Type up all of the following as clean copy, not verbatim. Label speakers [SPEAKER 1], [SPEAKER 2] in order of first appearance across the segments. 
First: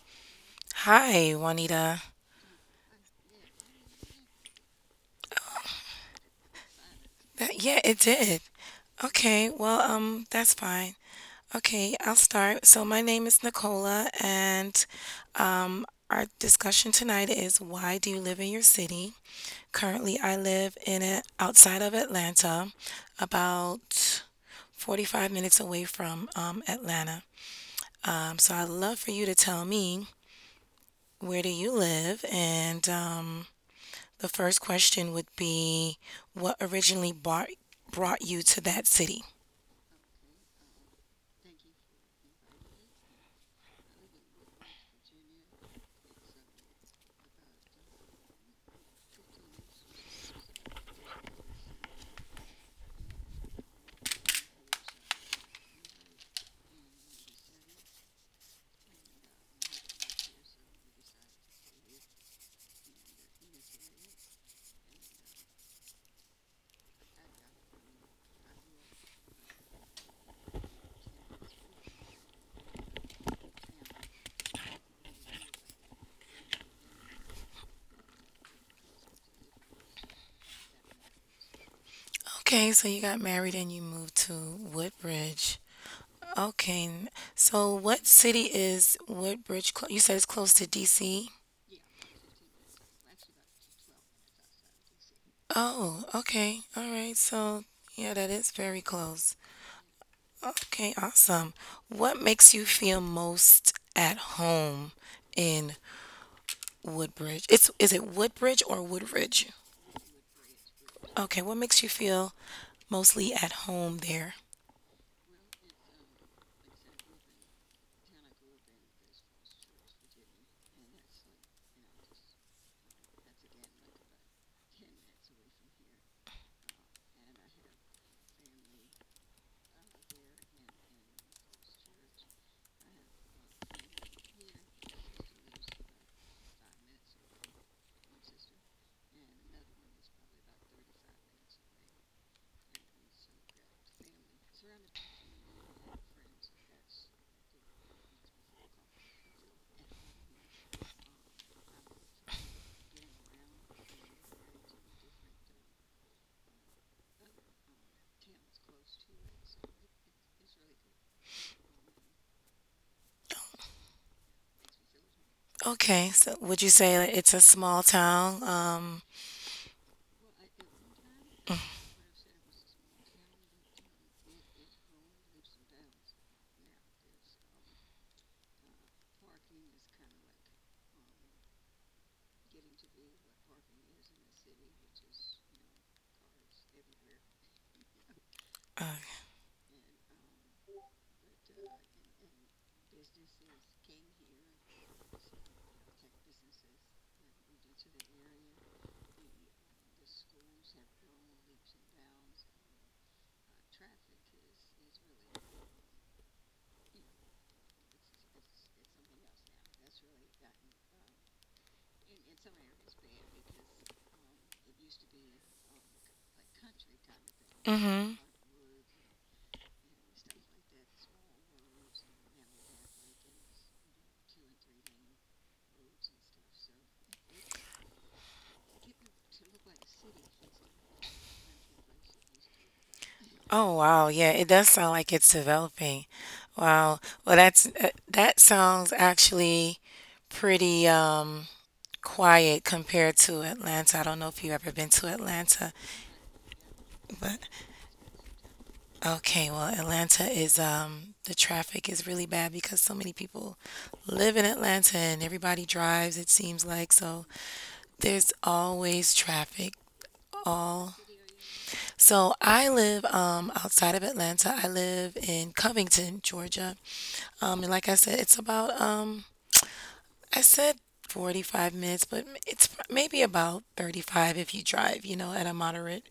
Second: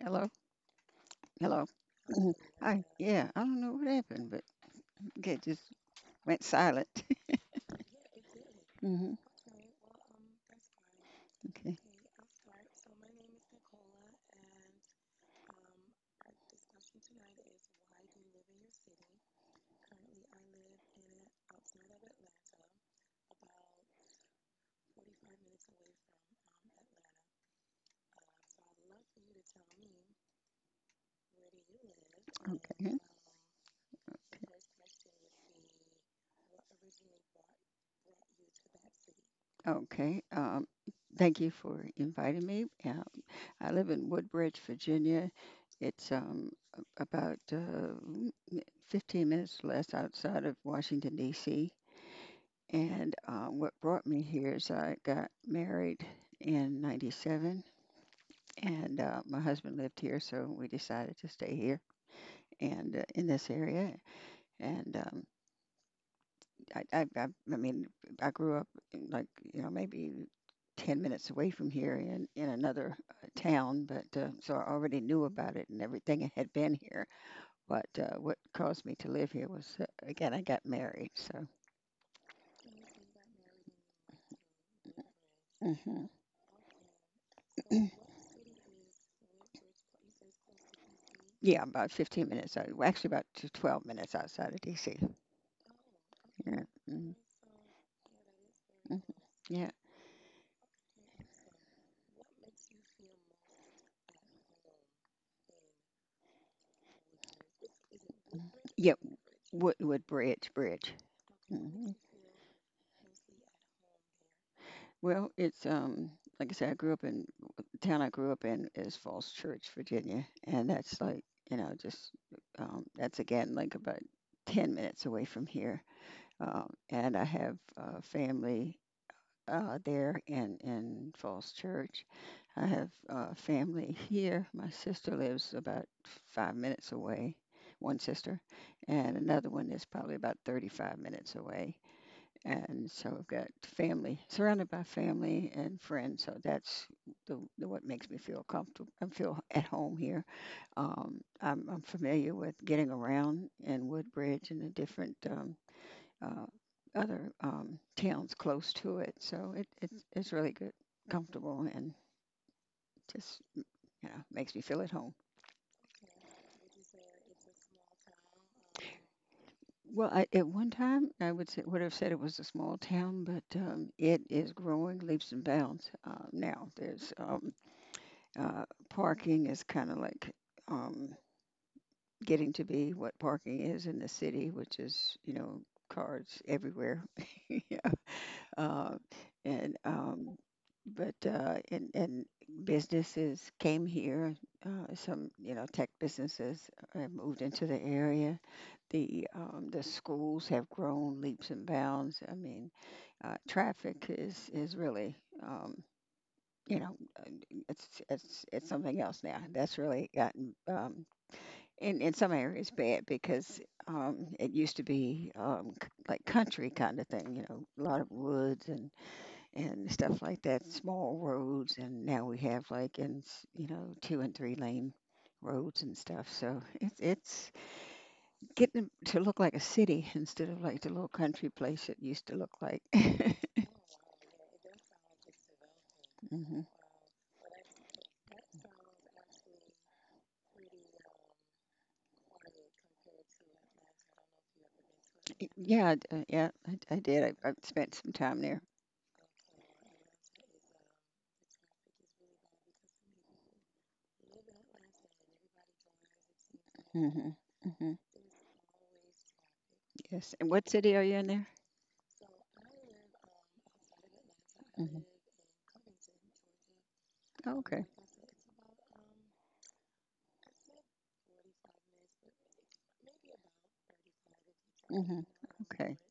[SPEAKER 1] Hello?
[SPEAKER 2] Hi,
[SPEAKER 1] Hello?
[SPEAKER 2] Juanita.
[SPEAKER 1] Mhm. Hi. Yeah, I don't know what happened, but okay, it just went silent.
[SPEAKER 2] That, yeah, it did.
[SPEAKER 1] hmm
[SPEAKER 2] Okay, well, that's fine.
[SPEAKER 1] Okay.
[SPEAKER 2] Okay, I'll start. So my name is Nicola, and our discussion tonight is, why do you live in your city? Currently, I live in it outside of Atlanta, about 45 minutes away from Atlanta. So I'd love for you to tell me, where do you live? And
[SPEAKER 1] Okay.
[SPEAKER 2] the first question would be, what originally brought you to that city?
[SPEAKER 1] Okay. Thank you for inviting me. I live in Woodbridge, Virginia. It's about 15 minutes less outside of Washington, D.C. And What brought me here is I got married in 97, and my husband lived here, so we decided to stay here. And in this area. And I, I, I, I mean, I grew up in maybe 10 minutes away from here in another town, but so I already knew about it and everything and had been here. But what caused me to live here was again, I got married, so.
[SPEAKER 2] Okay, so you got married and you moved to Woodbridge.
[SPEAKER 1] Hmm
[SPEAKER 2] Okay, so what city is Woodbridge? You said it's close to DC?
[SPEAKER 1] Yeah, about 15 minutes. Well, actually, about 12 minutes outside of DC.
[SPEAKER 2] Oh, okay.
[SPEAKER 1] Yeah.
[SPEAKER 2] All
[SPEAKER 1] hmm
[SPEAKER 2] right. So, yeah, that is very close.
[SPEAKER 1] Yeah.
[SPEAKER 2] Okay, awesome. What makes you feel most at home in Woodbridge? It's, is it Woodbridge or
[SPEAKER 1] Yeah.
[SPEAKER 2] Woodridge?
[SPEAKER 1] Woodbridge Bridge.
[SPEAKER 2] Okay, what makes you feel mostly at home there?
[SPEAKER 1] Well, it's like I said, I grew up in the town I grew up in is Falls Church, Virginia, and that's like you know just that's again like about 10 minutes away from here, and I have family there in Falls Church. I have family here. My sister lives about 5 minutes away, one sister, and another one is probably about 35 minutes away. And so surrounded by family and friends. So that's the what makes me feel comfortable. I feel at home here. I'm familiar with getting around in Woodbridge and the different uh, other towns close to it. So it's really good, comfortable, and just makes me feel at home.
[SPEAKER 2] Okay, so would you say that it's a small town? Um,
[SPEAKER 1] Well, I, at one time, I would would have said it was a small town, but it is growing leaps and bounds now. There's Parking is kind of like um, getting to be what parking is in the city, which is, you know, cars everywhere. yeah. Uh, and, um, and businesses came here. Some, you know, tech businesses moved into the area. The schools have grown leaps and bounds. I mean, traffic is really, um, you know, uh, it's something else now. That's really gotten in some areas bad because it used to be like country kind of thing. You know, a lot of
[SPEAKER 2] mm-hmm.
[SPEAKER 1] woods and stuff like that, small roads, and now we have like in s- you know two and three lane roads and stuff. So it's getting to look like a city instead of like the little country place it used to look like.
[SPEAKER 2] Oh wow, yeah, it does sound like it's developing.
[SPEAKER 1] hmm
[SPEAKER 2] Wow. Well, that's that sounds actually pretty quiet compared to Atlanta. I don't know if you've ever been to Atlanta,
[SPEAKER 1] Yeah, I did.
[SPEAKER 2] but
[SPEAKER 1] I spent some time there.
[SPEAKER 2] okay, well, Atlanta is the traffic is really bad because so many people live in Atlanta and everybody drives, it seems like. So
[SPEAKER 1] Mm-hmm. Mm-hmm.
[SPEAKER 2] there's always traffic
[SPEAKER 1] Yes. And what city
[SPEAKER 2] all.
[SPEAKER 1] are you in there?
[SPEAKER 2] So I live outside of Atlanta. I
[SPEAKER 1] Mm-hmm.
[SPEAKER 2] live in Covington, Georgia.
[SPEAKER 1] Oh,
[SPEAKER 2] And
[SPEAKER 1] okay.
[SPEAKER 2] like I said, it's about I said 45 minutes, but it's maybe about 35 if you drive, you
[SPEAKER 1] Mm-hmm.
[SPEAKER 2] know, at a
[SPEAKER 1] Okay.
[SPEAKER 2] moderate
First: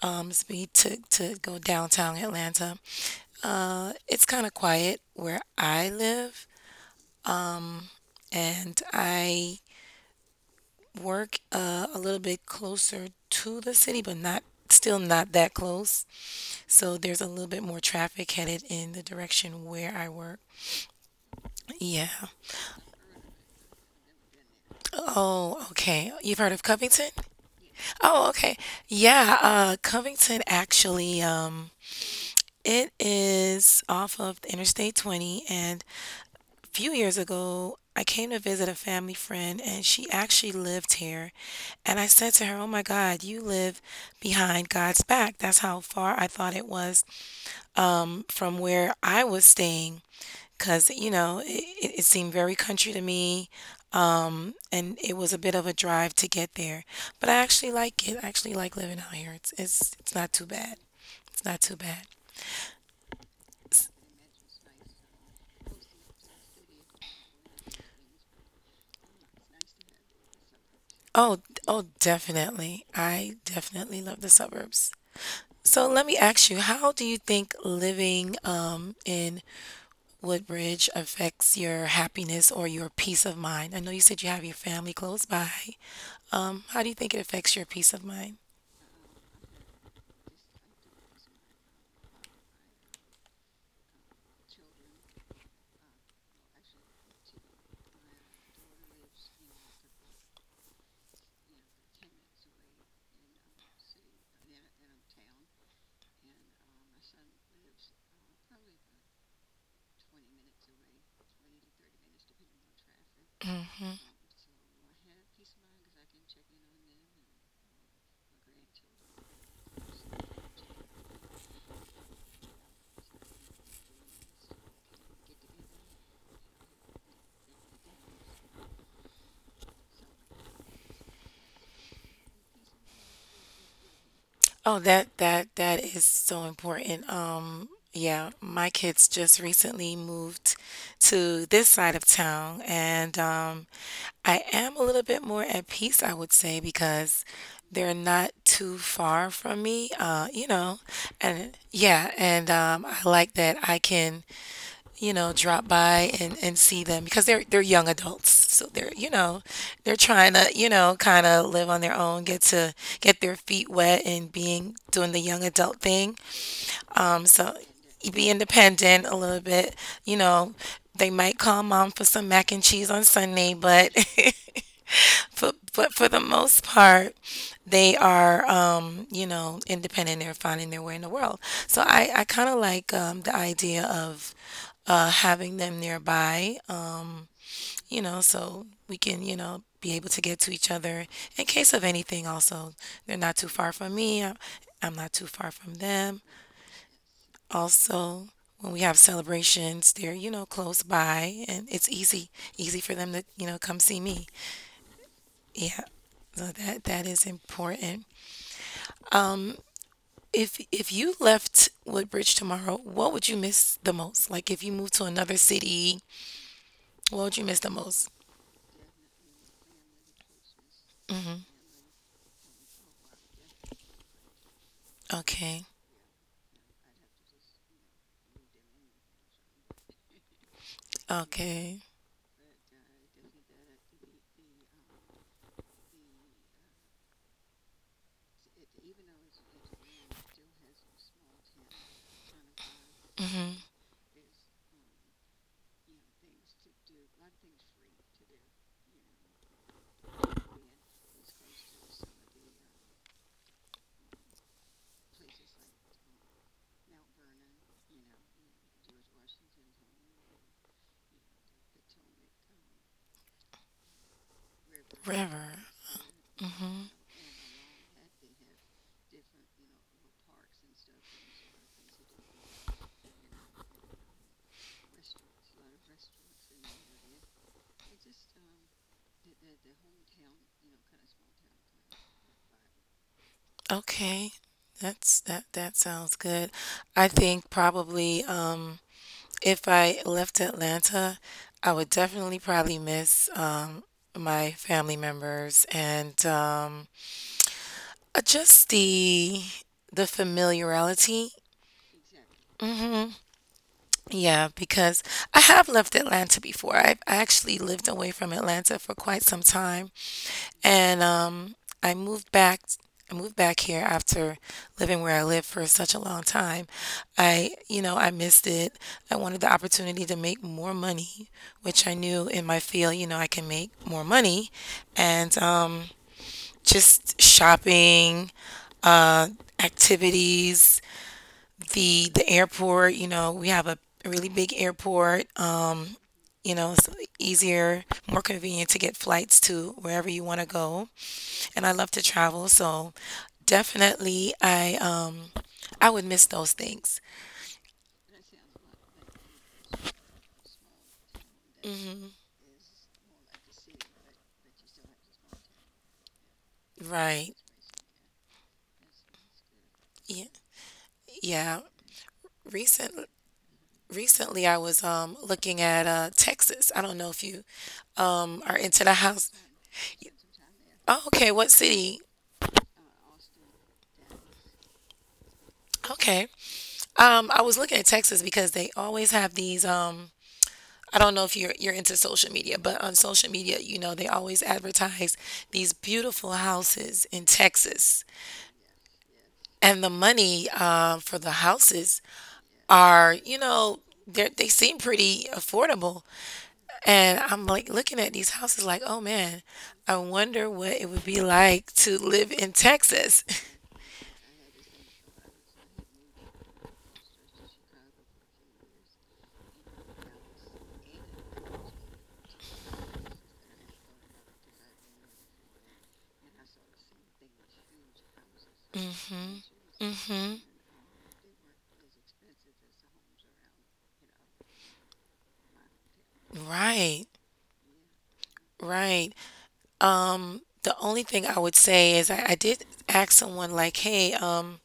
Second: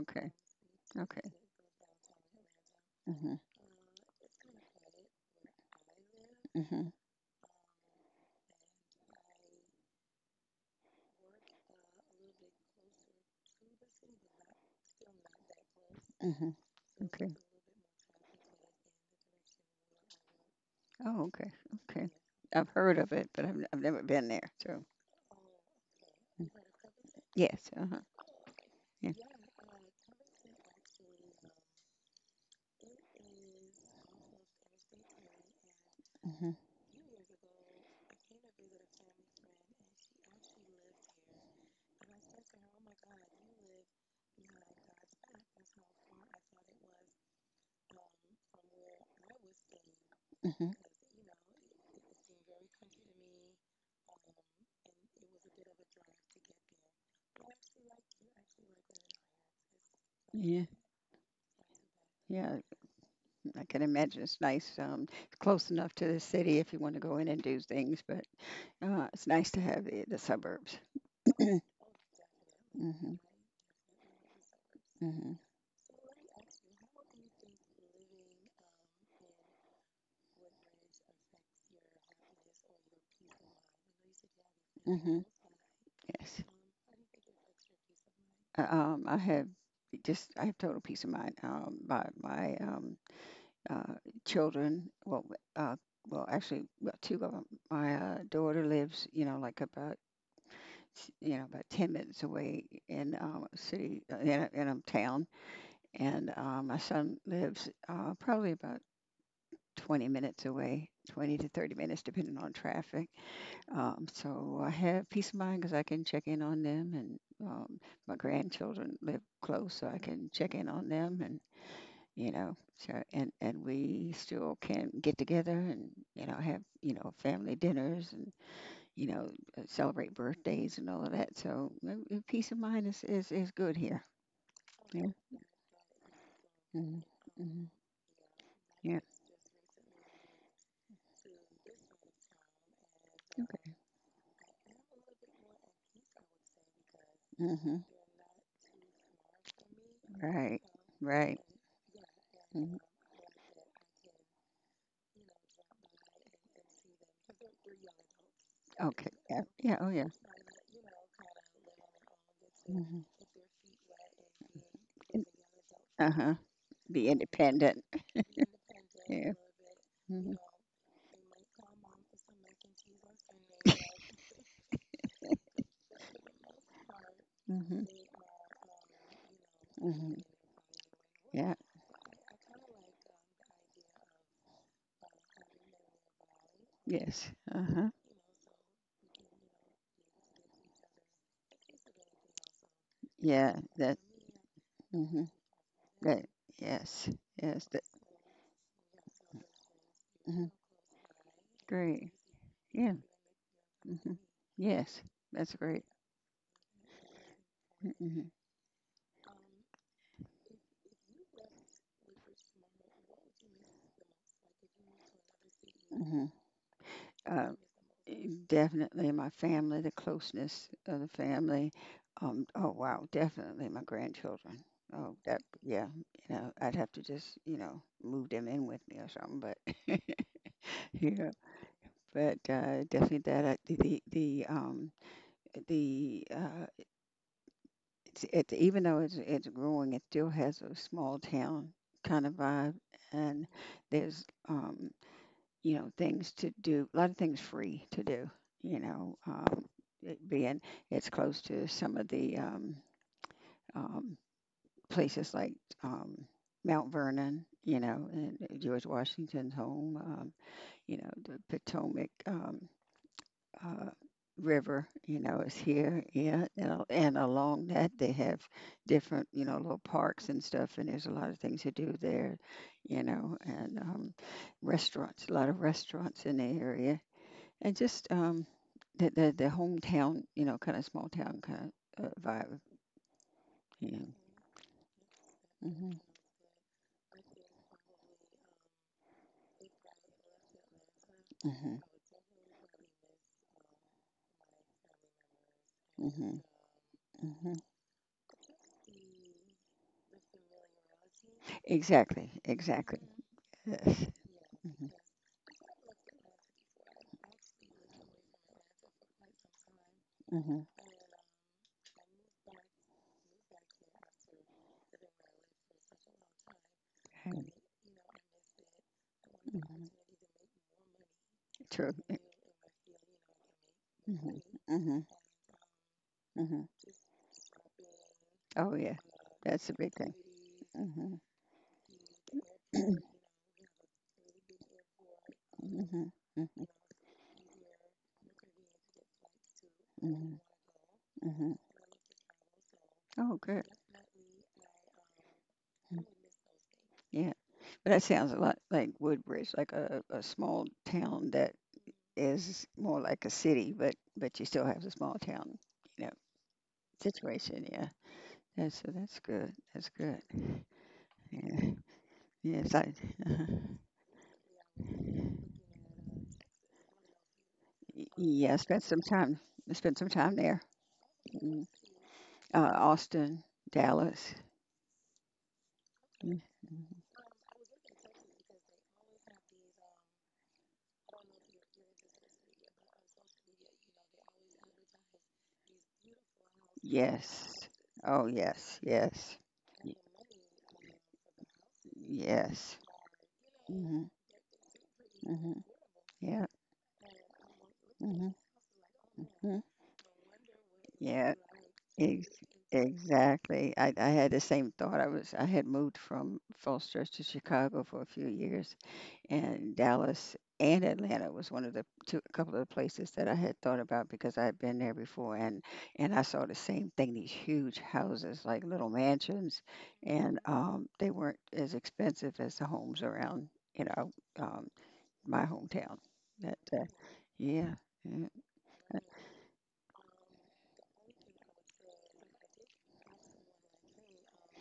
[SPEAKER 1] Okay.
[SPEAKER 2] speed to
[SPEAKER 1] Okay.
[SPEAKER 2] go downtown Atlanta.
[SPEAKER 1] Mm-hmm.
[SPEAKER 2] It's kind of quiet where I live.
[SPEAKER 1] Mm-hmm.
[SPEAKER 2] Um, and I work a little bit closer to the city, but not still not that close.
[SPEAKER 1] Mm-hmm.
[SPEAKER 2] So there's a
[SPEAKER 1] Okay.
[SPEAKER 2] little bit more traffic headed in the direction where I work.
[SPEAKER 1] Oh, okay.
[SPEAKER 2] Yeah.
[SPEAKER 1] Okay. I've heard of it, but I've never been there. So,
[SPEAKER 2] Oh, okay. You've heard of Covington?
[SPEAKER 1] yes. Uh-huh.
[SPEAKER 2] Oh, okay.
[SPEAKER 1] Yeah.
[SPEAKER 2] Yeah, Covington actually, it is off of Interstate 20, and
[SPEAKER 1] Mm-hmm.
[SPEAKER 2] few years ago, I came to visit a family friend and she actually lived here. And I said to her, "Oh my God, you live behind God's back." That's how far I thought it was from where I was staying.
[SPEAKER 1] Mm-hmm.
[SPEAKER 2] Because, you know, it seemed very country to me. And it was a bit of a drive to get there. But I actually like it. I actually like living out here. It's not too
[SPEAKER 1] Yeah.
[SPEAKER 2] bad. It's not too bad.
[SPEAKER 1] Yeah. I can imagine it's nice. It's close enough to the city if you want to go in and do things, but it's nice to have the suburbs.
[SPEAKER 2] Oh, oh, definitely.
[SPEAKER 1] Mm-hmm.
[SPEAKER 2] I definitely love the suburbs.
[SPEAKER 1] Mm-hmm.
[SPEAKER 2] So let me ask you, how do you think living in Woodbridge affects your happiness or your peace of mind? I know you said you have your family
[SPEAKER 1] Mm-hmm.
[SPEAKER 2] close by.
[SPEAKER 1] Yes.
[SPEAKER 2] How do you think it affects your peace of mind?
[SPEAKER 1] I have just I have total peace of mind. My my uh, children, uh, well, actually, two of them. My daughter lives, you know, like about about 10 minutes away in a city in a town, and my son lives probably about 20 minutes away, 20 to 30 minutes, depending on traffic.
[SPEAKER 2] Hmm.
[SPEAKER 1] So I have peace of mind because I can check in on them, and um, my grandchildren live close, so I can check in on them, and you know, so and we still can get together and you know have you know family dinners and you know celebrate birthdays and all of that. So peace of mind is good here.
[SPEAKER 2] Oh,
[SPEAKER 1] Yeah.
[SPEAKER 2] that that is so
[SPEAKER 1] hmm
[SPEAKER 2] important.
[SPEAKER 1] hmm
[SPEAKER 2] Yeah, my
[SPEAKER 1] Yeah.
[SPEAKER 2] kids just recently moved to this side of town, and
[SPEAKER 1] Okay.
[SPEAKER 2] I am a little bit more at peace, I would say, because
[SPEAKER 1] hmm
[SPEAKER 2] they're not too far from me, you
[SPEAKER 1] Right.
[SPEAKER 2] know,
[SPEAKER 1] Right.
[SPEAKER 2] and yeah, and
[SPEAKER 1] hmm
[SPEAKER 2] I like that I can, you know, drop by and see them because they're young adults, so they're, you
[SPEAKER 1] Okay.
[SPEAKER 2] know,
[SPEAKER 1] Yeah. Yeah. Oh
[SPEAKER 2] they're
[SPEAKER 1] yeah.
[SPEAKER 2] trying to, you know, kind of live on their own, get to
[SPEAKER 1] hmm
[SPEAKER 2] get their feet wet and being doing the young adult
[SPEAKER 1] Uh
[SPEAKER 2] thing.
[SPEAKER 1] huh. Be
[SPEAKER 2] So
[SPEAKER 1] independent.
[SPEAKER 2] you be independent a
[SPEAKER 1] Yeah.
[SPEAKER 2] little bit. You
[SPEAKER 1] Mm-hmm.
[SPEAKER 2] know, they might call mom for some mac and cheese on Sunday, but but for the most part, they
[SPEAKER 1] Mm-hmm.
[SPEAKER 2] are you know, independent.
[SPEAKER 1] Mm-hmm.
[SPEAKER 2] They're finding their way in the world.
[SPEAKER 1] Yeah.
[SPEAKER 2] So I kind of like the idea of having them nearby.
[SPEAKER 1] Yes. Uh-huh.
[SPEAKER 2] You know, so we can, you know, be able to get to each other in case of anything. Also, they're not too
[SPEAKER 1] Yeah.
[SPEAKER 2] far from
[SPEAKER 1] That.
[SPEAKER 2] me. I'm not too
[SPEAKER 1] Mm-hmm.
[SPEAKER 2] far from them.
[SPEAKER 1] That. Yes. Yes. That.
[SPEAKER 2] Also, when we have celebrations, they're, you know,
[SPEAKER 1] Mm-hmm.
[SPEAKER 2] close by and it's
[SPEAKER 1] Great.
[SPEAKER 2] easy easy for
[SPEAKER 1] Yeah.
[SPEAKER 2] them to, you know, come see
[SPEAKER 1] Mm-hmm.
[SPEAKER 2] me.
[SPEAKER 1] Yes. That's
[SPEAKER 2] Yeah.
[SPEAKER 1] great.
[SPEAKER 2] So that is important.
[SPEAKER 1] Mm-hmm.
[SPEAKER 2] Um, if you left Woodbridge tomorrow, what would you miss the most? Like, if you moved to another city,
[SPEAKER 1] Mm-hmm.
[SPEAKER 2] what would you
[SPEAKER 1] Uh,
[SPEAKER 2] miss the most?
[SPEAKER 1] e- definitely my family, the closeness of the
[SPEAKER 2] Mhm.
[SPEAKER 1] family. Oh wow. Definitely my grandchildren. Oh, that.
[SPEAKER 2] Okay.
[SPEAKER 1] Yeah. You know, I'd have to just you know move them in with me or something, but. Yeah,
[SPEAKER 2] Okay.
[SPEAKER 1] but definitely that the It's, even though it's growing, it still has a small town kind of vibe, and
[SPEAKER 2] Mhm.
[SPEAKER 1] there's you know things to do, a lot of things free to do. You know, it being it's close to some of the um, places like um, Mount Vernon, you know, and George Washington's home, you know, the Potomac. Uh, River, you know,
[SPEAKER 2] River.
[SPEAKER 1] is here. Yeah, you know,
[SPEAKER 2] Mhm.
[SPEAKER 1] and along that they have different, you know, little parks and stuff, and there's a lot of things to do there, you know, and restaurants, a lot of restaurants in the area, and just the the hometown, you know, kind of small town kind of vibe. Yeah.
[SPEAKER 2] Okay. That's that that
[SPEAKER 1] hmm
[SPEAKER 2] sounds good. I think probably if I left Atlanta, I
[SPEAKER 1] hmm
[SPEAKER 2] would definitely probably miss my family members and
[SPEAKER 1] hmm hmm
[SPEAKER 2] just the familiarity.
[SPEAKER 1] Exactly. Exactly.
[SPEAKER 2] Hmm. Yeah, because I have left Atlanta before. I actually lived away from Atlanta for quite some time.
[SPEAKER 1] hmm hmm
[SPEAKER 2] And I moved back. I moved back here after living where I lived for such a long time. I, you know, I missed it. I wanted the opportunity to make more money, which I
[SPEAKER 1] True.
[SPEAKER 2] knew in my field, you know, I can make more
[SPEAKER 1] Hmm
[SPEAKER 2] money,
[SPEAKER 1] hmm
[SPEAKER 2] and
[SPEAKER 1] hmm
[SPEAKER 2] just shopping,
[SPEAKER 1] Oh yeah,
[SPEAKER 2] uh,
[SPEAKER 1] that's a big thing.
[SPEAKER 2] activities,
[SPEAKER 1] Hmm
[SPEAKER 2] the airport. You know, we have a really big airport.
[SPEAKER 1] hmm
[SPEAKER 2] You know,
[SPEAKER 1] hmm
[SPEAKER 2] it's easier, more convenient to get flights to wherever you
[SPEAKER 1] hmm
[SPEAKER 2] want to go
[SPEAKER 1] hmm
[SPEAKER 2] and I love to travel, so
[SPEAKER 1] Oh good.
[SPEAKER 2] definitely I would
[SPEAKER 1] Mm,
[SPEAKER 2] miss those things.
[SPEAKER 1] yeah, but that sounds a lot like Woodbridge, like a small town that
[SPEAKER 2] Hmm.
[SPEAKER 1] is more like a city, but you still have the small town, you know,
[SPEAKER 2] Right.
[SPEAKER 1] situation. Yeah. That's, so that's good. That's
[SPEAKER 2] Yeah.
[SPEAKER 1] good.
[SPEAKER 2] Yeah.
[SPEAKER 1] Yeah. Yes,
[SPEAKER 2] Recent
[SPEAKER 1] I. uh
[SPEAKER 2] recently I was looking at Texas. I don't know if you are
[SPEAKER 1] Yeah, I
[SPEAKER 2] into
[SPEAKER 1] spent
[SPEAKER 2] the
[SPEAKER 1] some
[SPEAKER 2] house.
[SPEAKER 1] time. There.
[SPEAKER 2] Oh, okay, what
[SPEAKER 1] Mm.
[SPEAKER 2] city?
[SPEAKER 1] Austin, Dallas.
[SPEAKER 2] Okay.
[SPEAKER 1] Mm-hmm.
[SPEAKER 2] Um, I was looking at Texas because they always have these I don't know if you're into social media, but on social media, you know, they always advertise these beautiful houses in
[SPEAKER 1] Yes.
[SPEAKER 2] Texas.
[SPEAKER 1] Oh, yes. Yes.
[SPEAKER 2] And the
[SPEAKER 1] Y-
[SPEAKER 2] money for the houses
[SPEAKER 1] Yes.
[SPEAKER 2] are, you know,
[SPEAKER 1] Mhm.
[SPEAKER 2] they seem pretty
[SPEAKER 1] Mhm.
[SPEAKER 2] affordable.
[SPEAKER 1] Yeah.
[SPEAKER 2] And I'm like looking at these
[SPEAKER 1] Mhm.
[SPEAKER 2] houses, like, oh man,
[SPEAKER 1] Mhm.
[SPEAKER 2] I wonder what it would be
[SPEAKER 1] Yeah.
[SPEAKER 2] like to live
[SPEAKER 1] Ex-
[SPEAKER 2] in Texas.
[SPEAKER 1] exactly. I had the same thought. I had moved from Falls Church to Chicago for a few years, and Dallas and Atlanta was one of the two, a couple of the places that I had thought about because I had been there before, and I saw the same thing, these huge houses, like little
[SPEAKER 2] Hmm.
[SPEAKER 1] mansions,
[SPEAKER 2] Mhm.
[SPEAKER 1] and they weren't as expensive as the homes around, you know, um, my hometown. That,
[SPEAKER 2] Right,
[SPEAKER 1] yeah, yeah.
[SPEAKER 2] right. The only thing I would say is I did ask someone like, hey,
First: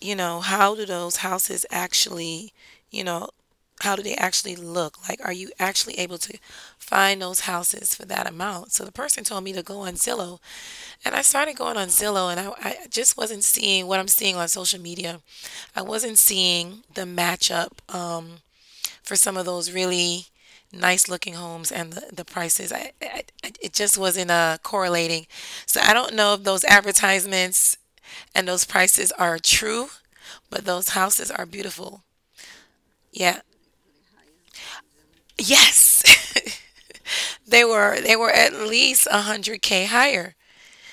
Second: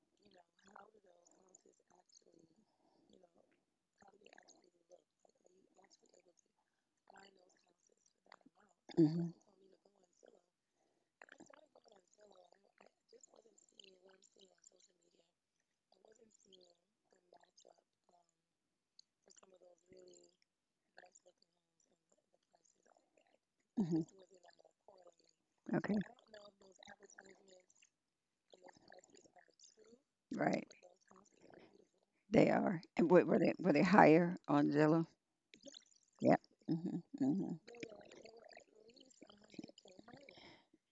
[SPEAKER 2] you know, how do those houses actually, you know, how do they actually look? Like, are you actually able to find those houses for that amount? So the person
[SPEAKER 1] hmm
[SPEAKER 2] told me to go on Zillow, and I started going on Zillow, and I just wasn't seeing what I'm seeing on social media. I wasn't seeing the matchup for some of those really nice looking homes and the prices. It just
[SPEAKER 1] hmm
[SPEAKER 2] wasn't correlating. So I
[SPEAKER 1] okay,
[SPEAKER 2] don't know if those advertisements and those prices are true, but
[SPEAKER 1] right,
[SPEAKER 2] those houses are beautiful.
[SPEAKER 1] they are. And what,
[SPEAKER 2] Yeah.
[SPEAKER 1] were they higher on Zillow?
[SPEAKER 2] Yes.
[SPEAKER 1] Yeah. hmm hmm
[SPEAKER 2] They were at least 100K higher.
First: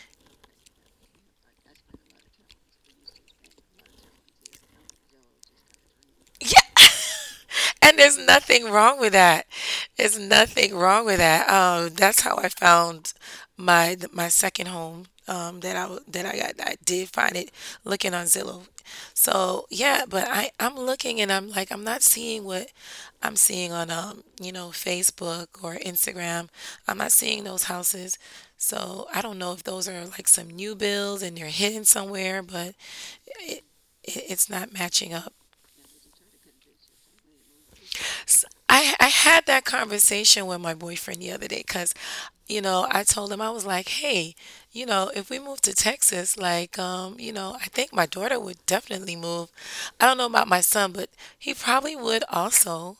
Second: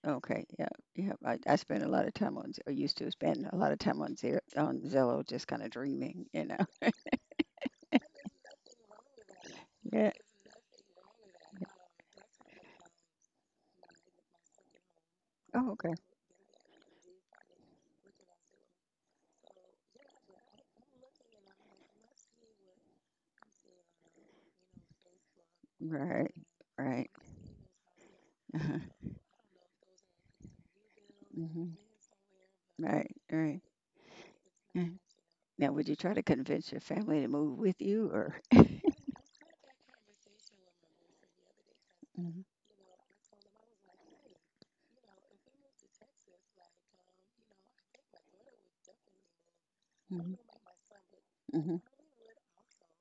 [SPEAKER 1] Okay, yeah. I spend a lot of time on, Z- or used to spend a lot of time on Zer on Zillow, just kind of dreaming, you know.
[SPEAKER 2] And there's nothing wrong with that.
[SPEAKER 1] Yeah.
[SPEAKER 2] There's nothing wrong with that. That's how I found my second home.
[SPEAKER 1] Oh, okay.
[SPEAKER 2] That I got. I did find it looking on Zillow. So yeah, but I'm looking and I'm like I'm not seeing what I'm seeing on you know, Facebook or
[SPEAKER 1] Right.
[SPEAKER 2] Instagram. I'm
[SPEAKER 1] Right.
[SPEAKER 2] not seeing those houses.
[SPEAKER 1] Uh-huh.
[SPEAKER 2] So I don't know if those are like some new builds and they're
[SPEAKER 1] hmm
[SPEAKER 2] hidden somewhere, but
[SPEAKER 1] Right. Right.
[SPEAKER 2] it, it it's not
[SPEAKER 1] Uh,
[SPEAKER 2] matching up.
[SPEAKER 1] Now, would you try to convince your family to move with you, or?
[SPEAKER 2] S I had that conversation with my boyfriend the other day because,
[SPEAKER 1] Mhm,
[SPEAKER 2] you know, I told him I was like, "Hey, you know, if we move to Texas, like, you know, I think my daughter would definitely move. I don't know
[SPEAKER 1] mhm,
[SPEAKER 2] about my son, but he
[SPEAKER 1] mhm.
[SPEAKER 2] probably would also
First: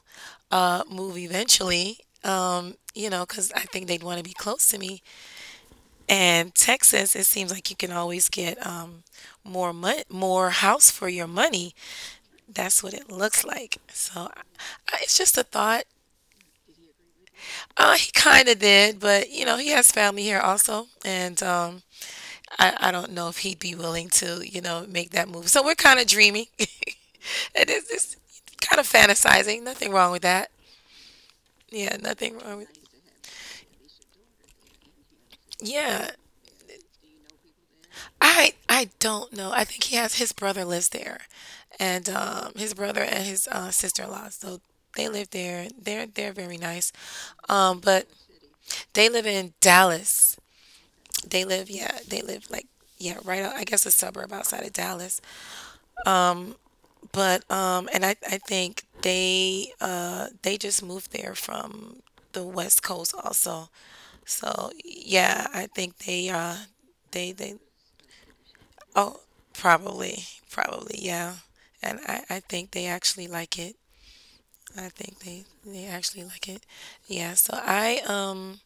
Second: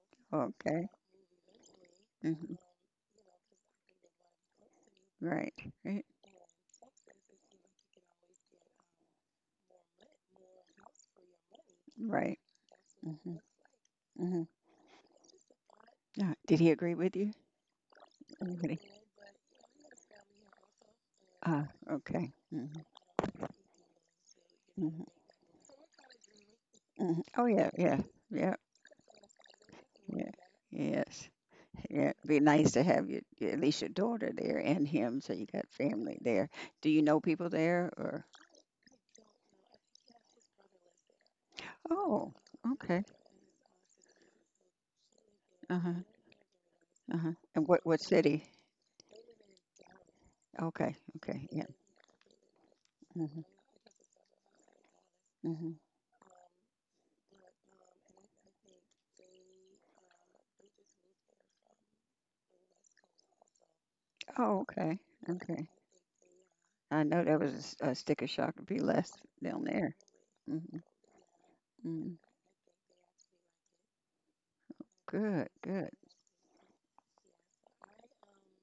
[SPEAKER 1] Okay.
[SPEAKER 2] move eventually.
[SPEAKER 1] hmm
[SPEAKER 2] You know, because I think they'd want to be close to me.
[SPEAKER 1] Right. Right.
[SPEAKER 2] And Texas, it seems like you can always get more house for your money."
[SPEAKER 1] Right.
[SPEAKER 2] That's what it
[SPEAKER 1] hmm
[SPEAKER 2] looks like. So
[SPEAKER 1] hmm
[SPEAKER 2] it's just a thought.
[SPEAKER 1] Did he agree with you?
[SPEAKER 2] He kind of
[SPEAKER 1] Anybody?
[SPEAKER 2] did, but you know, he has family here also, and
[SPEAKER 1] Ah, okay. hmm
[SPEAKER 2] I don't know if he'd be willing to, you know,
[SPEAKER 1] hmm
[SPEAKER 2] make that move. So we're kind of dreaming.
[SPEAKER 1] hmm Oh,
[SPEAKER 2] It
[SPEAKER 1] yeah.
[SPEAKER 2] is,
[SPEAKER 1] Yeah.
[SPEAKER 2] it's
[SPEAKER 1] Yeah.
[SPEAKER 2] kind of fantasizing. Nothing wrong with
[SPEAKER 1] Yeah.
[SPEAKER 2] that.
[SPEAKER 1] Yes.
[SPEAKER 2] Yeah,
[SPEAKER 1] Yeah, it'd
[SPEAKER 2] nothing
[SPEAKER 1] be
[SPEAKER 2] wrong with.
[SPEAKER 1] nice to have your- at least your daughter there and him, so you got
[SPEAKER 2] Yeah.
[SPEAKER 1] family there. Do you know people there or?
[SPEAKER 2] I don't know. I think he has his brother lives there, and
[SPEAKER 1] Oh,
[SPEAKER 2] his brother
[SPEAKER 1] okay.
[SPEAKER 2] and his sister-in-law. So they live there.
[SPEAKER 1] Uh-huh.
[SPEAKER 2] They're very nice.
[SPEAKER 1] Uh-huh. And what
[SPEAKER 2] But
[SPEAKER 1] city?
[SPEAKER 2] they live in Dallas.
[SPEAKER 1] Okay.
[SPEAKER 2] They
[SPEAKER 1] Okay. Yeah.
[SPEAKER 2] live, yeah. They live like, yeah, right.
[SPEAKER 1] hmm
[SPEAKER 2] I guess a suburb outside of Dallas.
[SPEAKER 1] hmm
[SPEAKER 2] Um, but and I think they just moved there from the West Coast also.
[SPEAKER 1] Oh,
[SPEAKER 2] So
[SPEAKER 1] okay.
[SPEAKER 2] yeah, I
[SPEAKER 1] Okay.
[SPEAKER 2] think they
[SPEAKER 1] I know
[SPEAKER 2] they
[SPEAKER 1] there
[SPEAKER 2] they
[SPEAKER 1] was a sticker shock to be less
[SPEAKER 2] oh
[SPEAKER 1] down there.
[SPEAKER 2] probably
[SPEAKER 1] Hmm
[SPEAKER 2] probably, yeah, and
[SPEAKER 1] hmm
[SPEAKER 2] I think they actually like it. I think
[SPEAKER 1] Good.
[SPEAKER 2] they
[SPEAKER 1] Good.
[SPEAKER 2] actually like it. Yeah, so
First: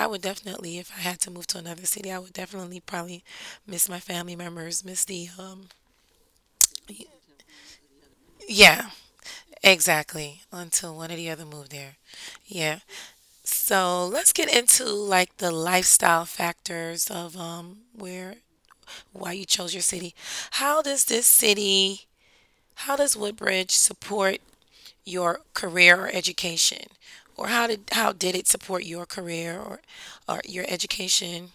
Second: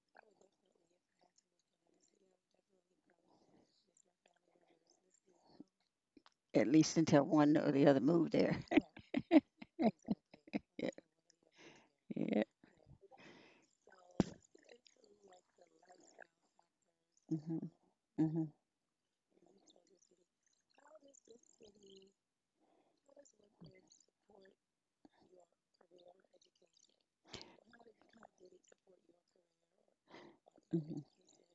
[SPEAKER 2] I would definitely, if I had to move to another city, I would definitely probably miss my family members, miss the
[SPEAKER 1] At least
[SPEAKER 2] y-
[SPEAKER 1] until one or the other moved there.
[SPEAKER 2] yeah, exactly,
[SPEAKER 1] Yeah.
[SPEAKER 2] until one or the other moved there.
[SPEAKER 1] Yeah.
[SPEAKER 2] Yeah. So let's get into like the lifestyle factors of
[SPEAKER 1] hmm
[SPEAKER 2] where
[SPEAKER 1] hmm
[SPEAKER 2] why you chose your city. How does this city, how does Woodbridge support your career or education? Or how did it support your career or your
[SPEAKER 1] hmm
[SPEAKER 2] education?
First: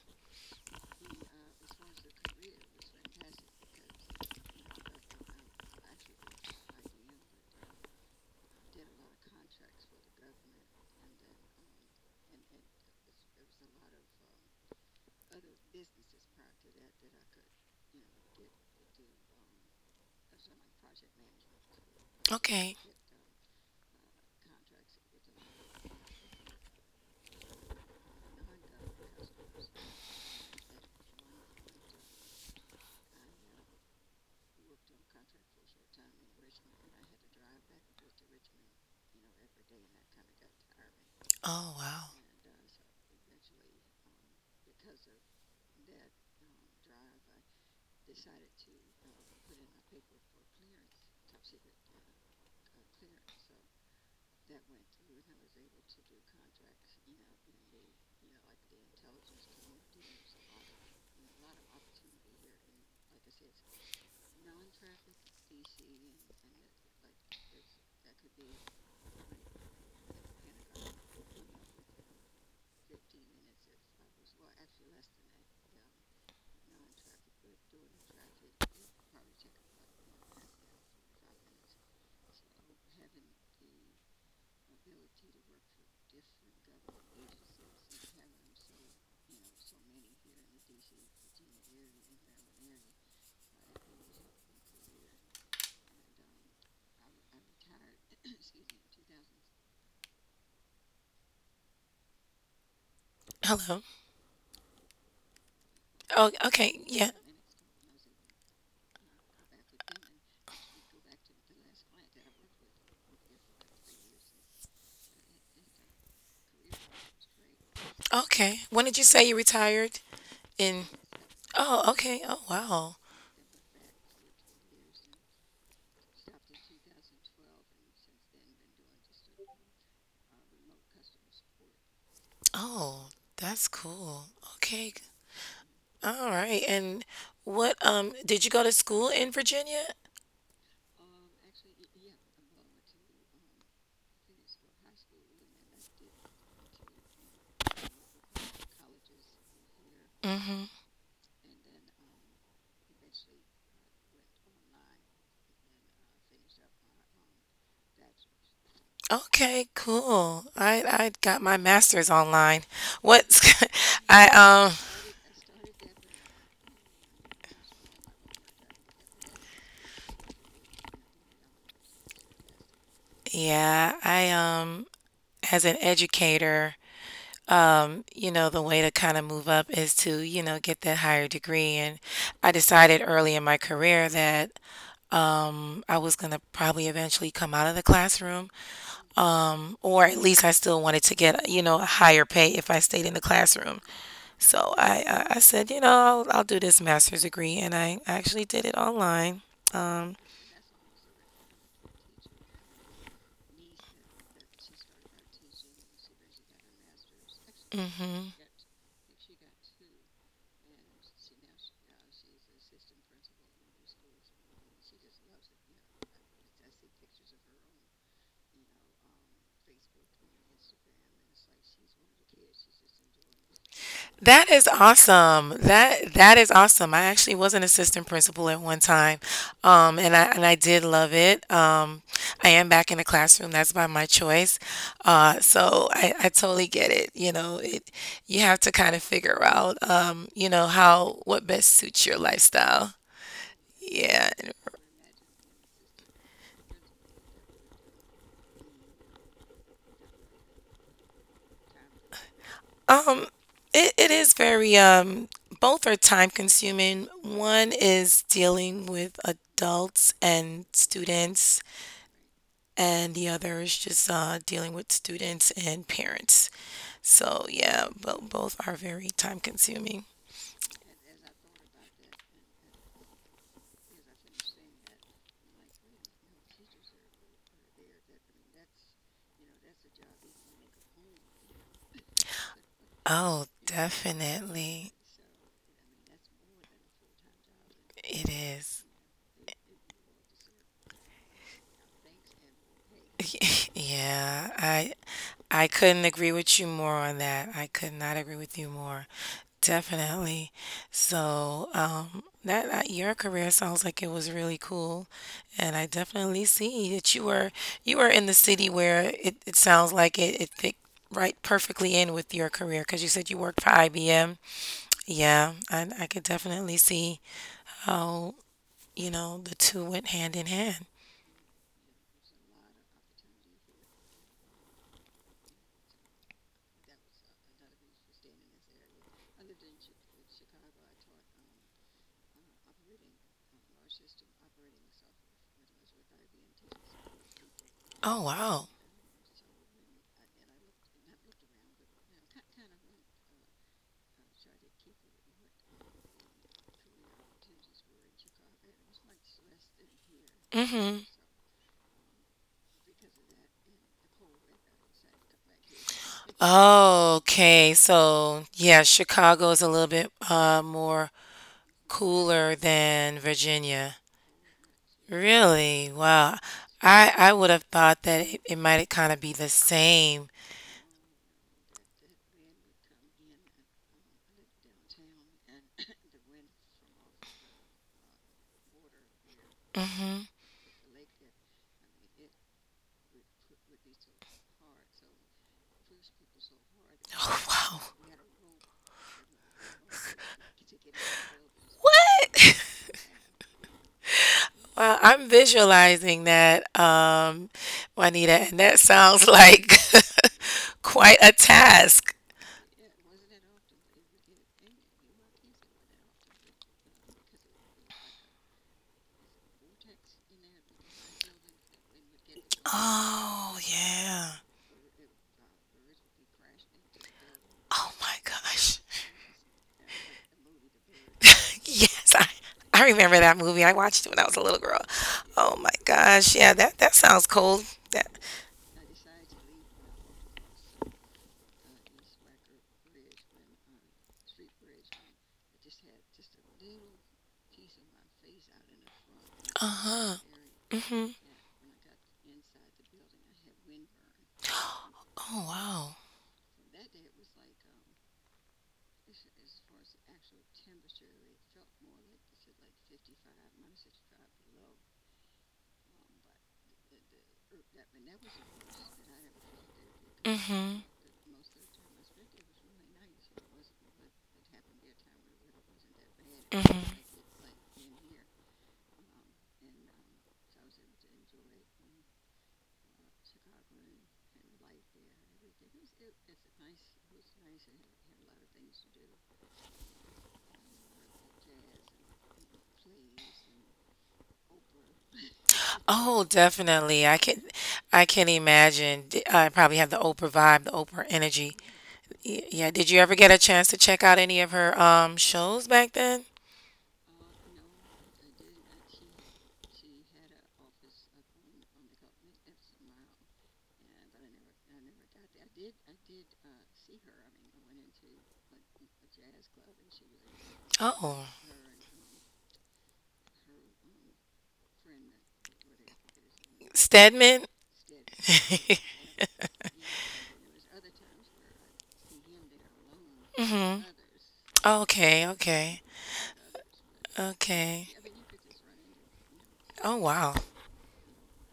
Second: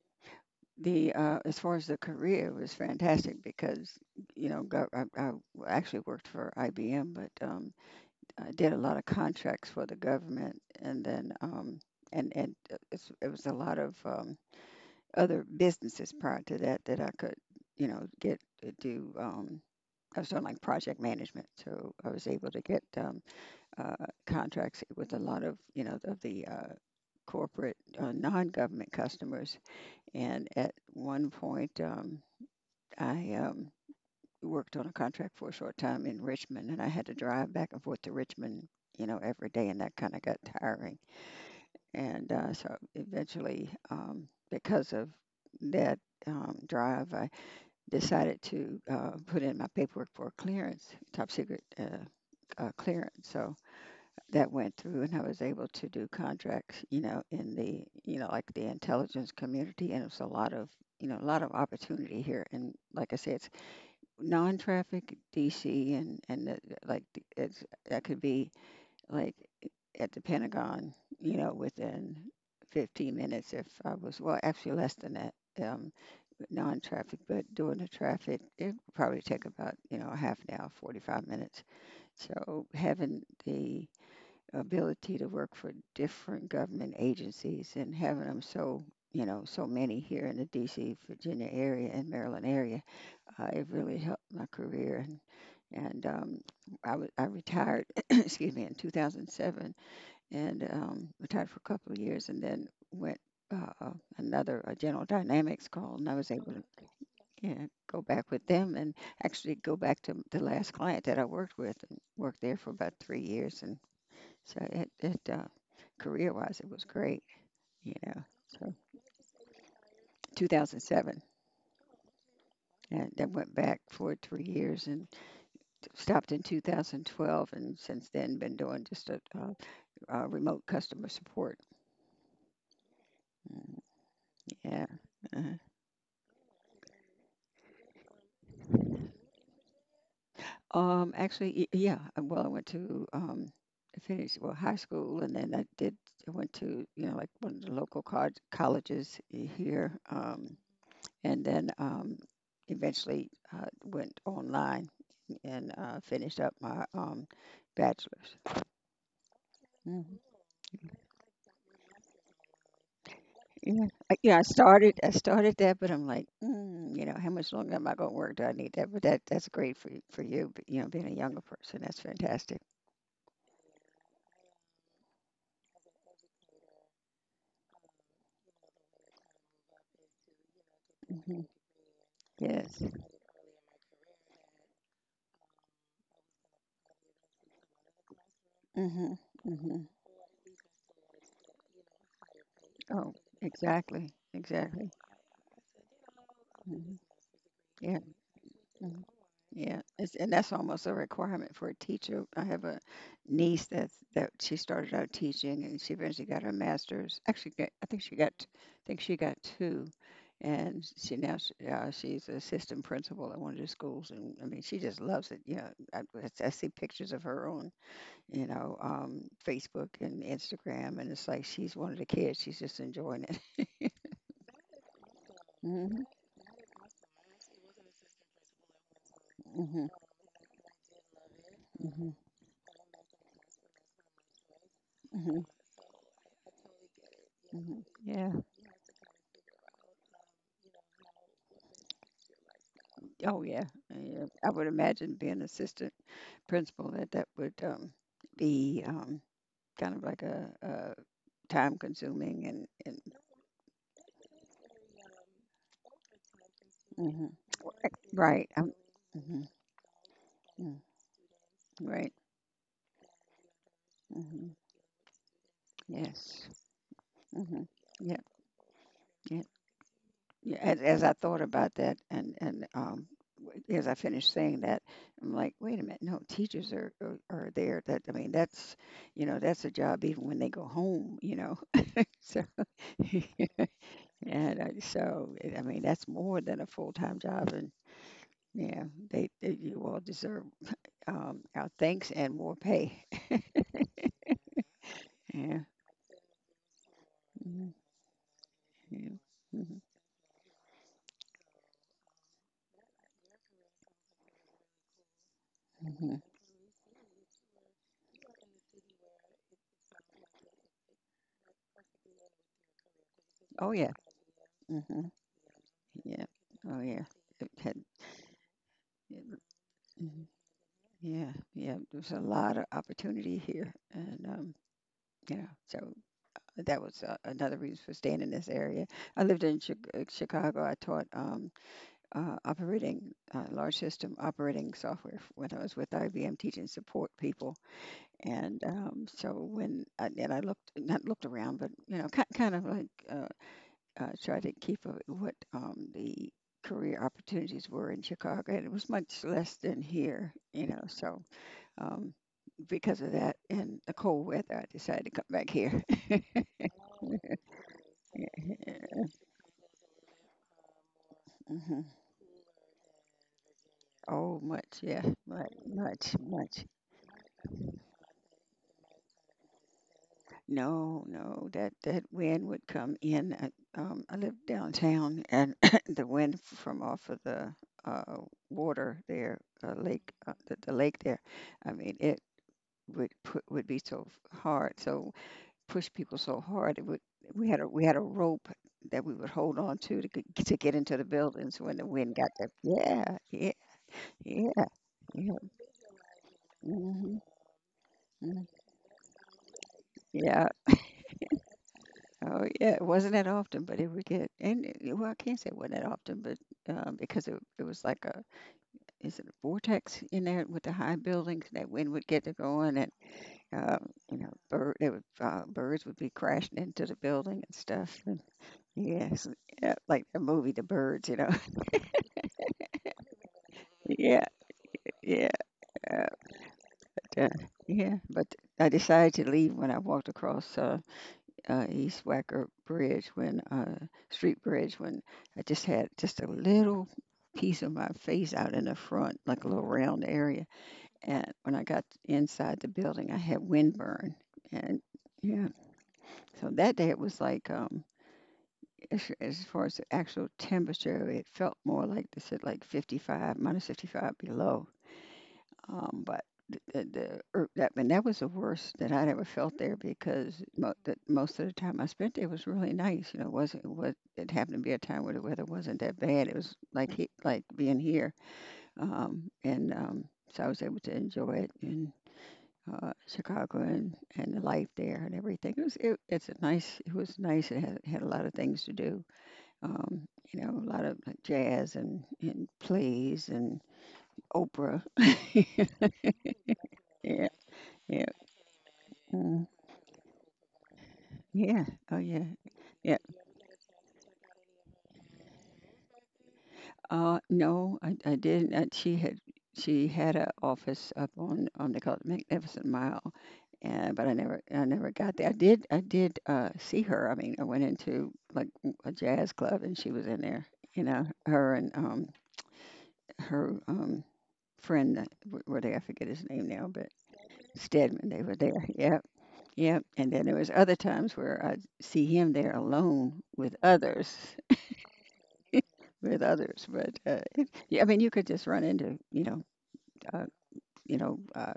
[SPEAKER 1] the as far as the career, it was fantastic because you know I actually worked for IBM, but I did a lot of contracts for the government, and then and it's, it was a lot of other businesses prior to that that I could you know get to do. I was doing like project management, so I was able to
[SPEAKER 2] Okay.
[SPEAKER 1] get uh, contracts with a lot of you know of the corporate non-government customers, and at one point, I worked on a contract for a short time in Richmond, and I had to drive back and forth to Richmond, you know, every day, and that kind of got tiring.
[SPEAKER 2] Oh, wow.
[SPEAKER 1] And so eventually, because of that drive, I decided to put in my paperwork for clearance, top secret clearance. So that went through and I was able to do contracts, you know, in the, you know, like the intelligence community. And it's a lot of, you know, a lot of opportunity here. And like I said, it's non-traffic DC, and the, like it's, that could be like at the Pentagon, you know, within 15 minutes if I was, well, actually less than that. Um, Non-traffic, but doing the traffic, it would probably take about, you know, a half an hour, 45 minutes. So having the ability to work for different government agencies and having so many here in the DC, Virginia area and Maryland area, it really helped my career. And um, I retired, excuse me, in 2007 and retired for a couple of years and then went
[SPEAKER 2] Hello.
[SPEAKER 1] uh, another a General Dynamics call, and I was
[SPEAKER 2] Oh,
[SPEAKER 1] able to,
[SPEAKER 2] okay. Yeah.
[SPEAKER 1] yeah, go back with them and actually go back to the last client that I worked with and worked there for about 3 years. And so it career wise, it was great, you know.
[SPEAKER 2] Okay.
[SPEAKER 1] So
[SPEAKER 2] When did you say you retired? In.
[SPEAKER 1] 2007,
[SPEAKER 2] Oh, okay. Oh, wow.
[SPEAKER 1] and then went back for 3 years and stopped in 2012, and since then been doing just remote customer support.
[SPEAKER 2] Oh, that's
[SPEAKER 1] Mm,
[SPEAKER 2] cool.
[SPEAKER 1] yeah.
[SPEAKER 2] Okay.
[SPEAKER 1] uh
[SPEAKER 2] All right. And what did you go to school in Virginia?
[SPEAKER 1] Actually, yeah. Well, I went to I finished well high school, and then I did. I went to, you know, like one of the local colleges here,
[SPEAKER 2] Mm-hmm.
[SPEAKER 1] and then eventually, went online and, finished up my, bachelor's.
[SPEAKER 2] Okay,
[SPEAKER 1] Mhm.
[SPEAKER 2] cool. I got my master's online. What's
[SPEAKER 1] Yeah.
[SPEAKER 2] I
[SPEAKER 1] I started that, but I'm like, mm, you know, how much longer am I going to work? Do I need that? But that's great for you, you know, being a younger person. That's fantastic.
[SPEAKER 2] yeah, I as an educator, you know, the way to kind of move up is to, you know, get that higher
[SPEAKER 1] Hmm.
[SPEAKER 2] degree. And I
[SPEAKER 1] Yes.
[SPEAKER 2] decided early in my career that I was gonna probably eventually come out of the classroom,
[SPEAKER 1] Hmm. Hmm.
[SPEAKER 2] or at least I still wanted to get, you know, a higher pay if I stayed
[SPEAKER 1] Oh,
[SPEAKER 2] in the classroom.
[SPEAKER 1] exactly,
[SPEAKER 2] So
[SPEAKER 1] exactly.
[SPEAKER 2] I said, you know, I'll do this
[SPEAKER 1] Hmm.
[SPEAKER 2] master's degree, and
[SPEAKER 1] Yeah.
[SPEAKER 2] I actually did it
[SPEAKER 1] Mm-hmm.
[SPEAKER 2] online.
[SPEAKER 1] Yeah, it's,
[SPEAKER 2] Um,
[SPEAKER 1] and that's almost a requirement for a teacher. I have a niece that she started out teaching, and she eventually got her master's. Actually, got, I think she got,
[SPEAKER 2] mhm.
[SPEAKER 1] I think she got two, and she's an assistant principal at one of the schools. And I mean, she just loves it. You know, I see pictures of her on, you know, Facebook and Instagram, and it's like she's one of the kids. She's just enjoying it.
[SPEAKER 2] That is awesome.
[SPEAKER 1] Hmm.
[SPEAKER 2] That is awesome. I actually was an assistant principal at one time,
[SPEAKER 1] Hmm.
[SPEAKER 2] and I did love it.
[SPEAKER 1] Hmm.
[SPEAKER 2] I am back in the classroom. That's by my choice.
[SPEAKER 1] Hmm.
[SPEAKER 2] So I totally get it. You know,
[SPEAKER 1] Hmm.
[SPEAKER 2] it
[SPEAKER 1] Yeah.
[SPEAKER 2] you have to kind of figure out, you know, how what best suits your lifestyle.
[SPEAKER 1] Oh, yeah. Yeah.
[SPEAKER 2] Yeah.
[SPEAKER 1] I would imagine being assistant principal that that would, be, kind of like a time consuming, and
[SPEAKER 2] Um, it is very um, both are time consuming.
[SPEAKER 1] mhm.
[SPEAKER 2] One is
[SPEAKER 1] Right.
[SPEAKER 2] dealing with
[SPEAKER 1] Mhm,
[SPEAKER 2] adults and
[SPEAKER 1] mm,
[SPEAKER 2] students,
[SPEAKER 1] right.
[SPEAKER 2] and the other is just
[SPEAKER 1] Hmm.
[SPEAKER 2] dealing with students and
[SPEAKER 1] Yes.
[SPEAKER 2] parents. So,
[SPEAKER 1] Hmm.
[SPEAKER 2] yeah,
[SPEAKER 1] Yeah.
[SPEAKER 2] but both are very
[SPEAKER 1] Yeah.
[SPEAKER 2] time consuming.
[SPEAKER 1] As I thought about that and as I finished saying that, I'm like, wait a minute. No, teachers are there. That I mean, that's, you know, that's a job even when they go home, you know. So,
[SPEAKER 2] Oh,
[SPEAKER 1] and
[SPEAKER 2] definitely.
[SPEAKER 1] I mean, that's more than a full time job. And
[SPEAKER 2] It
[SPEAKER 1] yeah,
[SPEAKER 2] is.
[SPEAKER 1] they you all deserve, our thanks and more pay.
[SPEAKER 2] Yeah, I
[SPEAKER 1] Yeah.
[SPEAKER 2] I couldn't agree with you more on that.
[SPEAKER 1] Mhm,
[SPEAKER 2] I could not agree with you
[SPEAKER 1] yeah.
[SPEAKER 2] more.
[SPEAKER 1] Mhm,
[SPEAKER 2] Definitely. So, that, that your career sounds like it was really cool, and I
[SPEAKER 1] mhm.
[SPEAKER 2] definitely see that you were in the city where it sounds like it fit right perfectly in with your career because you said you
[SPEAKER 1] Oh
[SPEAKER 2] worked for
[SPEAKER 1] yeah.
[SPEAKER 2] IBM.
[SPEAKER 1] Hmm.
[SPEAKER 2] Yeah, I
[SPEAKER 1] Yeah.
[SPEAKER 2] could
[SPEAKER 1] Oh
[SPEAKER 2] definitely
[SPEAKER 1] yeah.
[SPEAKER 2] see
[SPEAKER 1] It had,
[SPEAKER 2] how, you
[SPEAKER 1] it,
[SPEAKER 2] know, the two went
[SPEAKER 1] mhm,
[SPEAKER 2] hand in hand.
[SPEAKER 1] yeah. Yeah. There's a lot of opportunity here, and you know, so that was, another reason for staying in this area. I lived in Chicago. I taught. Operating, large system operating software when I was with IBM teaching support people.
[SPEAKER 2] Oh
[SPEAKER 1] And
[SPEAKER 2] wow.
[SPEAKER 1] so when I, and I looked, not looked around, but you know, kind of like, tried to keep what the career opportunities were in Chicago, and it was much less than here. You know,
[SPEAKER 2] Mm-hmm.
[SPEAKER 1] so um, because of that and the cold weather, I decided to come back here.
[SPEAKER 2] Oh, okay,
[SPEAKER 1] Yeah,
[SPEAKER 2] so yeah,
[SPEAKER 1] yeah,
[SPEAKER 2] Chicago is a little bit more
[SPEAKER 1] mhm.
[SPEAKER 2] cooler than Virginia.
[SPEAKER 1] Oh, much, yeah, much,
[SPEAKER 2] Really?
[SPEAKER 1] much,
[SPEAKER 2] Wow.
[SPEAKER 1] much.
[SPEAKER 2] I would have thought that it might kind of be the same.
[SPEAKER 1] No, no, that that wind would come in. I live downtown, and the wind from off of the, uh, water there, lake,
[SPEAKER 2] Hmm
[SPEAKER 1] the lake there. I mean, it would be so hard, so push people so hard. It would.
[SPEAKER 2] Oh,
[SPEAKER 1] We
[SPEAKER 2] wow.
[SPEAKER 1] had a rope that we would hold on to to get into the buildings when the wind got there.
[SPEAKER 2] What?
[SPEAKER 1] Yeah, yeah, yeah,
[SPEAKER 2] Wow,
[SPEAKER 1] yeah.
[SPEAKER 2] I'm visualizing that,
[SPEAKER 1] Hmm.
[SPEAKER 2] Juanita, and that sounds like
[SPEAKER 1] Yeah.
[SPEAKER 2] quite a task.
[SPEAKER 1] Oh yeah, it wasn't that often, but it would get and it- well, I can't say it wasn't that often, but, because it was like a, is it a vortex in there with the high buildings? That wind would get to going, and,
[SPEAKER 2] Oh,
[SPEAKER 1] you know,
[SPEAKER 2] yeah.
[SPEAKER 1] birds would be crashing into the building and
[SPEAKER 2] Oh
[SPEAKER 1] stuff.
[SPEAKER 2] my
[SPEAKER 1] And
[SPEAKER 2] gosh.
[SPEAKER 1] yes, yeah, like the movie The Birds, you know.
[SPEAKER 2] Yes, I remember that movie. I watched it when
[SPEAKER 1] Yeah,
[SPEAKER 2] I was a little girl.
[SPEAKER 1] yeah,
[SPEAKER 2] Oh my
[SPEAKER 1] uh,
[SPEAKER 2] gosh. Yeah, that
[SPEAKER 1] yeah,
[SPEAKER 2] sounds cold.
[SPEAKER 1] yeah.
[SPEAKER 2] That,
[SPEAKER 1] But I decided to leave when I walked across. East Wacker Bridge when Street Bridge when I just had just a little piece of my face out in the front, like a little round
[SPEAKER 2] uh-huh.
[SPEAKER 1] area.
[SPEAKER 2] hmm
[SPEAKER 1] And when I got inside the building, I had windburn, and yeah.
[SPEAKER 2] Oh, wow.
[SPEAKER 1] So that day it was like, as far as the actual temperature, it felt more like they said, like 55, minus 55 below. But th- the that and that was the worst that I'd ever felt there because
[SPEAKER 2] hmm
[SPEAKER 1] that most of the time I spent there was really nice. You know, it wasn't, what it happened to be a time where the weather wasn't that bad. It was like
[SPEAKER 2] hmm
[SPEAKER 1] like being here, and so I was able to enjoy it in, Chicago and the life there and everything. It's a nice. It was nice. Had a lot of things to do. You know, a lot of like jazz and plays and Oprah. Yeah,
[SPEAKER 2] Oh, definitely.
[SPEAKER 1] yeah.
[SPEAKER 2] I can imagine.
[SPEAKER 1] Mm-hmm.
[SPEAKER 2] I probably have the Oprah vibe, the Oprah energy.
[SPEAKER 1] Yeah. Oh, yeah.
[SPEAKER 2] Yeah. Did
[SPEAKER 1] Yeah.
[SPEAKER 2] you ever get a chance to check out any of her shows back then?
[SPEAKER 1] No, I didn't. Uh, she had a office up on they call it Magnificent Mile, and but I never got there. I did, uh, see her. I mean, I went into like a jazz club and she was in there. You know,
[SPEAKER 2] Oh,
[SPEAKER 1] her and her friend that were there. I forget his name now, but
[SPEAKER 2] Stedman.
[SPEAKER 1] Stedman. They were there. Yep, yep. And then there was other times where I'd see him there alone with
[SPEAKER 2] hmm
[SPEAKER 1] others.
[SPEAKER 2] Okay. Okay.
[SPEAKER 1] With others. But it, yeah, I
[SPEAKER 2] Okay.
[SPEAKER 1] mean, you could just run into,
[SPEAKER 2] Oh,
[SPEAKER 1] uh,
[SPEAKER 2] wow.
[SPEAKER 1] you know,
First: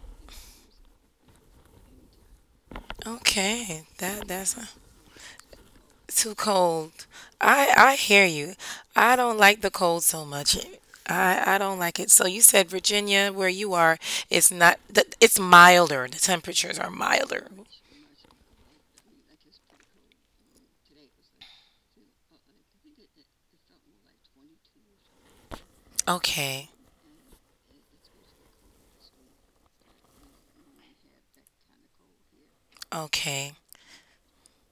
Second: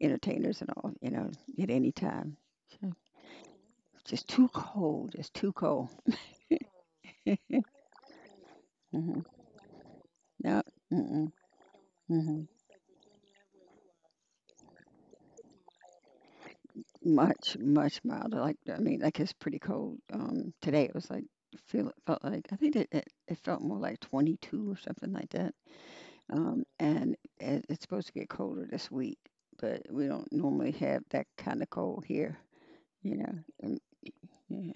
[SPEAKER 1] entertainers and all, you know, at any time. So,
[SPEAKER 2] Okay, that
[SPEAKER 1] just too
[SPEAKER 2] that's
[SPEAKER 1] cold. It's too cold.
[SPEAKER 2] too cold. I hear you. I
[SPEAKER 1] Hmm.
[SPEAKER 2] don't like the cold so much.
[SPEAKER 1] No. Mm-mm.
[SPEAKER 2] I don't like it. So
[SPEAKER 1] Hmm.
[SPEAKER 2] you said Virginia, where you are, it's not. Th- It's milder. The temperatures are milder.
[SPEAKER 1] Much, much milder. Like I mean, like it's pretty cold. Today it was like, feel it felt like, I think it felt more like 22 or something like that.
[SPEAKER 2] Okay,
[SPEAKER 1] And it's supposed to get colder this week, but we don't normally have that kind of cold here. You know,
[SPEAKER 2] okay.
[SPEAKER 1] um, yeah.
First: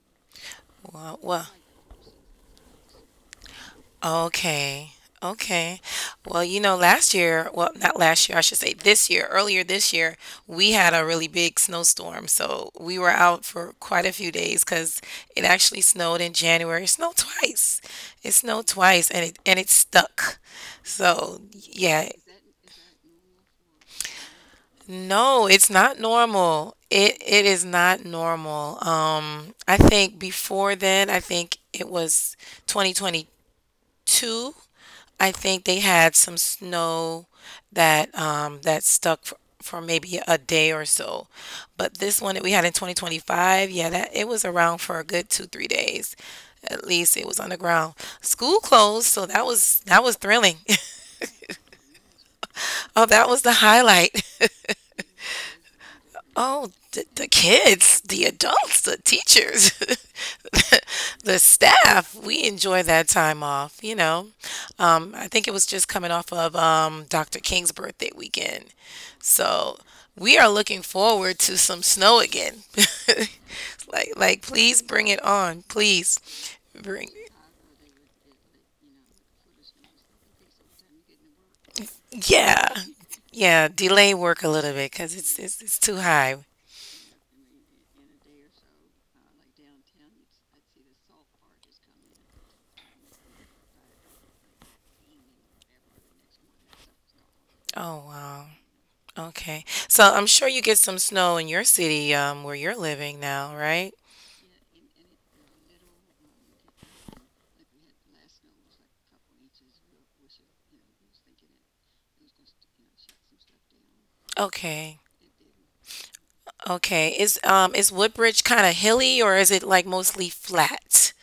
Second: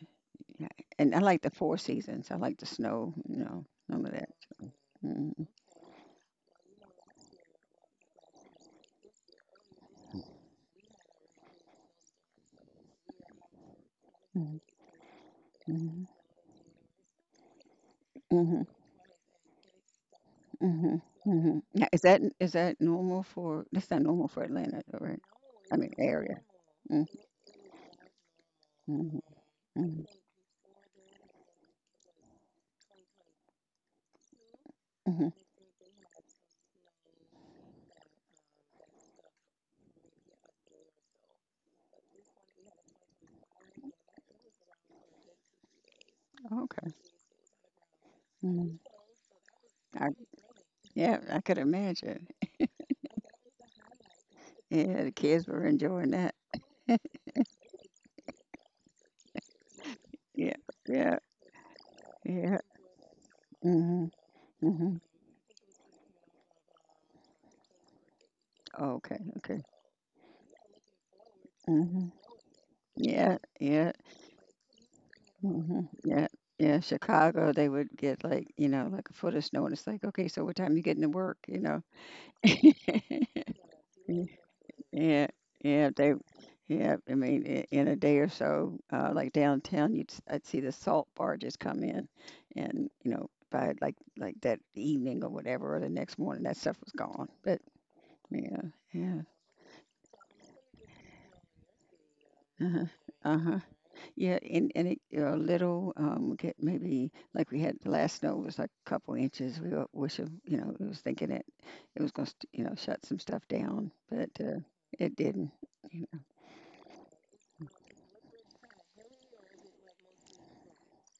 [SPEAKER 1] Yeah, and
[SPEAKER 2] Well,
[SPEAKER 1] I like
[SPEAKER 2] well,
[SPEAKER 1] the four seasons. I like the snow, you know, none of that.
[SPEAKER 2] Okay.
[SPEAKER 1] Mhm,
[SPEAKER 2] Okay. Well, you know, last year, well, not last year, I should say this year, earlier this year, we had a really big snowstorm. So we were out for quite a few
[SPEAKER 1] mhm,
[SPEAKER 2] days because it actually
[SPEAKER 1] mhm,
[SPEAKER 2] snowed in January. It snowed twice. It
[SPEAKER 1] mhm,
[SPEAKER 2] snowed twice and it stuck.
[SPEAKER 1] mm
[SPEAKER 2] So
[SPEAKER 1] mhm. Now, is
[SPEAKER 2] yeah.
[SPEAKER 1] that, is that normal for? That's not normal for Atlanta, though, right?
[SPEAKER 2] No, it's
[SPEAKER 1] I mean,
[SPEAKER 2] not
[SPEAKER 1] area.
[SPEAKER 2] normal.
[SPEAKER 1] Mm,
[SPEAKER 2] It is not normal.
[SPEAKER 1] mhm,
[SPEAKER 2] I
[SPEAKER 1] mhm,
[SPEAKER 2] think before then, I think it was 2022.
[SPEAKER 1] mhm.
[SPEAKER 2] I think they had some snow that, that stuck for maybe a day or so, but this one that we had in 2025, yeah, that it was around for a good two three days, at
[SPEAKER 1] Okay.
[SPEAKER 2] least it was on the ground. School
[SPEAKER 1] Mhm.
[SPEAKER 2] closed, so that was that
[SPEAKER 1] I,
[SPEAKER 2] was thrilling.
[SPEAKER 1] yeah, I could imagine.
[SPEAKER 2] Oh, that was the highlight.
[SPEAKER 1] Yeah, the kids were enjoying that.
[SPEAKER 2] Oh, the kids, the adults, the teachers,
[SPEAKER 1] Yeah, yeah,
[SPEAKER 2] the staff, we
[SPEAKER 1] yeah.
[SPEAKER 2] enjoy that time off,
[SPEAKER 1] Mm
[SPEAKER 2] you
[SPEAKER 1] hmm.
[SPEAKER 2] know.
[SPEAKER 1] Mm hmm.
[SPEAKER 2] I think it was just coming off of, Dr. King's birthday weekend.
[SPEAKER 1] Okay, okay.
[SPEAKER 2] So we are looking forward to some
[SPEAKER 1] Mm hmm.
[SPEAKER 2] snow again.
[SPEAKER 1] Yeah, yeah.
[SPEAKER 2] Like, please bring it on.
[SPEAKER 1] Mhm.
[SPEAKER 2] Please
[SPEAKER 1] Yeah. Yeah,
[SPEAKER 2] bring
[SPEAKER 1] Chicago, they would get like, you know, like a foot of snow, and it's like, okay, so what time you getting to work, you know?
[SPEAKER 2] Yeah. Yeah. Delay
[SPEAKER 1] Mm,
[SPEAKER 2] work a little bit because
[SPEAKER 1] yeah.
[SPEAKER 2] it's
[SPEAKER 1] Yeah,
[SPEAKER 2] too
[SPEAKER 1] they,
[SPEAKER 2] high.
[SPEAKER 1] yeah, I mean, in a day or so, like downtown, I'd see the salt barges come in and, you know, by like that evening or whatever, or the next morning, that stuff was gone. But
[SPEAKER 2] Oh, wow.
[SPEAKER 1] yeah, yeah.
[SPEAKER 2] Okay. So I'm sure you get some snow in your city, where you're
[SPEAKER 1] Uh-huh.
[SPEAKER 2] living now,
[SPEAKER 1] Uh-huh.
[SPEAKER 2] right?
[SPEAKER 1] Yeah, a little, get maybe like, we had, the last snow was like a couple inches. We were wishing, you know, we was thinking it was going to, you know, shut some stuff down, but
[SPEAKER 2] Okay.
[SPEAKER 1] it didn't. You
[SPEAKER 2] Okay. Is Woodbridge kind of hilly or is it like mostly flat?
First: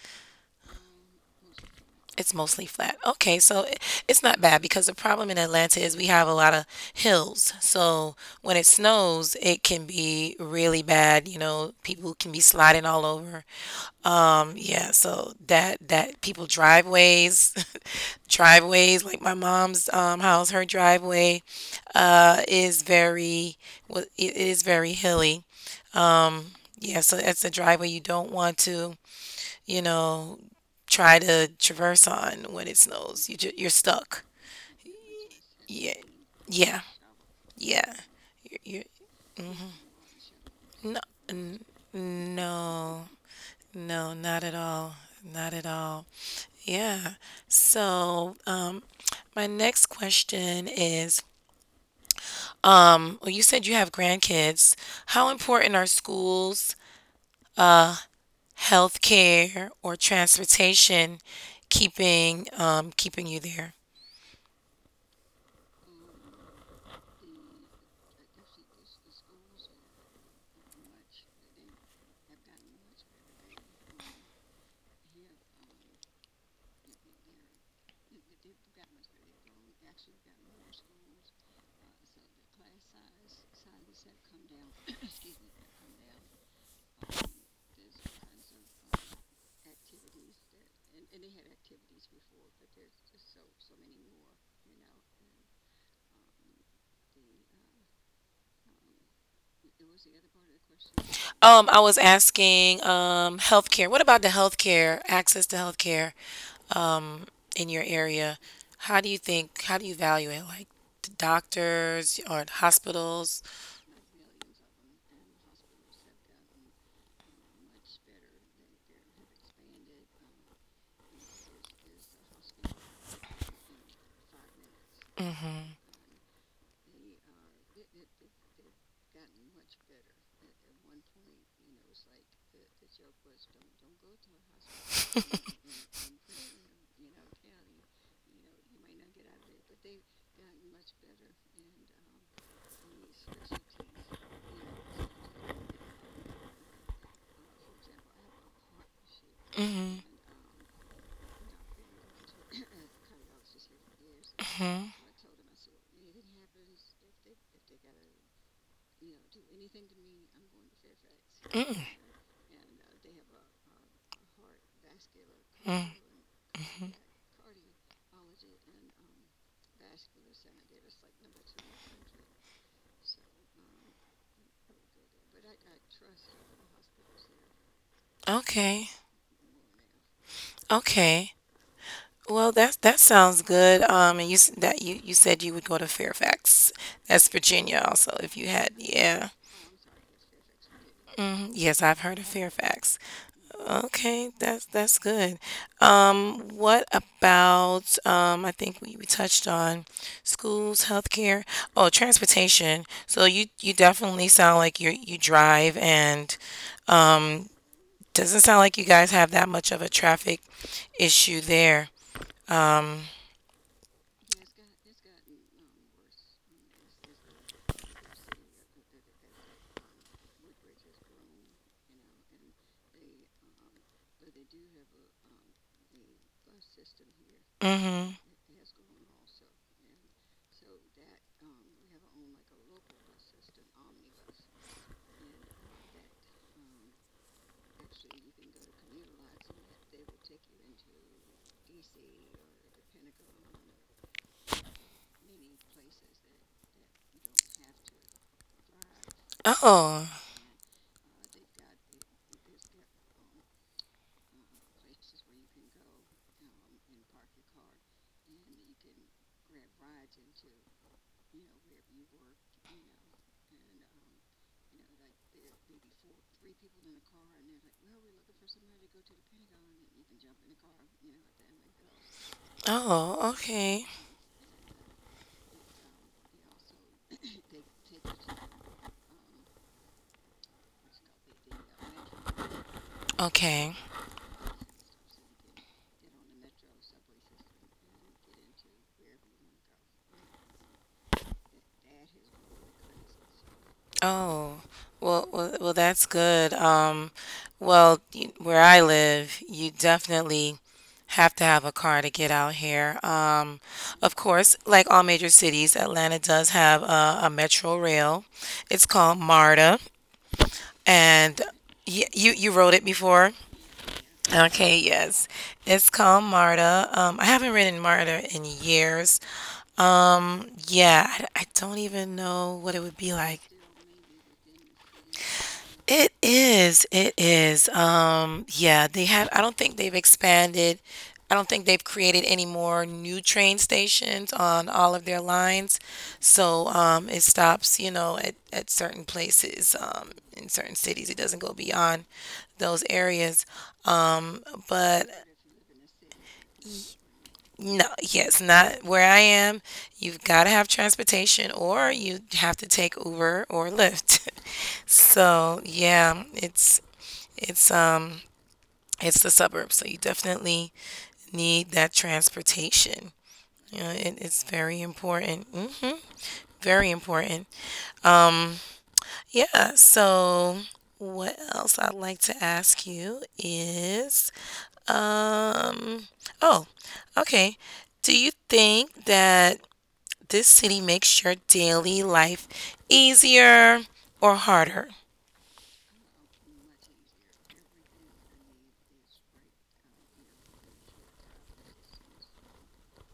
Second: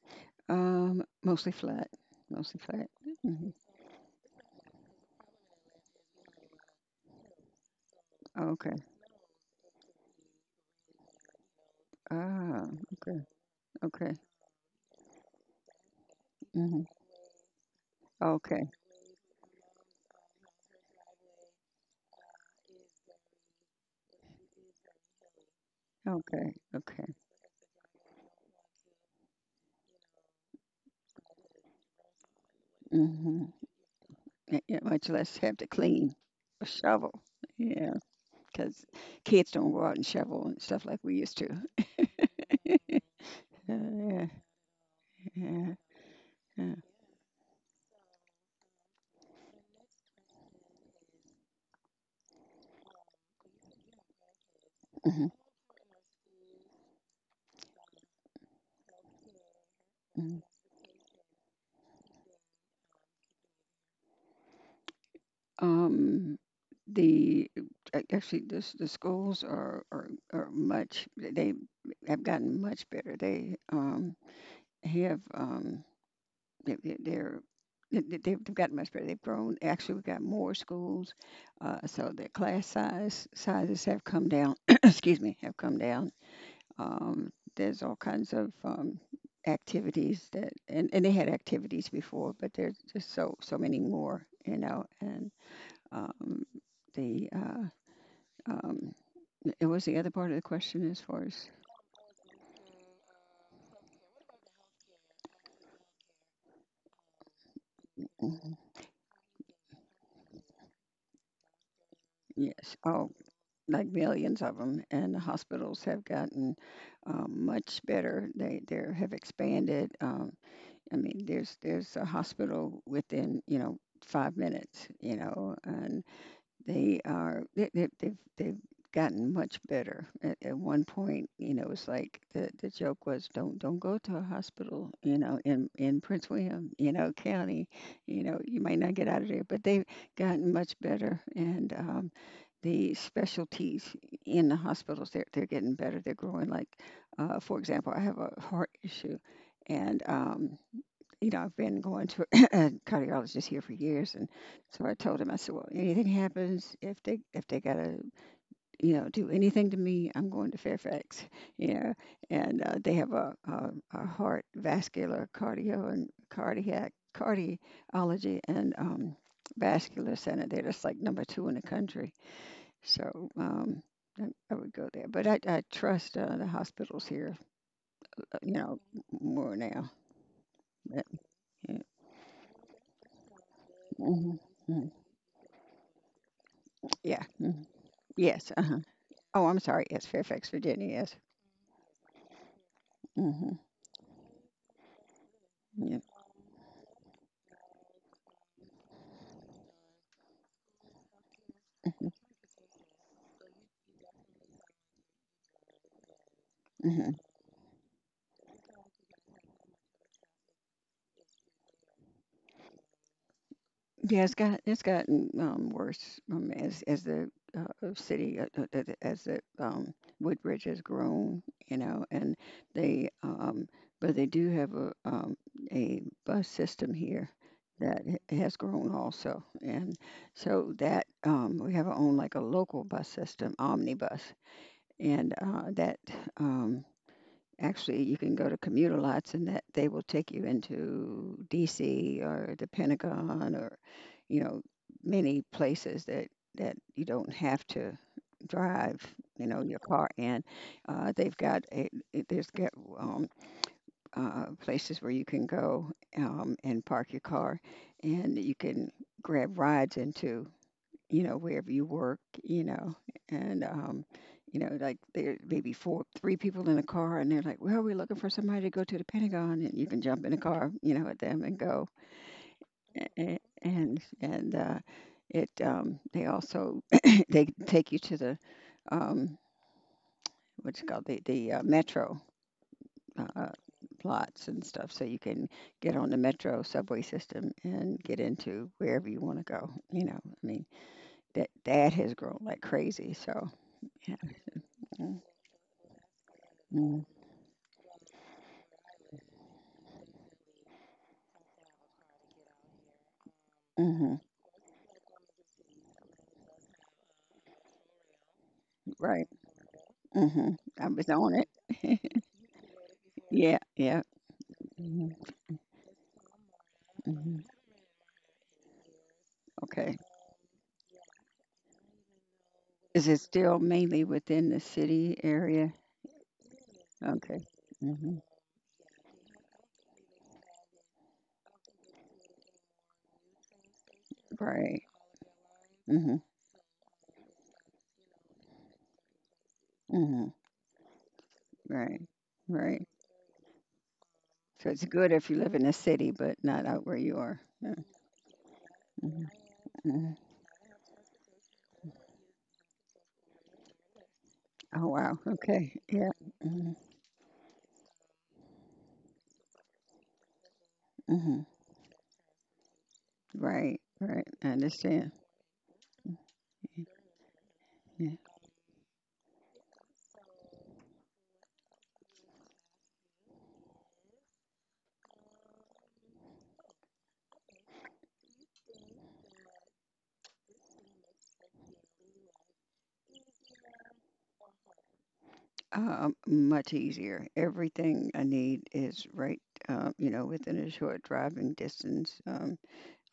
[SPEAKER 1] know. Mostly flat,
[SPEAKER 2] It's
[SPEAKER 1] mostly
[SPEAKER 2] mostly
[SPEAKER 1] flat.
[SPEAKER 2] flat. Okay,
[SPEAKER 1] Hmm.
[SPEAKER 2] so it's not bad because the problem in Atlanta is we have a lot of hills. So when it
[SPEAKER 1] Okay.
[SPEAKER 2] snows, it can be really bad. You know, people can be
[SPEAKER 1] Ah,
[SPEAKER 2] sliding all
[SPEAKER 1] okay,
[SPEAKER 2] over.
[SPEAKER 1] okay,
[SPEAKER 2] Yeah, so that people
[SPEAKER 1] hmm,
[SPEAKER 2] driveways,
[SPEAKER 1] okay,
[SPEAKER 2] driveways like my mom's house, her driveway is it is very hilly. Um,
[SPEAKER 1] okay,
[SPEAKER 2] yeah,
[SPEAKER 1] okay.
[SPEAKER 2] so that's a driveway you don't want to, you know, try to traverse on when it snows.
[SPEAKER 1] Hmm.
[SPEAKER 2] You're stuck.
[SPEAKER 1] Yeah, yeah, much less have to
[SPEAKER 2] Yeah.
[SPEAKER 1] clean a
[SPEAKER 2] Yeah.
[SPEAKER 1] shovel. Yeah,
[SPEAKER 2] Yeah. You're,
[SPEAKER 1] because kids
[SPEAKER 2] mhm.
[SPEAKER 1] don't go out and shovel and stuff
[SPEAKER 2] No,
[SPEAKER 1] like we used to.
[SPEAKER 2] n- no, no,
[SPEAKER 1] Yeah,
[SPEAKER 2] not at all. Not at
[SPEAKER 1] yeah.
[SPEAKER 2] all.
[SPEAKER 1] Yeah.
[SPEAKER 2] Yeah. So, my next question is, well, you said you have grandkids.
[SPEAKER 1] Hmm.
[SPEAKER 2] How important are schools, uh, healthcare, or
[SPEAKER 1] Hmm.
[SPEAKER 2] transportation keeping, keeping you there?
[SPEAKER 1] Um, the, actually, this the schools are are much, they have gotten much better. They have they, they- they're they've gotten much better. They've grown. Actually, we've got more schools, so the class size sizes have come down. Excuse me, have come down. Um, there's all kinds of, activities that, and they had activities before, but there's just so many more, you know, um, the um, it was the other part of the question as far as
[SPEAKER 2] I was asking, healthcare. What about the healthcare, access to healthcare, um, in your area?
[SPEAKER 1] Mhm.
[SPEAKER 2] How do you value it? Like the doctors or the
[SPEAKER 1] Yes, oh,
[SPEAKER 2] hospitals?
[SPEAKER 1] like millions of them, and the hospitals have gotten, much better. They have expanded. I mean, there's a hospital within, you know, 5 minutes, you know,
[SPEAKER 2] Mm-hmm.
[SPEAKER 1] and they are they've gotten much better. At one point, you know, it's like, the joke was, don't go to a hospital, you know, in Prince William, you know, county, you know, you might not get out of there. But they've gotten much better, and the specialties in the hospitals, they're getting better. They're growing. Like, for example, I have a heart issue, and
[SPEAKER 2] Mm-hmm.
[SPEAKER 1] you know, I've been going to a cardiologist here for years, and so
[SPEAKER 2] Mm-hmm.
[SPEAKER 1] I told him, I said, well, anything happens, if they gotta, you know, do anything to me, I'm going to Fairfax, you
[SPEAKER 2] Mm-hmm.
[SPEAKER 1] know, and they have a, a heart vascular cardio
[SPEAKER 2] Mm.
[SPEAKER 1] and cardiac
[SPEAKER 2] Mhm.
[SPEAKER 1] cardiology and vascular center. They're just like number 2 in the country, so. I I would go there, but I trust the hospitals here,
[SPEAKER 2] Yeah.
[SPEAKER 1] you know,
[SPEAKER 2] Okay.
[SPEAKER 1] more now. But,
[SPEAKER 2] Okay.
[SPEAKER 1] yeah.
[SPEAKER 2] Well, that that sounds good. And you
[SPEAKER 1] Mhm,
[SPEAKER 2] s- that
[SPEAKER 1] mhm.
[SPEAKER 2] you you said you would go to Fairfax.
[SPEAKER 1] Yeah.
[SPEAKER 2] That's
[SPEAKER 1] Mm-hmm.
[SPEAKER 2] Virginia, also. If you
[SPEAKER 1] Yes,
[SPEAKER 2] had,
[SPEAKER 1] uh-huh.
[SPEAKER 2] yeah.
[SPEAKER 1] Oh, I'm sorry. Yes, Fairfax, Virginia. Yes.
[SPEAKER 2] hmm Yes, I've heard of Fairfax.
[SPEAKER 1] hmm
[SPEAKER 2] Okay, that's good.
[SPEAKER 1] Yeah.
[SPEAKER 2] What about I think we touched on schools, healthcare, oh, transportation. So you definitely sound like you drive and
[SPEAKER 1] hmm
[SPEAKER 2] um, doesn't sound like you guys have that much of a traffic issue there. Um,
[SPEAKER 1] Yeah, it's gotten worse as the city as the Woodbridge has grown, you know, and they but they do have a bus system here that
[SPEAKER 2] mm-hmm.
[SPEAKER 1] has grown also, and so that we have our own like a local bus system, omnibus, and that. Um, Actually, you can go to commuter lots and that they will take you into DC or the Pentagon or, you know, many places that you don't have to drive, you know, your car
[SPEAKER 2] Oh,
[SPEAKER 1] in. They've got a it- there's got um, places where you can go and park your car, and you can grab rides into, you know, wherever you work, you know, and you know, like there may be three people in a car, and they're like, "Well, we're looking for somebody to go to the Pentagon," and you can jump in a car, you know, with them and go,
[SPEAKER 2] oh,
[SPEAKER 1] and
[SPEAKER 2] okay,
[SPEAKER 1] and, and uh, it they also they take you to the um, what's it called, the metro. Uh, uh,
[SPEAKER 2] okay.
[SPEAKER 1] plots and stuff so you can get on the metro subway system and get into wherever you want to go, you know. I mean, that has grown like crazy, so yeah.
[SPEAKER 2] Oh,
[SPEAKER 1] Mm,
[SPEAKER 2] well, that's good.
[SPEAKER 1] mm,
[SPEAKER 2] Where I live, you definitely have to have a car to get out here. Of
[SPEAKER 1] mhm.
[SPEAKER 2] course, like all major cities, Atlanta does have a metro rail. It's called
[SPEAKER 1] Right.
[SPEAKER 2] MARTA,
[SPEAKER 1] Mhm. I was on
[SPEAKER 2] and y
[SPEAKER 1] it.
[SPEAKER 2] you you rode it before.
[SPEAKER 1] Yeah, yeah.
[SPEAKER 2] Okay,
[SPEAKER 1] Mhm,
[SPEAKER 2] yes. It's called Marta. I
[SPEAKER 1] mhm.
[SPEAKER 2] haven't written Marta in years.
[SPEAKER 1] Okay.
[SPEAKER 2] Yeah, I don't even know what it would
[SPEAKER 1] Is
[SPEAKER 2] be
[SPEAKER 1] it
[SPEAKER 2] like.
[SPEAKER 1] still mainly within the city area?
[SPEAKER 2] It is. It
[SPEAKER 1] Okay.
[SPEAKER 2] is.
[SPEAKER 1] hmm
[SPEAKER 2] Yeah, they have, I don't think they've expanded. I don't think they've created any more new train stations on
[SPEAKER 1] Right.
[SPEAKER 2] all of their lines.
[SPEAKER 1] hmm
[SPEAKER 2] So, it stops, you know, at certain places,
[SPEAKER 1] hmm
[SPEAKER 2] in certain cities. It doesn't go
[SPEAKER 1] Right.
[SPEAKER 2] beyond
[SPEAKER 1] Right.
[SPEAKER 2] those areas. Um,
[SPEAKER 1] So it's
[SPEAKER 2] but
[SPEAKER 1] good if you live in a city, but not out where you are. Yeah.
[SPEAKER 2] no, yes, not where I
[SPEAKER 1] Mhm,
[SPEAKER 2] am.
[SPEAKER 1] mhm.
[SPEAKER 2] You've got to have transportation or you have to take Uber or Lyft.
[SPEAKER 1] Oh, wow.
[SPEAKER 2] So,
[SPEAKER 1] Okay. Yeah.
[SPEAKER 2] yeah,
[SPEAKER 1] hmm
[SPEAKER 2] it's it's the suburbs, so you definitely
[SPEAKER 1] hmm
[SPEAKER 2] need that transportation. You
[SPEAKER 1] Right.
[SPEAKER 2] know,
[SPEAKER 1] Right.
[SPEAKER 2] it's
[SPEAKER 1] I
[SPEAKER 2] very
[SPEAKER 1] understand.
[SPEAKER 2] important. Hmm Very important.
[SPEAKER 1] Yeah.
[SPEAKER 2] Um, yeah, so what else I'd like to ask you is um oh, okay. Do you think that this city makes your daily life easier or harder.
[SPEAKER 1] Much easier. Everything I need is right, you know, within a short driving distance. Um,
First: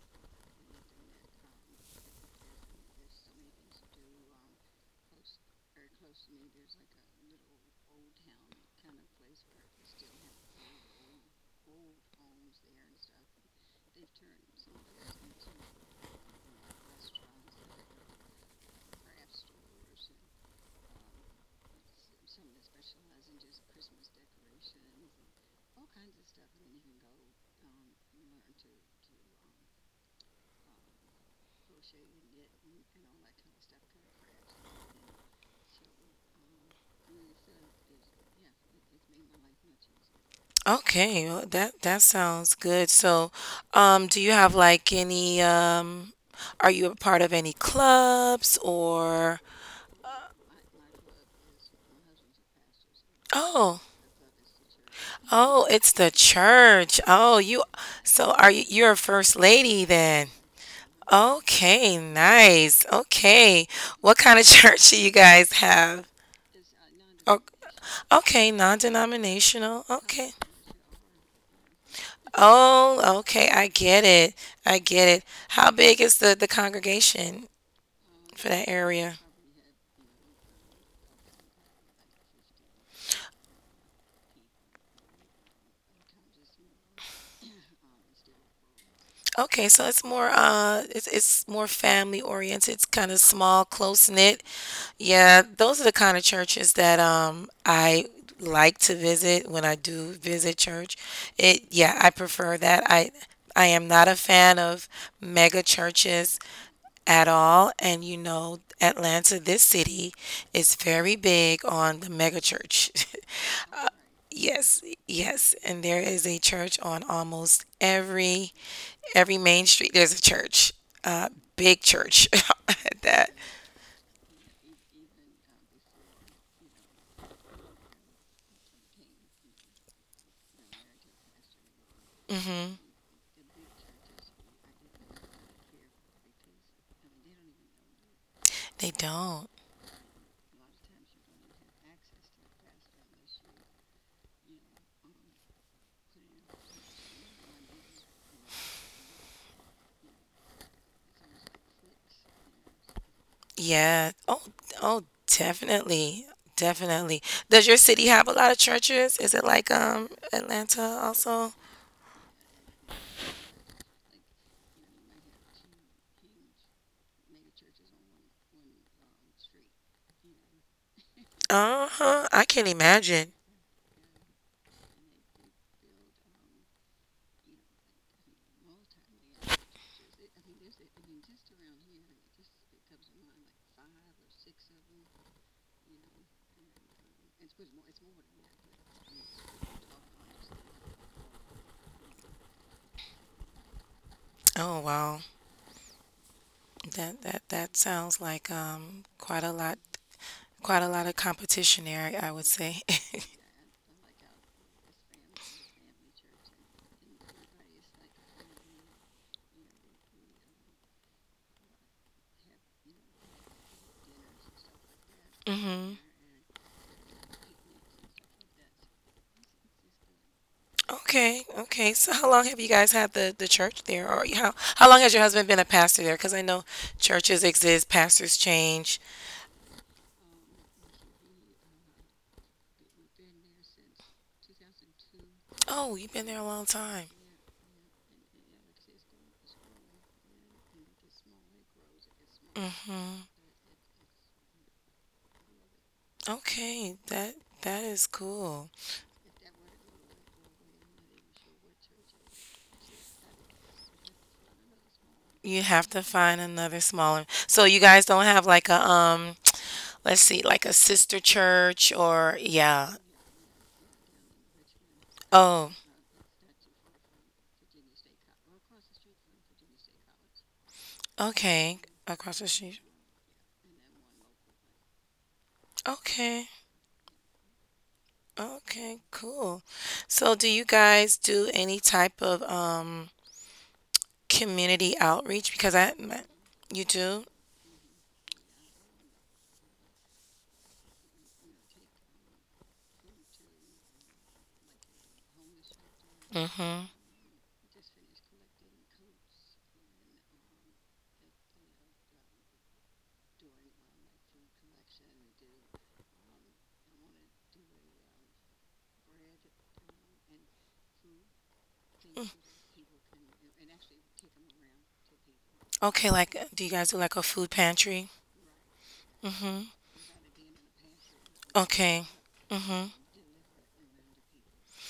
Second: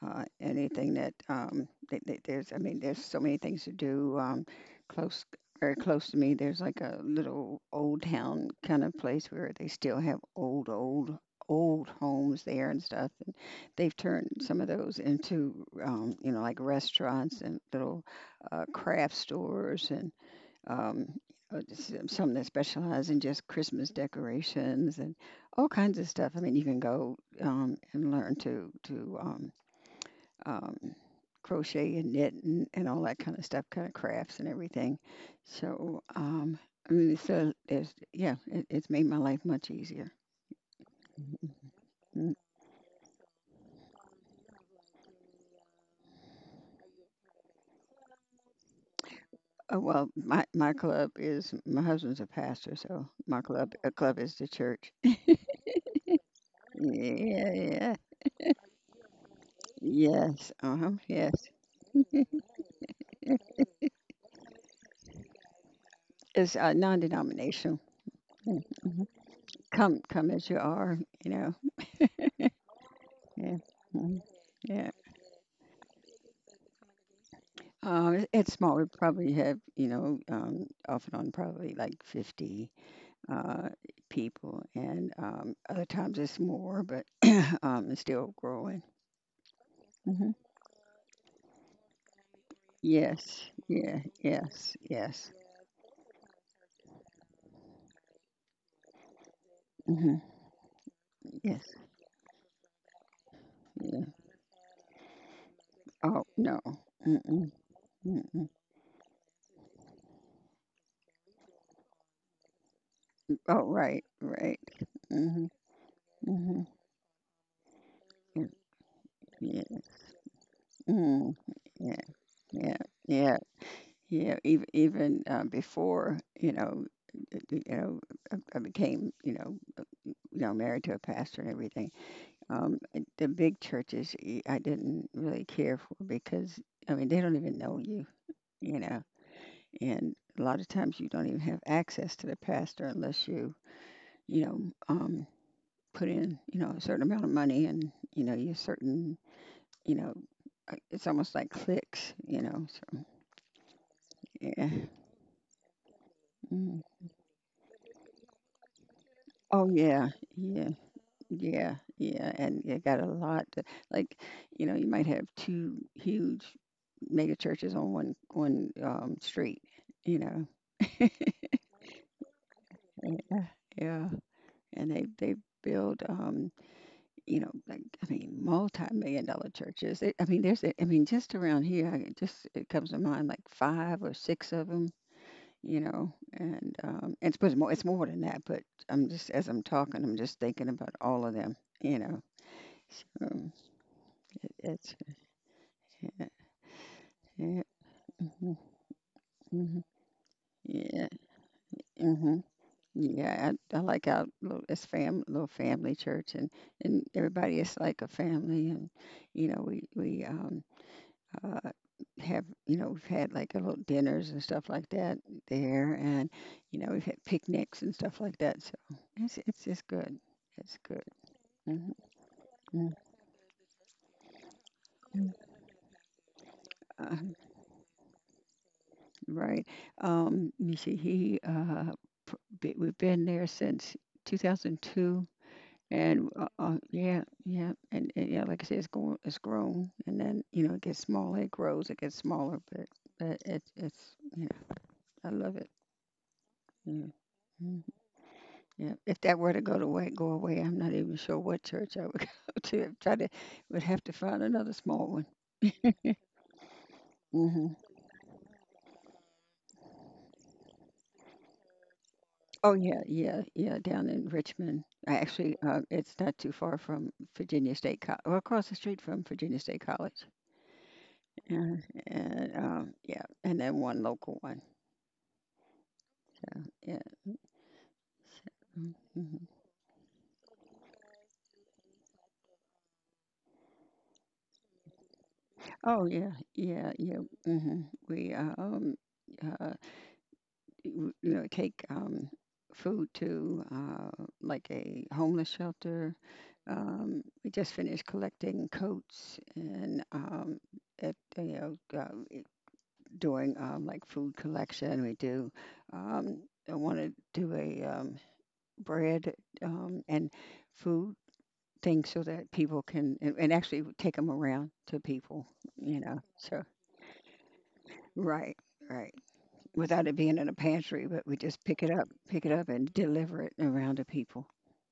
[SPEAKER 1] uh, Anything that, there's, I mean, there's so many things to do. Close, very close to me, there's like a little old town kind of place where they still have old, old, old homes there and stuff. And they've turned some of those into, you know, like restaurants and little craft stores and um, some that specialize in just Christmas decorations and all kinds of stuff. I mean, you can go and learn to um, crochet and knit, and all that kind of stuff, kind of crafts and everything. So, I mean, so there's, yeah, it's made my life much easier.
[SPEAKER 2] Okay, well, that that
[SPEAKER 1] Mm.
[SPEAKER 2] sounds good. So, do you have like any are you a part of any clubs or
[SPEAKER 1] Oh,
[SPEAKER 2] uh,
[SPEAKER 1] well, my club is my husband's a pastor, so my club
[SPEAKER 2] oh,
[SPEAKER 1] a club is the church.
[SPEAKER 2] oh, it's the church. Oh,
[SPEAKER 1] Yeah,
[SPEAKER 2] you
[SPEAKER 1] yeah,
[SPEAKER 2] so are you're a first lady then?
[SPEAKER 1] yes, uh-huh, yes.
[SPEAKER 2] Okay, nice. Okay. What kind of church do you guys have?
[SPEAKER 1] It's
[SPEAKER 2] Oh,
[SPEAKER 1] non-denominational.
[SPEAKER 2] okay,
[SPEAKER 1] Yeah, mhm.
[SPEAKER 2] non-denominational.
[SPEAKER 1] Come
[SPEAKER 2] Okay.
[SPEAKER 1] as you are. You know.
[SPEAKER 2] Oh, okay.
[SPEAKER 1] Yeah.
[SPEAKER 2] I get
[SPEAKER 1] Mhm.
[SPEAKER 2] it. I
[SPEAKER 1] Yeah.
[SPEAKER 2] get it. How big is the congregation
[SPEAKER 1] It-
[SPEAKER 2] for
[SPEAKER 1] it's
[SPEAKER 2] that
[SPEAKER 1] small. We
[SPEAKER 2] area?
[SPEAKER 1] probably have, you know, off and on probably like 50 uh, people, and other times it's more, but it's still growing.
[SPEAKER 2] Okay, so
[SPEAKER 1] Hmm
[SPEAKER 2] it's more family oriented. It's kind of
[SPEAKER 1] Yes,
[SPEAKER 2] small,
[SPEAKER 1] yeah,
[SPEAKER 2] close knit.
[SPEAKER 1] yes, yes,
[SPEAKER 2] Yeah, those are the kind of churches that I like to visit when I do
[SPEAKER 1] hmm
[SPEAKER 2] visit church. It
[SPEAKER 1] yes,
[SPEAKER 2] yeah, I prefer that. I am
[SPEAKER 1] yeah.
[SPEAKER 2] not a fan of mega
[SPEAKER 1] Oh
[SPEAKER 2] churches.
[SPEAKER 1] no,
[SPEAKER 2] At
[SPEAKER 1] mm-mm,
[SPEAKER 2] all. And you
[SPEAKER 1] mm-mm.
[SPEAKER 2] know, Atlanta, this city, is very big on the megachurch.
[SPEAKER 1] Oh
[SPEAKER 2] uh,
[SPEAKER 1] right, right. Mm-hmm,
[SPEAKER 2] yes, and there is a
[SPEAKER 1] mm-hmm.
[SPEAKER 2] church on almost
[SPEAKER 1] Yeah,
[SPEAKER 2] every main
[SPEAKER 1] yeah.
[SPEAKER 2] street. There's a church, uh,
[SPEAKER 1] Mm.
[SPEAKER 2] big
[SPEAKER 1] Yeah.
[SPEAKER 2] church
[SPEAKER 1] Yeah,
[SPEAKER 2] at that.
[SPEAKER 1] yeah, yeah. Even before, you know, uh, you know, I became, you know, married to a pastor and everything.
[SPEAKER 2] Hmm
[SPEAKER 1] And the big churches I didn't really care for because I mean they don't even know you, you
[SPEAKER 2] They
[SPEAKER 1] know,
[SPEAKER 2] don't.
[SPEAKER 1] and a lot of times you don't even have access to the pastor unless you, you know, um, put in, you know, a certain amount of money, and you know you certain, you know, it's almost like clicks, you know. So
[SPEAKER 2] Yeah. Oh,
[SPEAKER 1] yeah.
[SPEAKER 2] oh, definitely.
[SPEAKER 1] Mm.
[SPEAKER 2] Definitely. Does your city have a lot of churches? Is it like
[SPEAKER 1] Oh, yeah. Yeah.
[SPEAKER 2] Atlanta also?
[SPEAKER 1] Yeah. Yeah. And you got a lot to, like, you know, you might have two huge mega churches on one street, you know.
[SPEAKER 2] Uh-huh. I can imagine.
[SPEAKER 1] Yeah. Yeah. And they build you know, like I mean, multi-million-dollar churches. It, I mean, there's I mean, just around here, just it comes to mind like five or six of them, you know, and it's more than that. But I'm just as I'm talking, I'm just thinking about all of them, you know. So
[SPEAKER 2] Oh,
[SPEAKER 1] it's
[SPEAKER 2] wow.
[SPEAKER 1] yeah,
[SPEAKER 2] That that
[SPEAKER 1] yeah,
[SPEAKER 2] that sounds like,
[SPEAKER 1] mhm, mhm,
[SPEAKER 2] quite a lot
[SPEAKER 1] yeah,
[SPEAKER 2] of competition there, I
[SPEAKER 1] mhm,
[SPEAKER 2] would say.
[SPEAKER 1] yeah. I like our little, it's fam little family church, and everybody is like a family, and you know we uh have, you know, we've had like a little dinners and stuff like that there,
[SPEAKER 2] Mhm.
[SPEAKER 1] and you know we've had picnics and stuff like that. So it's just good. It's good.
[SPEAKER 2] Okay,
[SPEAKER 1] Mhm,
[SPEAKER 2] okay. So how long have you guys
[SPEAKER 1] mhm,
[SPEAKER 2] had the church there? Or how long has your husband
[SPEAKER 1] mhm.
[SPEAKER 2] been a pastor there? Because I know
[SPEAKER 1] Uh,
[SPEAKER 2] churches exist, pastors change.
[SPEAKER 1] Right. Let me see. We've been there since 2002,
[SPEAKER 2] Oh, you've been
[SPEAKER 1] and
[SPEAKER 2] there a long time.
[SPEAKER 1] yeah, yeah, and yeah, like I said, it's going, it's grown, and then you know it gets smaller, it grows, it gets smaller, but
[SPEAKER 2] Mhm.
[SPEAKER 1] it's yeah, I love it.
[SPEAKER 2] Okay,
[SPEAKER 1] Yeah,
[SPEAKER 2] that
[SPEAKER 1] mhm,
[SPEAKER 2] that is cool.
[SPEAKER 1] yeah. If that were to go away, I'm not even sure what church I would go to. Try to Would have to find another small one.
[SPEAKER 2] You have to find another smaller. So
[SPEAKER 1] Mm-hmm.
[SPEAKER 2] you guys don't have like a let's see, like a sister church or
[SPEAKER 1] Oh
[SPEAKER 2] yeah.
[SPEAKER 1] yeah, yeah, yeah. Down in Richmond, I actually,
[SPEAKER 2] Oh,
[SPEAKER 1] it's not too far from Virginia State College, well, across the street from Virginia State College. Yeah,
[SPEAKER 2] okay. Across the
[SPEAKER 1] and
[SPEAKER 2] street.
[SPEAKER 1] yeah, and then one local one.
[SPEAKER 2] Okay.
[SPEAKER 1] Yeah. Mm-hmm.
[SPEAKER 2] Okay,
[SPEAKER 1] Mm-hmm.
[SPEAKER 2] cool. So do you guys do any type of community outreach? Because
[SPEAKER 1] Oh yeah,
[SPEAKER 2] you
[SPEAKER 1] yeah, yeah.
[SPEAKER 2] do?
[SPEAKER 1] hmm We uh, um, uh, you know, take food to like a homeless shelter.
[SPEAKER 2] Mm-hmm.
[SPEAKER 1] We just finished collecting coats and at, you know. Uh, doing like food collection. We do. Um, I want to do a bread and food thing so that people can and actually take them around to people. You
[SPEAKER 2] Okay,
[SPEAKER 1] know.
[SPEAKER 2] like
[SPEAKER 1] So
[SPEAKER 2] do you guys do like a food pantry?
[SPEAKER 1] right, right.
[SPEAKER 2] Mm-hmm.
[SPEAKER 1] Without it being in a pantry, but we just
[SPEAKER 2] Okay.
[SPEAKER 1] pick it up,
[SPEAKER 2] Mm-hmm.
[SPEAKER 1] and deliver it around to people.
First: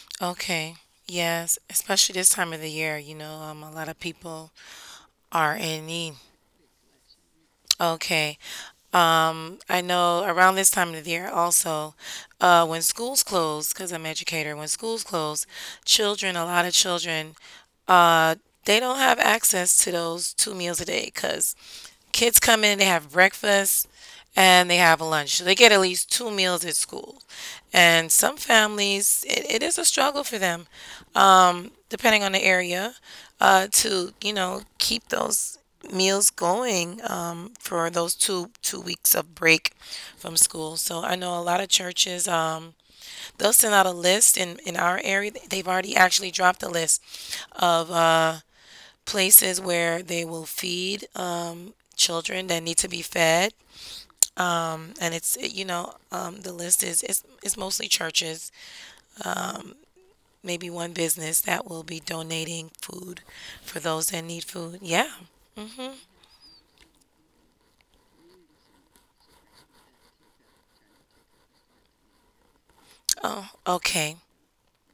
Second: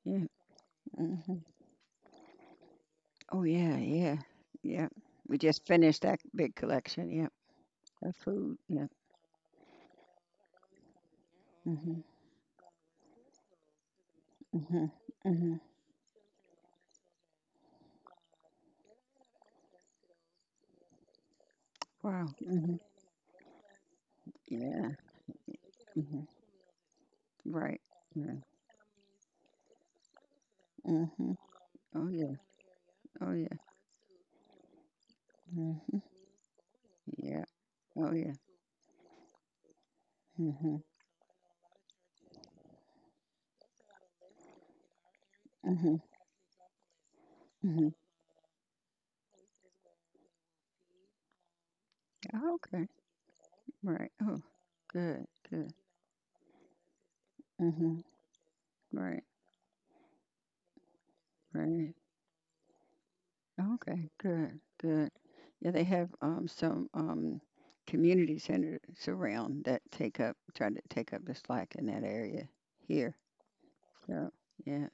[SPEAKER 1] Yeah.
[SPEAKER 2] Okay.
[SPEAKER 1] hmm
[SPEAKER 2] Yes, especially this time of the year, you know,
[SPEAKER 1] Oh
[SPEAKER 2] a
[SPEAKER 1] yeah,
[SPEAKER 2] lot of
[SPEAKER 1] yeah,
[SPEAKER 2] people
[SPEAKER 1] yeah. We
[SPEAKER 2] are
[SPEAKER 1] just
[SPEAKER 2] in
[SPEAKER 1] finished
[SPEAKER 2] need.
[SPEAKER 1] that big collection. Yeah, of
[SPEAKER 2] Okay.
[SPEAKER 1] food. Yeah.
[SPEAKER 2] I know around this time of the year also,
[SPEAKER 1] Mhm.
[SPEAKER 2] when schools close, because I'm educator, when
[SPEAKER 1] Mhm.
[SPEAKER 2] schools close,
[SPEAKER 1] Mhm.
[SPEAKER 2] children, a lot of children, uh, they don't have access to those two meals a day because
[SPEAKER 1] Wow.
[SPEAKER 2] kids come
[SPEAKER 1] Mhm.
[SPEAKER 2] in, they have breakfast and they
[SPEAKER 1] Yeah.
[SPEAKER 2] have a lunch. So they get at least
[SPEAKER 1] Mm-hmm.
[SPEAKER 2] two meals at school.
[SPEAKER 1] Right.
[SPEAKER 2] And some
[SPEAKER 1] Yeah.
[SPEAKER 2] families, it is a struggle for them,
[SPEAKER 1] Mm-hmm. Oh
[SPEAKER 2] depending on
[SPEAKER 1] yeah.
[SPEAKER 2] the area,
[SPEAKER 1] Oh yeah.
[SPEAKER 2] to, keep those
[SPEAKER 1] Mm-hmm.
[SPEAKER 2] meals going
[SPEAKER 1] Yeah.
[SPEAKER 2] for
[SPEAKER 1] Oh
[SPEAKER 2] those
[SPEAKER 1] yeah.
[SPEAKER 2] two weeks of break from school.
[SPEAKER 1] Mm-hmm.
[SPEAKER 2] So I know a lot of churches they'll send out a list in our area. They've
[SPEAKER 1] Mm-hmm.
[SPEAKER 2] already actually dropped a list
[SPEAKER 1] Mm-hmm.
[SPEAKER 2] of places where they will feed children
[SPEAKER 1] Oh,
[SPEAKER 2] that need
[SPEAKER 1] okay.
[SPEAKER 2] to be fed.
[SPEAKER 1] Right. Oh,
[SPEAKER 2] And
[SPEAKER 1] good. Good.
[SPEAKER 2] the list is, it's mostly
[SPEAKER 1] Mm-hmm.
[SPEAKER 2] churches,
[SPEAKER 1] Right.
[SPEAKER 2] maybe one business that will
[SPEAKER 1] Right.
[SPEAKER 2] be donating food for those
[SPEAKER 1] Okay.
[SPEAKER 2] that need
[SPEAKER 1] Good.
[SPEAKER 2] food.
[SPEAKER 1] Good.
[SPEAKER 2] Yeah.
[SPEAKER 1] Yeah, they
[SPEAKER 2] Hmm.
[SPEAKER 1] have some community centers around that take up try to take up the slack in that area here.
[SPEAKER 2] Oh, okay.
[SPEAKER 1] So yeah.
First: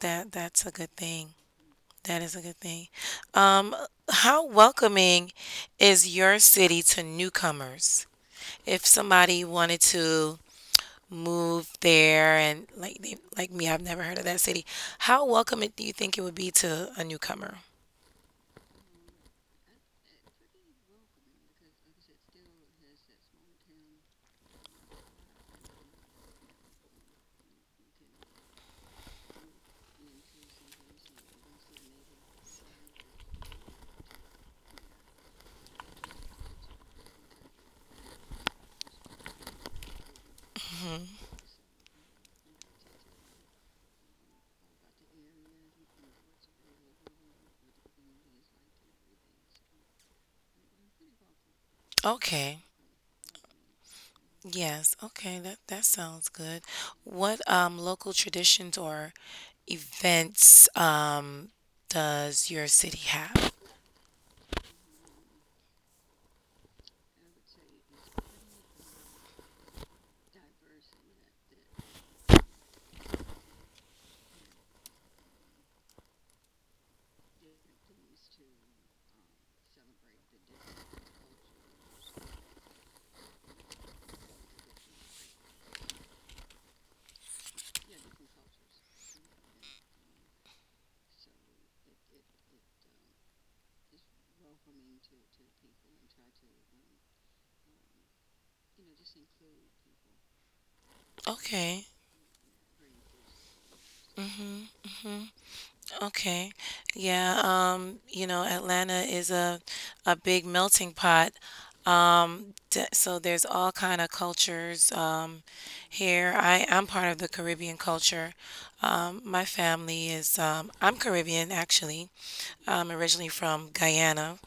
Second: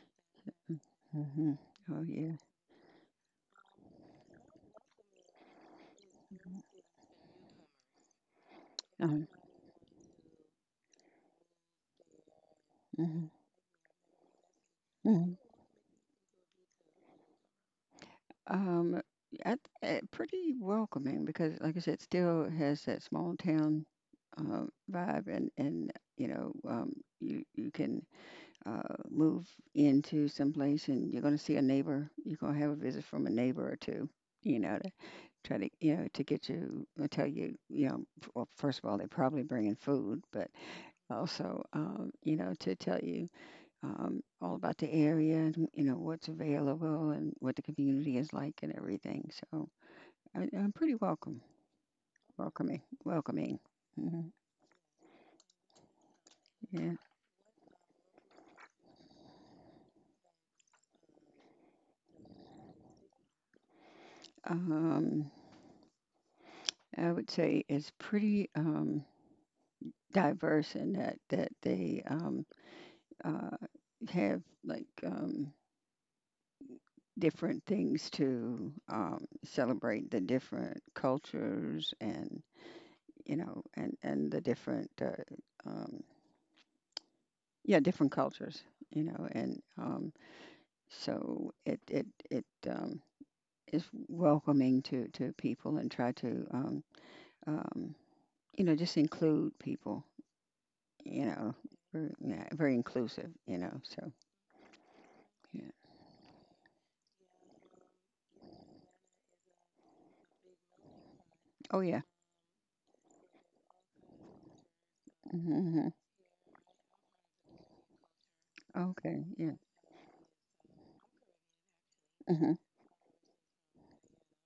[SPEAKER 2] That's a good thing.
[SPEAKER 1] Mm-hmm. Oh
[SPEAKER 2] That
[SPEAKER 1] yeah.
[SPEAKER 2] is a good thing. Um, how welcoming is your city to newcomers? If
[SPEAKER 1] Um,
[SPEAKER 2] somebody wanted to move there and
[SPEAKER 1] mm-hmm.
[SPEAKER 2] like me, I've never heard of that city. How welcoming do you think it would be to a newcomer?
[SPEAKER 1] Um, I, uh, pretty welcoming because, like I said, still has that small town uh, vibe, and you know, you you can move into some place, and you're gonna see a neighbor. You're gonna have a visit from a neighbor or two. You know, to try to you know to get you or tell you you know. Well, first of all, they're probably bringing food, but
[SPEAKER 2] Mhm.
[SPEAKER 1] also you know, to tell you all about the area and you know what's available and what the community is like and everything. So I'm pretty
[SPEAKER 2] Okay.
[SPEAKER 1] welcoming, welcoming. Hmm
[SPEAKER 2] Yes. Okay. That sounds good.
[SPEAKER 1] Yeah,
[SPEAKER 2] What local traditions or events does your city have?
[SPEAKER 1] um, I would say it's pretty diverse in that they uh, have like different things to celebrate the different cultures and you know and the different um, yeah, different cultures, you know, and so it is welcoming to people and try to um, you know, just include people, you know,
[SPEAKER 2] Okay.
[SPEAKER 1] very, yeah, very inclusive, you know. So yeah,
[SPEAKER 2] Okay. Yeah, Atlanta is a big melting pot.
[SPEAKER 1] oh yeah,
[SPEAKER 2] So there's all kind of cultures
[SPEAKER 1] mm-hmm, mm-hmm.
[SPEAKER 2] here. I'm part of the Caribbean culture.
[SPEAKER 1] Okay,
[SPEAKER 2] My
[SPEAKER 1] yeah,
[SPEAKER 2] family is I'm Caribbean actually.
[SPEAKER 1] hmm
[SPEAKER 2] I'm originally from Guyana,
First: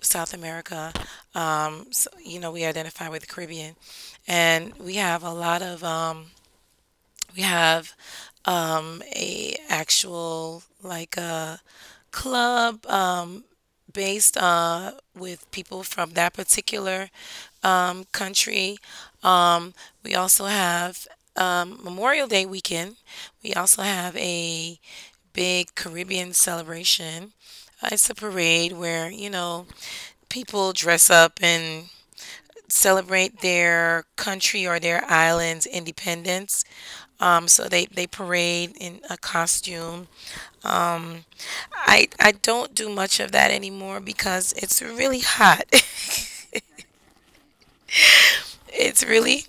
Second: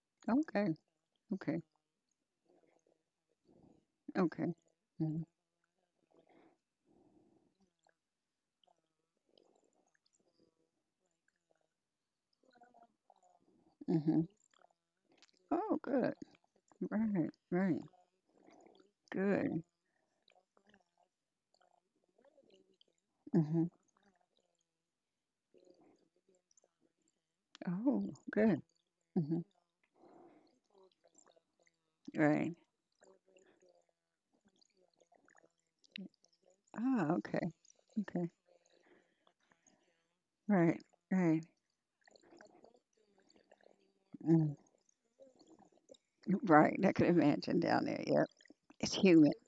[SPEAKER 2] South
[SPEAKER 1] okay,
[SPEAKER 2] America.
[SPEAKER 1] okay,
[SPEAKER 2] So, we identify with the Caribbean,
[SPEAKER 1] okay,
[SPEAKER 2] and
[SPEAKER 1] hmm
[SPEAKER 2] we have a actual like a club
[SPEAKER 1] hmm
[SPEAKER 2] based with
[SPEAKER 1] oh
[SPEAKER 2] people from
[SPEAKER 1] good,
[SPEAKER 2] that particular
[SPEAKER 1] right, right,
[SPEAKER 2] country.
[SPEAKER 1] good,
[SPEAKER 2] Um we also have Memorial Day weekend. We
[SPEAKER 1] hmm
[SPEAKER 2] also have a big Caribbean celebration. It's
[SPEAKER 1] oh
[SPEAKER 2] a
[SPEAKER 1] good,
[SPEAKER 2] parade where,
[SPEAKER 1] hmm
[SPEAKER 2] people dress up in
[SPEAKER 1] right,
[SPEAKER 2] celebrate their country or their island's independence.
[SPEAKER 1] ah okay,
[SPEAKER 2] So they
[SPEAKER 1] okay,
[SPEAKER 2] parade in a costume.
[SPEAKER 1] right, right.
[SPEAKER 2] I don't do much of that anymore because
[SPEAKER 1] Mm-hmm.
[SPEAKER 2] it's really hot.
[SPEAKER 1] Right, I could imagine down there. Yep, it's
[SPEAKER 2] it's
[SPEAKER 1] humid,
[SPEAKER 2] really,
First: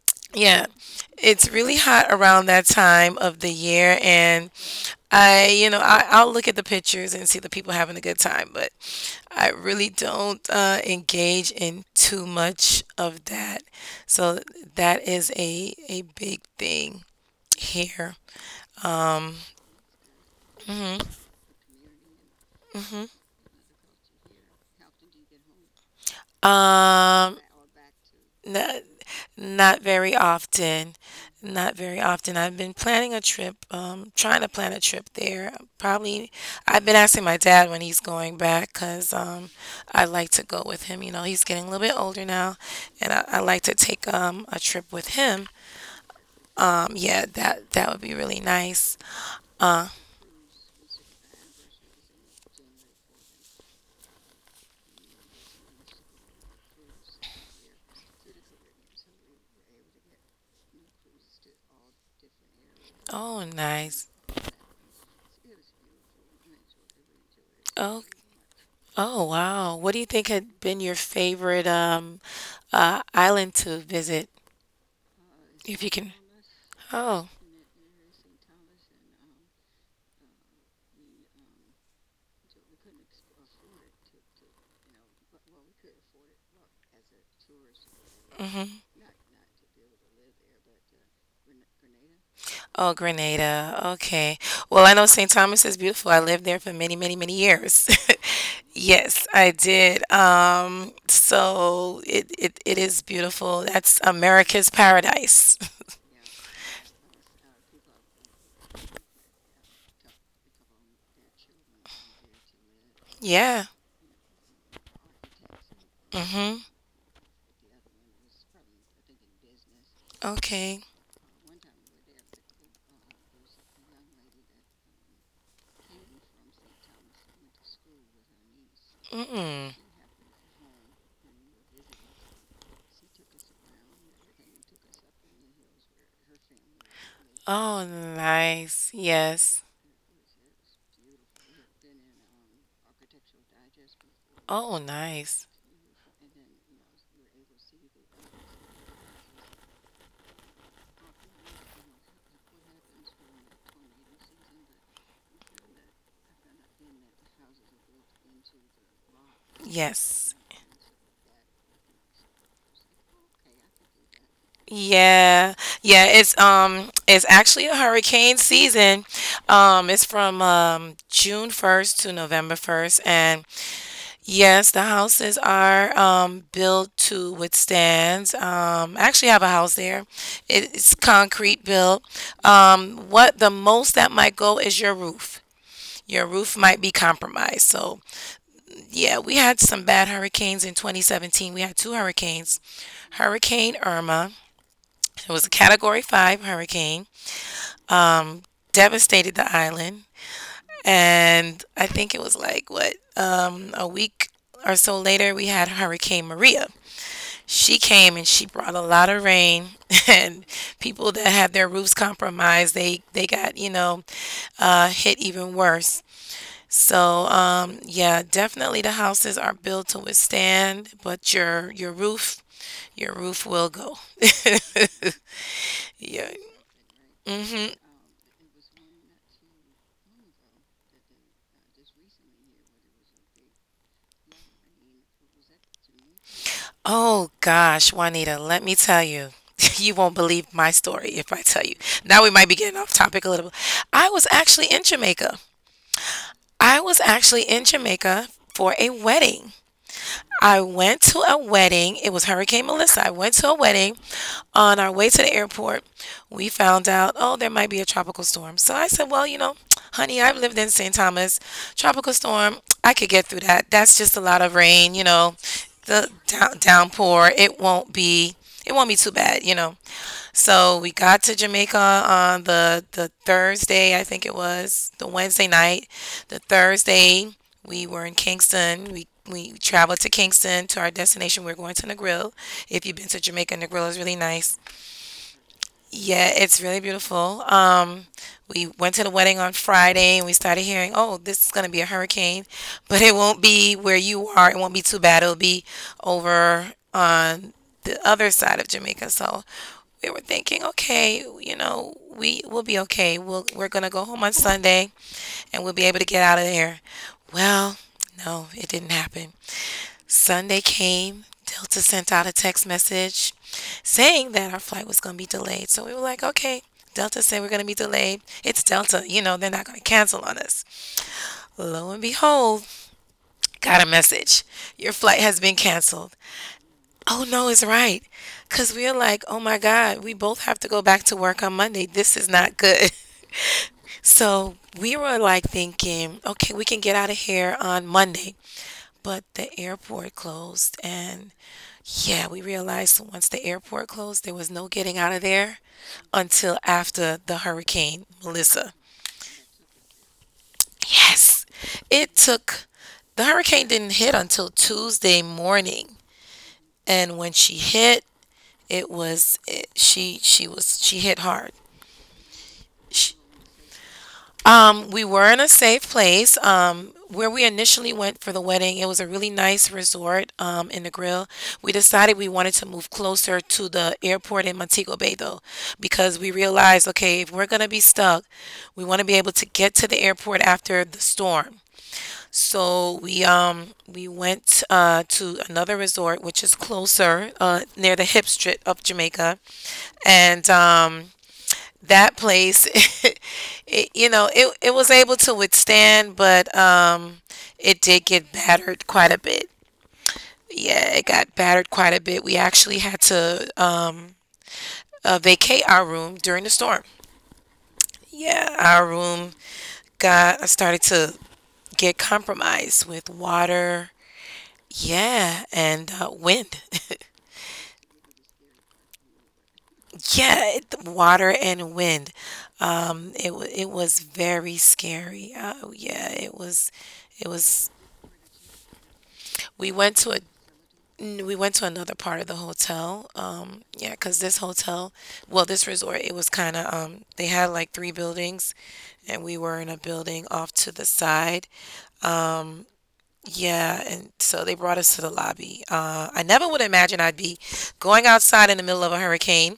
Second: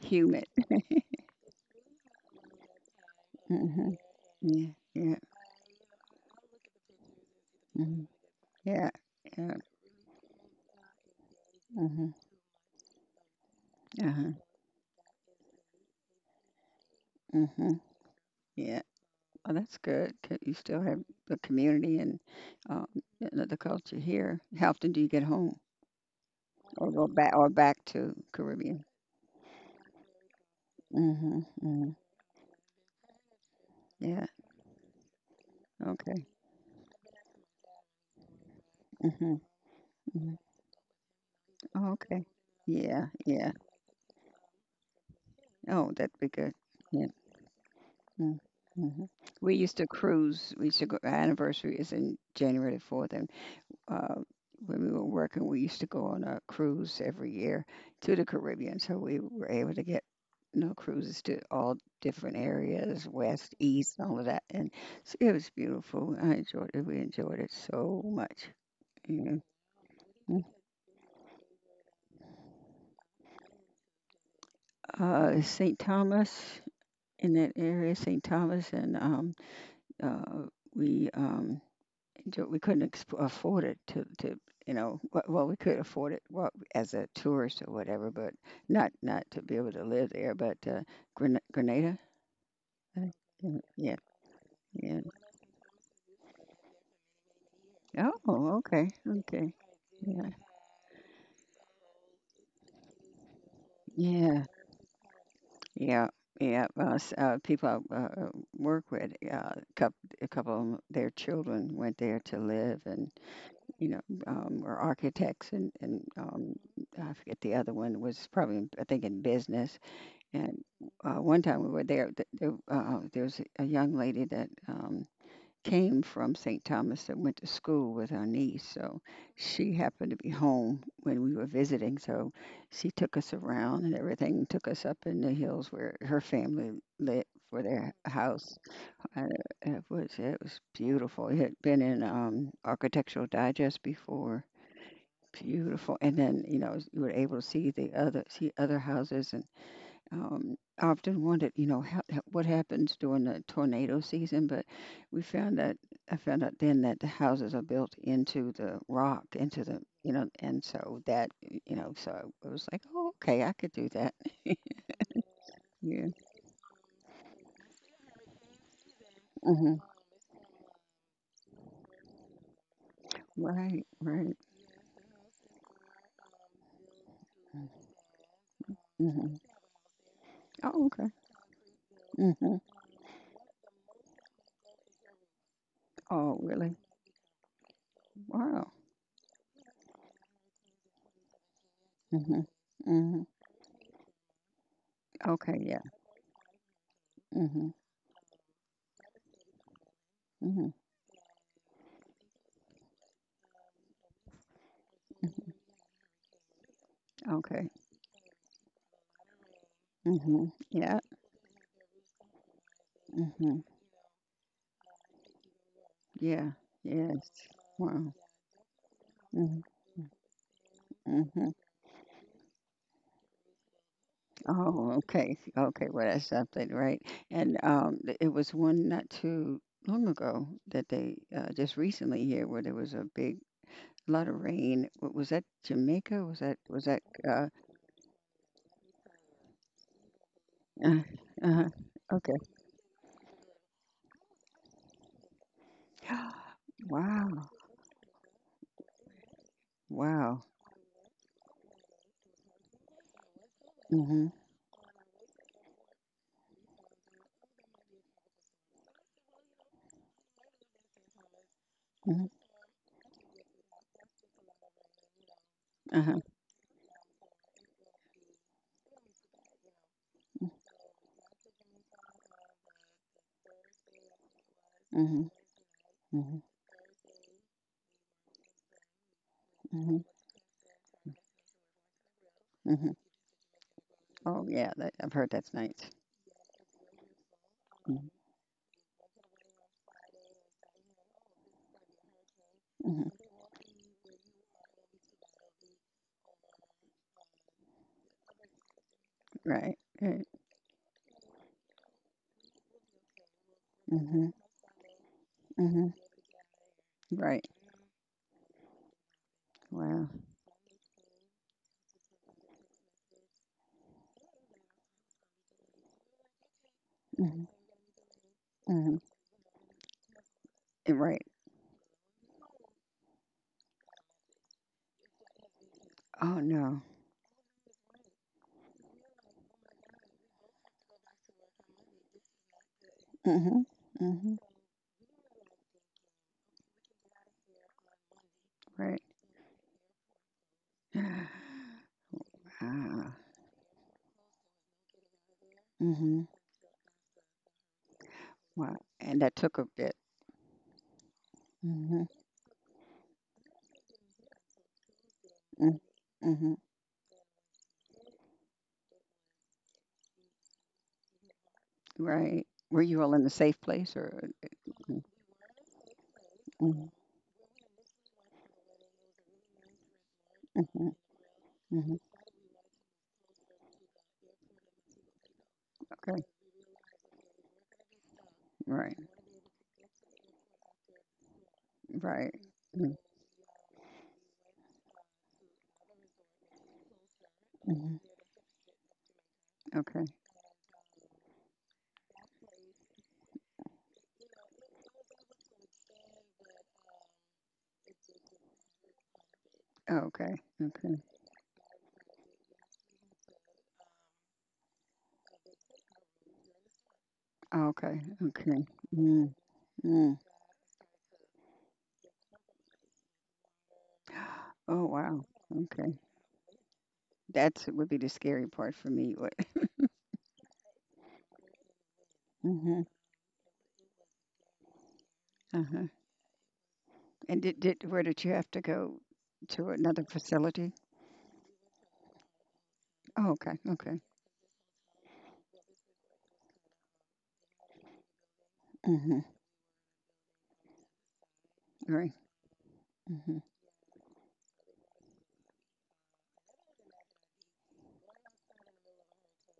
[SPEAKER 1] humid.
[SPEAKER 2] yeah, it's really hot around that time of the
[SPEAKER 1] hmm
[SPEAKER 2] year. And
[SPEAKER 1] Yeah, yeah,
[SPEAKER 2] I'll look at the pictures and see the people having a
[SPEAKER 1] mhm.
[SPEAKER 2] good time, but
[SPEAKER 1] Yeah,
[SPEAKER 2] I
[SPEAKER 1] yeah.
[SPEAKER 2] really don't engage in
[SPEAKER 1] hmm
[SPEAKER 2] too much of that.
[SPEAKER 1] Uh-huh.
[SPEAKER 2] So that is a big thing
[SPEAKER 1] hmm
[SPEAKER 2] here.
[SPEAKER 1] Yeah.
[SPEAKER 2] Um,
[SPEAKER 1] Well, that's good, 'cause you still have
[SPEAKER 2] mhm,
[SPEAKER 1] the community and um,
[SPEAKER 2] mhm.
[SPEAKER 1] you know, the culture here. How often do you get home or go back
[SPEAKER 2] Um,
[SPEAKER 1] or back to
[SPEAKER 2] not,
[SPEAKER 1] Caribbean?
[SPEAKER 2] not very often.
[SPEAKER 1] Hmm
[SPEAKER 2] Not
[SPEAKER 1] hmm
[SPEAKER 2] very often. I've been planning a trip,
[SPEAKER 1] Yeah.
[SPEAKER 2] trying to plan a trip there.
[SPEAKER 1] Okay.
[SPEAKER 2] Probably, I've been asking my dad when he's going back because
[SPEAKER 1] hmm
[SPEAKER 2] I like
[SPEAKER 1] hmm
[SPEAKER 2] to go with him. He's getting a little bit
[SPEAKER 1] Okay.
[SPEAKER 2] older now,
[SPEAKER 1] Yeah.
[SPEAKER 2] and I
[SPEAKER 1] Yeah.
[SPEAKER 2] like to take a trip with him.
[SPEAKER 1] Oh, that'd be good.
[SPEAKER 2] Um,
[SPEAKER 1] Yeah.
[SPEAKER 2] yeah, that would be
[SPEAKER 1] Mm,
[SPEAKER 2] really nice.
[SPEAKER 1] mhm. We used to
[SPEAKER 2] Uh,
[SPEAKER 1] cruise. We used to go. Our anniversary is in January the 4th, and uh, when we were working, we used to go on a cruise every year to the Caribbean. So we were able to get, you know, cruises to all different areas,
[SPEAKER 2] oh,
[SPEAKER 1] west, east,
[SPEAKER 2] nice.
[SPEAKER 1] all of that. And it was beautiful. I enjoyed it. We enjoyed it so
[SPEAKER 2] Oh.
[SPEAKER 1] much. You
[SPEAKER 2] Oh,
[SPEAKER 1] know.
[SPEAKER 2] wow. What do you think
[SPEAKER 1] Mm-hmm.
[SPEAKER 2] had been your favorite island to visit?
[SPEAKER 1] St.
[SPEAKER 2] If you can.
[SPEAKER 1] Thomas
[SPEAKER 2] Oh.
[SPEAKER 1] in that area, St. Thomas, and uh, we um, we couldn't afford it well, we could afford it well, as a tourist or whatever, but
[SPEAKER 2] Hmm.
[SPEAKER 1] not to be able to live there. But Grenada, I
[SPEAKER 2] Oh,
[SPEAKER 1] think. Mm,
[SPEAKER 2] Grenada.
[SPEAKER 1] yeah,
[SPEAKER 2] Okay. Well,
[SPEAKER 1] yeah.
[SPEAKER 2] I know St. Thomas is beautiful. I lived there for many, many, many years.
[SPEAKER 1] Oh, okay,
[SPEAKER 2] Yes,
[SPEAKER 1] okay,
[SPEAKER 2] I did.
[SPEAKER 1] yeah,
[SPEAKER 2] So it is beautiful. That's
[SPEAKER 1] yeah,
[SPEAKER 2] America's paradise.
[SPEAKER 1] yeah, yeah. People I uh, work with, coup a couple of 'em, their children went there to live, and
[SPEAKER 2] Yeah.
[SPEAKER 1] were architects, and
[SPEAKER 2] Mm-hmm.
[SPEAKER 1] I forget the other one was probably, I think, in business. And
[SPEAKER 2] Okay.
[SPEAKER 1] one time we were there, there's a young lady that came from St. Thomas that went to school with our niece. So she
[SPEAKER 2] Mm-mm.
[SPEAKER 1] happened to be home when we were visiting. So she took us around and everything, took us up in the hills where her family lived for
[SPEAKER 2] Oh,
[SPEAKER 1] their house.
[SPEAKER 2] nice.
[SPEAKER 1] And
[SPEAKER 2] Yes.
[SPEAKER 1] it was beautiful. It had been in Architectural Digest before.
[SPEAKER 2] Oh, nice.
[SPEAKER 1] Beautiful. And then, you were able to see the other see other houses. And I often wondered, what happens during the tornado season. But we found that I found out then that the houses are built into the rock, into the, you know,
[SPEAKER 2] Yes.
[SPEAKER 1] and so that, so it was like, oh, okay, I could do that.
[SPEAKER 2] Yeah.
[SPEAKER 1] Yeah.
[SPEAKER 2] Yeah, it's actually a hurricane season.
[SPEAKER 1] Hmm.
[SPEAKER 2] It's from June 1st to November 1st, and
[SPEAKER 1] Right. Right.
[SPEAKER 2] yes, the houses are built to withstand. I actually
[SPEAKER 1] Hmm.
[SPEAKER 2] have a house there. It-
[SPEAKER 1] Oh,
[SPEAKER 2] It's
[SPEAKER 1] okay.
[SPEAKER 2] concrete built.
[SPEAKER 1] Hmm.
[SPEAKER 2] What the most that might go is your roof. Your
[SPEAKER 1] Oh,
[SPEAKER 2] roof
[SPEAKER 1] really?
[SPEAKER 2] might be compromised. So,
[SPEAKER 1] Wow.
[SPEAKER 2] yeah, we had some bad hurricanes in 2017. We had two
[SPEAKER 1] Hmm.
[SPEAKER 2] hurricanes.
[SPEAKER 1] Hmm.
[SPEAKER 2] Hurricane Irma, it was a
[SPEAKER 1] Okay. Yeah.
[SPEAKER 2] category 5 hurricane,
[SPEAKER 1] Hmm.
[SPEAKER 2] um devastated the island,
[SPEAKER 1] Hmm.
[SPEAKER 2] and I think it was like what a week or so later we had Hurricane Maria.
[SPEAKER 1] Okay.
[SPEAKER 2] She came and she brought a lot of rain and
[SPEAKER 1] Hmm. Yeah.
[SPEAKER 2] people that had their roofs compromised, they got,
[SPEAKER 1] Hmm.
[SPEAKER 2] hit even worse.
[SPEAKER 1] Yeah.
[SPEAKER 2] So,
[SPEAKER 1] Yes. Wow.
[SPEAKER 2] yeah, definitely the houses are
[SPEAKER 1] Hmm.
[SPEAKER 2] built to withstand, but
[SPEAKER 1] Mm-hmm.
[SPEAKER 2] your roof will go.
[SPEAKER 1] Oh, okay. Okay, well that's
[SPEAKER 2] Yeah.
[SPEAKER 1] something, right? And
[SPEAKER 2] Hmm.
[SPEAKER 1] it was one not too long ago that they just recently here where there was a big lot of rain. Was that Jamaica? Was that?
[SPEAKER 2] Oh
[SPEAKER 1] Uh,
[SPEAKER 2] gosh, Juanita, let me tell you. You won't believe my
[SPEAKER 1] uh,
[SPEAKER 2] story if I tell
[SPEAKER 1] uh,
[SPEAKER 2] you. Now we
[SPEAKER 1] okay.
[SPEAKER 2] might be getting off topic a little bit. I was actually in Jamaica. I was actually
[SPEAKER 1] Wow.
[SPEAKER 2] in Jamaica for a wedding.
[SPEAKER 1] Wow.
[SPEAKER 2] I went to a wedding. It was Hurricane Melissa. I went to a wedding.
[SPEAKER 1] Hmm.
[SPEAKER 2] On our way to the airport, we found out, oh, there might be a tropical storm. So I said, well, you know, honey, I've lived in St. Thomas. Tropical
[SPEAKER 1] Hmm.
[SPEAKER 2] storm, I could get through that. That's just a lot of rain, the
[SPEAKER 1] Uh-huh.
[SPEAKER 2] downpour. It won't be. It won't be too bad. So we got to Jamaica on the Thursday, I think it was the
[SPEAKER 1] Hmm.
[SPEAKER 2] Wednesday night. The
[SPEAKER 1] Hmm.
[SPEAKER 2] Thursday we were in Kingston. We traveled
[SPEAKER 1] Hmm.
[SPEAKER 2] to Kingston to our destination. We are going to Negril. If
[SPEAKER 1] Hmm.
[SPEAKER 2] you've been to Jamaica, Negril is really
[SPEAKER 1] Oh
[SPEAKER 2] nice.
[SPEAKER 1] yeah, I've heard that's nice.
[SPEAKER 2] Yeah, it's really beautiful.
[SPEAKER 1] Mm-hmm.
[SPEAKER 2] We went to the wedding on Friday and we started hearing, oh, this is going to be a hurricane, but
[SPEAKER 1] Mm-hmm.
[SPEAKER 2] it won't be where you are. It won't be too bad. It'll be over on the other side of Jamaica. So
[SPEAKER 1] Right.
[SPEAKER 2] we were
[SPEAKER 1] Right.
[SPEAKER 2] thinking, okay, we will be okay. We're going to go home
[SPEAKER 1] Hmm.
[SPEAKER 2] on Sunday and we'll be
[SPEAKER 1] Hmm.
[SPEAKER 2] able to get out of there.
[SPEAKER 1] Right.
[SPEAKER 2] Well, no, it didn't happen.
[SPEAKER 1] Wow.
[SPEAKER 2] Sunday came, Delta sent out a text message saying that our flight was going to be delayed. So we were like, okay, Delta said
[SPEAKER 1] Mhm.
[SPEAKER 2] we're going to be delayed. It's
[SPEAKER 1] Hmm.
[SPEAKER 2] Delta. They're not going to cancel on us.
[SPEAKER 1] Eh, right.
[SPEAKER 2] Lo and behold, got a message. Your flight has been canceled.
[SPEAKER 1] Oh no.
[SPEAKER 2] Oh, no, it's right. Because we're like, oh my God, we both have to go back to work on Monday. This is not good.
[SPEAKER 1] Mhm. Mhm.
[SPEAKER 2] So we were like thinking, okay, we can get out of here on Monday.
[SPEAKER 1] Right.
[SPEAKER 2] But the airport closed, and yeah, we realized
[SPEAKER 1] Ah.
[SPEAKER 2] once the airport closed, there was no getting out of there
[SPEAKER 1] Mhm.
[SPEAKER 2] until after the hurricane Melissa.
[SPEAKER 1] Wow. And that took a bit.
[SPEAKER 2] Yes,
[SPEAKER 1] Mhm.
[SPEAKER 2] it took, the hurricane didn't hit until Tuesday
[SPEAKER 1] Mm,
[SPEAKER 2] morning.
[SPEAKER 1] mhm.
[SPEAKER 2] And when she hit, she hit hard.
[SPEAKER 1] Right. Were you all
[SPEAKER 2] She,
[SPEAKER 1] in a safe place, or? Mhm.
[SPEAKER 2] We were in a safe place.
[SPEAKER 1] Mhm.
[SPEAKER 2] Where we initially went for the wedding, it was a really nice resort in the
[SPEAKER 1] Mhm.
[SPEAKER 2] grill. We
[SPEAKER 1] Mhm.
[SPEAKER 2] decided we wanted to move closer to the airport in Montego Bay, though, because
[SPEAKER 1] Okay.
[SPEAKER 2] we realized okay, if we're going to be stuck, we
[SPEAKER 1] Right.
[SPEAKER 2] want to be able to get to the airport after the storm.
[SPEAKER 1] Right. Mm,
[SPEAKER 2] So we went to another resort which is closer near
[SPEAKER 1] mhm.
[SPEAKER 2] the hip strip of Jamaica,
[SPEAKER 1] Okay.
[SPEAKER 2] and that place it, you know it, it was able to withstand, but it did get battered quite a bit,
[SPEAKER 1] Okay.
[SPEAKER 2] yeah,
[SPEAKER 1] Okay.
[SPEAKER 2] it got battered quite a bit. We actually had to vacate our room during the storm.
[SPEAKER 1] Okay.
[SPEAKER 2] Yeah,
[SPEAKER 1] Okay.
[SPEAKER 2] our
[SPEAKER 1] Mm.
[SPEAKER 2] room
[SPEAKER 1] Mm.
[SPEAKER 2] got started to get compromised with water,
[SPEAKER 1] Oh wow.
[SPEAKER 2] yeah, and
[SPEAKER 1] Okay.
[SPEAKER 2] wind.
[SPEAKER 1] That's would be the scary part for me. What?
[SPEAKER 2] Yeah, water and wind.
[SPEAKER 1] Mhm.
[SPEAKER 2] It was very scary. Oh,
[SPEAKER 1] Uh-huh.
[SPEAKER 2] yeah, it was it
[SPEAKER 1] And
[SPEAKER 2] was
[SPEAKER 1] did where did you have to go to
[SPEAKER 2] We went
[SPEAKER 1] another
[SPEAKER 2] to a
[SPEAKER 1] facility?
[SPEAKER 2] n- we went to another part of the hotel.
[SPEAKER 1] Oh, okay,
[SPEAKER 2] Yeah,
[SPEAKER 1] okay.
[SPEAKER 2] because this hotel, well, this resort, it was kind of they had like three buildings,
[SPEAKER 1] Mm-hmm.
[SPEAKER 2] and we were in a building off to the side.
[SPEAKER 1] All right.
[SPEAKER 2] Um,
[SPEAKER 1] Mm-hmm.
[SPEAKER 2] yeah, and so they brought us to the lobby. I never would imagine I'd be going outside in the middle of a hurricane,